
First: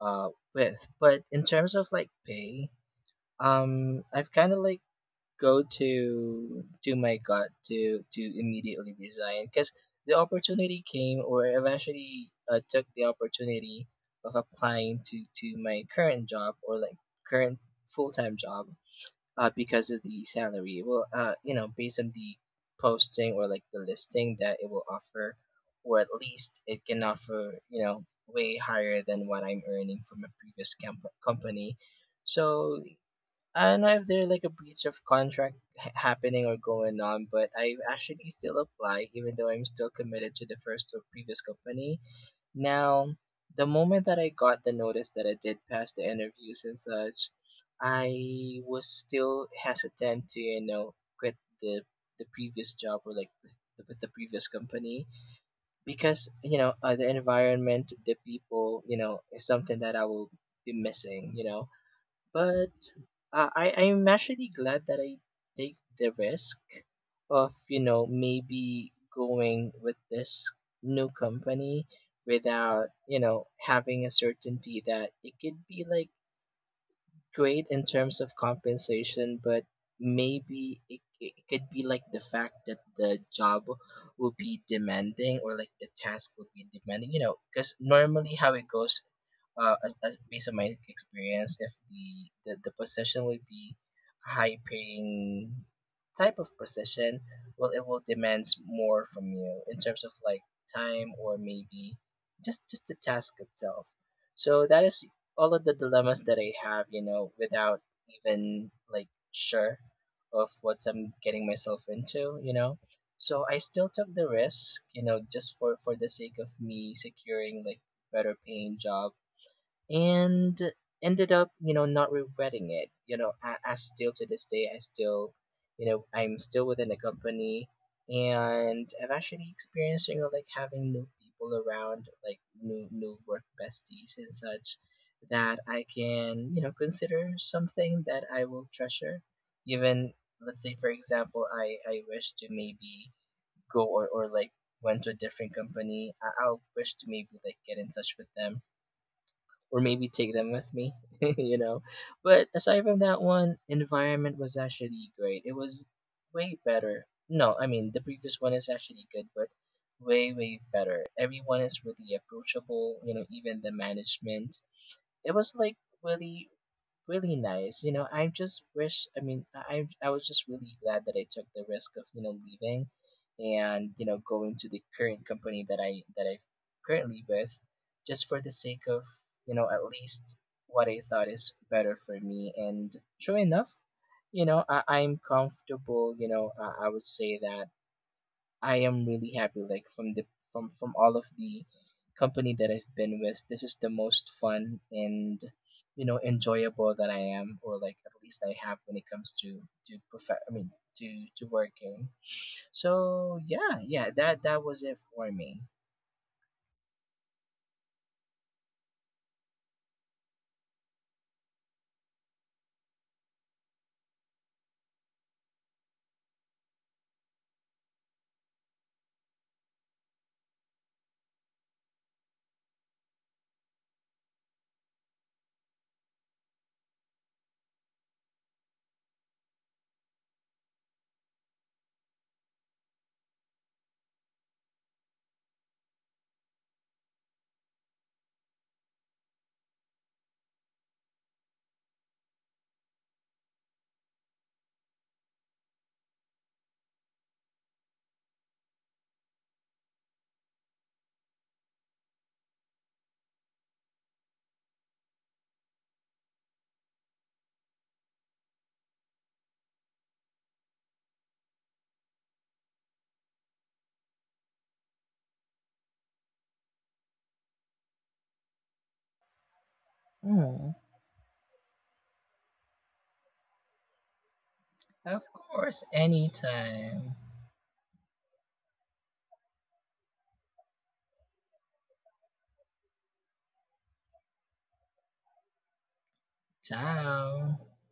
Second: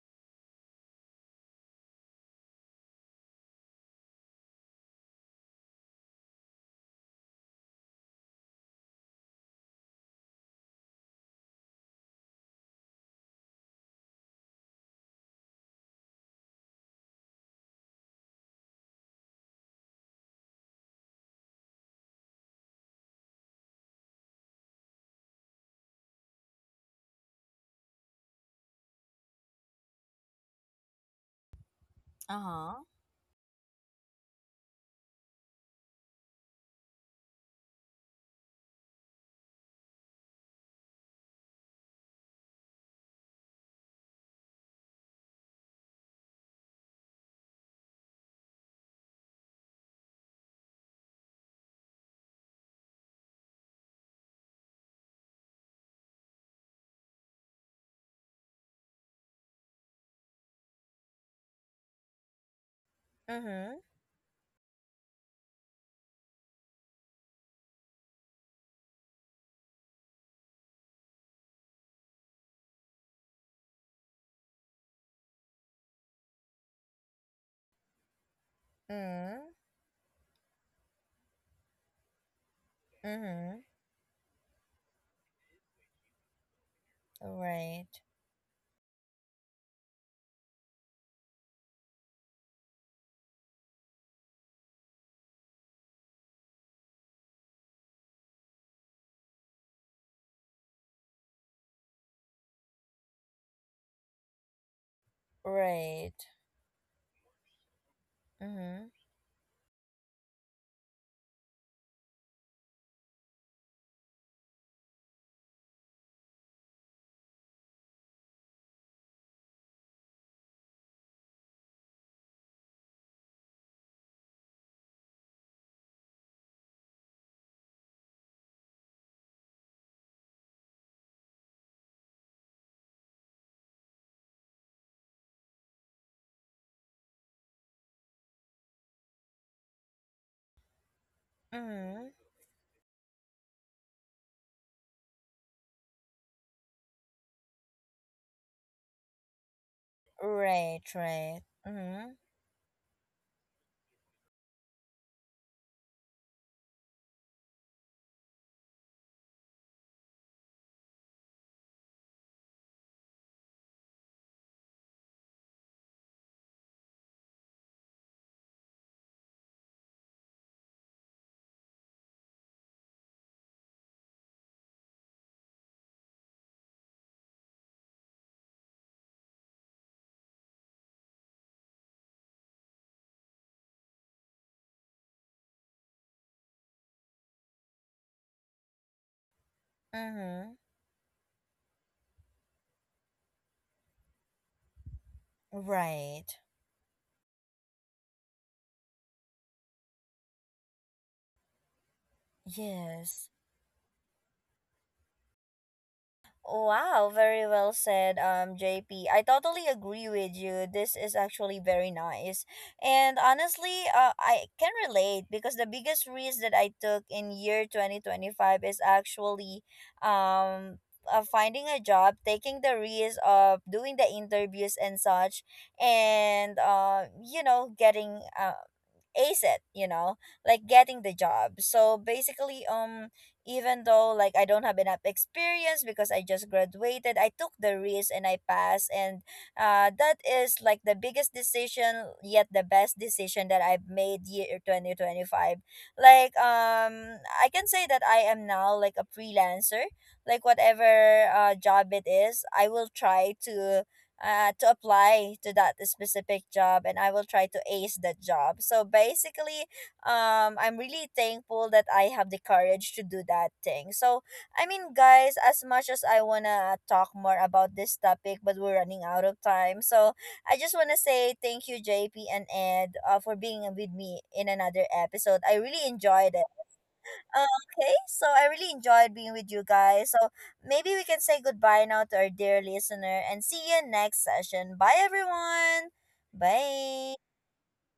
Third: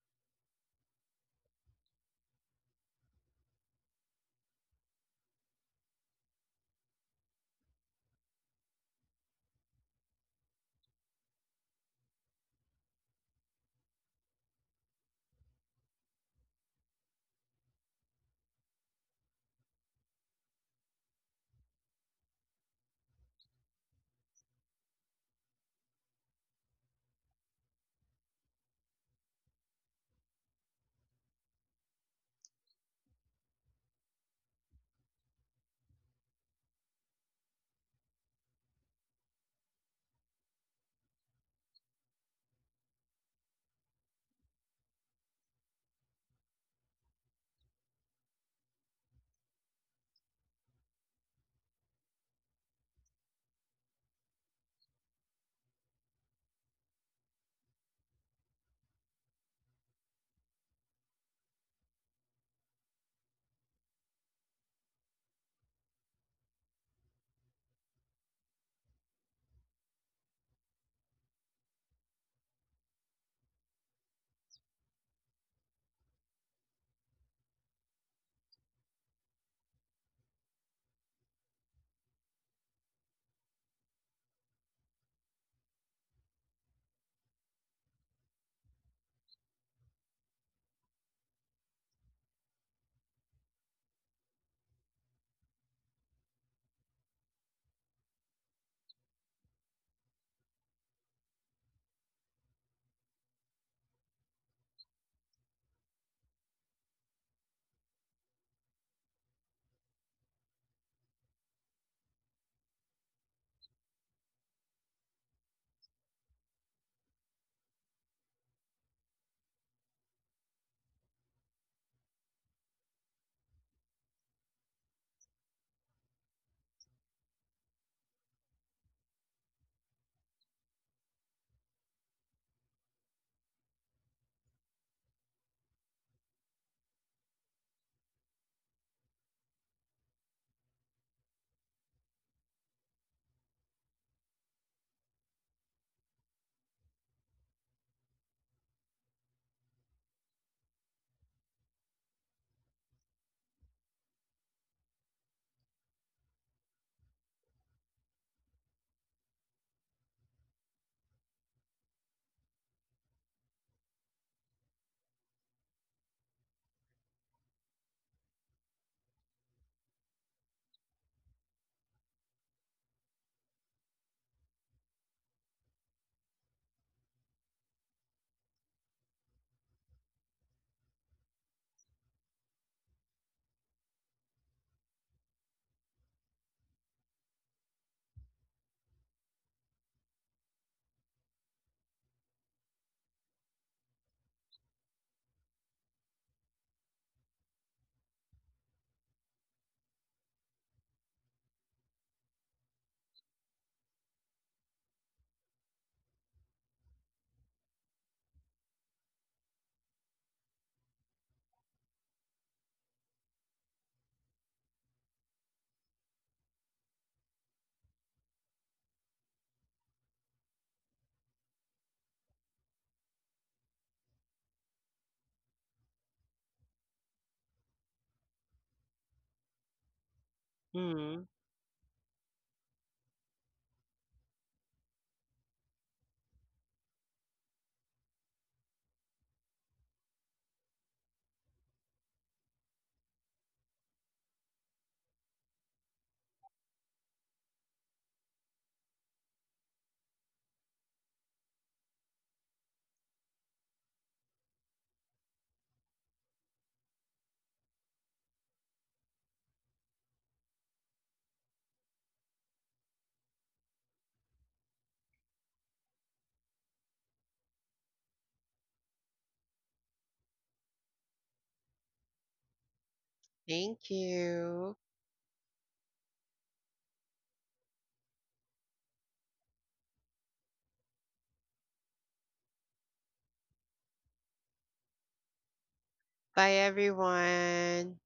[SPEAKER 2] uh with. But in terms of like pay, I've kind of like go to my gut to immediately resign, because the opportunity came, or eventually took the opportunity of applying to my current job, or like current full-time job, because of the salary. Well, you know, based on the posting, or like the listing that it will offer, or at least it can offer, you know, way higher than what I'm earning from a previous company.
[SPEAKER 1] Uh-huh.
[SPEAKER 2] So I don't know if there's like a breach of contract happening or going on, but I actually still apply, even though I'm still committed to the first or previous company. Now, the moment that I got the notice that I did pass the interviews and such, I was still hesitant to, you know, quit the previous job, or like with the previous company, because you know the environment, the people, you know, is something that I will be missing, you know. But I
[SPEAKER 1] Mhm.
[SPEAKER 2] I'm actually glad that I take the risk of, you know, maybe going with this new company, without, you know, having a certainty that it could be like great in terms of compensation.
[SPEAKER 1] Mhm.
[SPEAKER 2] But maybe it could be like the fact that the job
[SPEAKER 1] Mhm.
[SPEAKER 2] will be demanding, or like the task will be demanding, you know, because
[SPEAKER 1] Right.
[SPEAKER 2] normally how it goes, as based on my experience, if the position will be a high paying type of position, well, it will demands more from you in terms of like time, or maybe just the task itself. So that is all of the
[SPEAKER 1] Right.
[SPEAKER 2] dilemmas that I have, you know, without even
[SPEAKER 1] Mhm.
[SPEAKER 2] like sure of what I'm getting myself into, you know. So I still took the risk, you know, just for the sake of me securing like better paying job, and ended up, you know, not regretting it. You know, I still, to this day. I'm still within the company, and I've actually experienced, you know, like having new people around, like new work besties and such, that I can, you know, consider something that I will treasure, even, let's say for example, i
[SPEAKER 1] Mhm.
[SPEAKER 2] wish to maybe go, or like went to a different company. I'll wish to maybe like get in touch with them, or maybe take them with
[SPEAKER 1] Right,
[SPEAKER 2] me,
[SPEAKER 1] right.
[SPEAKER 2] you know.
[SPEAKER 1] Mhm.
[SPEAKER 2] But aside from that one, environment was actually great. It was way better. No, I mean the previous one is actually good, but way better. Everyone is really approachable, you know, even the management. It was like really really nice. You know, I just wish. I mean, I was just really glad that I took the risk of, you know, leaving, and, you know, going to the current company that I currently with, just for the sake of, you know, at least what I thought is better for me. And sure enough, you know I'm comfortable. You know I would say that I am really happy. Like from the
[SPEAKER 1] Mhm.
[SPEAKER 2] from from all of the company that I've been with, this is the most fun and, you know,
[SPEAKER 1] Right.
[SPEAKER 2] enjoyable that I am, or like at least I have when it comes to prof- I mean to working.
[SPEAKER 1] Yes.
[SPEAKER 2] So yeah, that was it for me.
[SPEAKER 1] Wow, very well said, JP. I totally agree with you. This is actually very nice. And honestly, I can relate, because the biggest risk that I took in year 2025 is actually um, finding a job, taking the risk of doing the interviews and such, and, you know, getting ace it, you know, like getting the
[SPEAKER 3] Mm.
[SPEAKER 1] job. So basically even though like I don't have enough experience because I just graduated, I took the risk and I passed. And that is like the biggest decision, yet the best decision that I've made, year 2025. Like I can say that I am now like a freelancer, like whatever job it is, I will try to apply to that specific job, and I will try to ace that job. So basically, I'm really thankful that I have the courage to do that thing. So, I mean, guys, as much as I want to talk more about this topic, but we're running out of time. So, I just
[SPEAKER 2] Mm.
[SPEAKER 1] want to say thank you, JP and Ed, for being
[SPEAKER 3] Thank
[SPEAKER 1] with me in
[SPEAKER 3] you.
[SPEAKER 1] another
[SPEAKER 2] Of
[SPEAKER 1] episode. I really
[SPEAKER 2] course,
[SPEAKER 1] enjoyed it.
[SPEAKER 2] anytime.
[SPEAKER 1] Okay, so I really enjoyed being with you guys. So maybe we can say goodbye now to our dear listener and see you next session. Bye, everyone.
[SPEAKER 3] Bye
[SPEAKER 1] Bye.
[SPEAKER 2] Ciao.
[SPEAKER 3] everyone.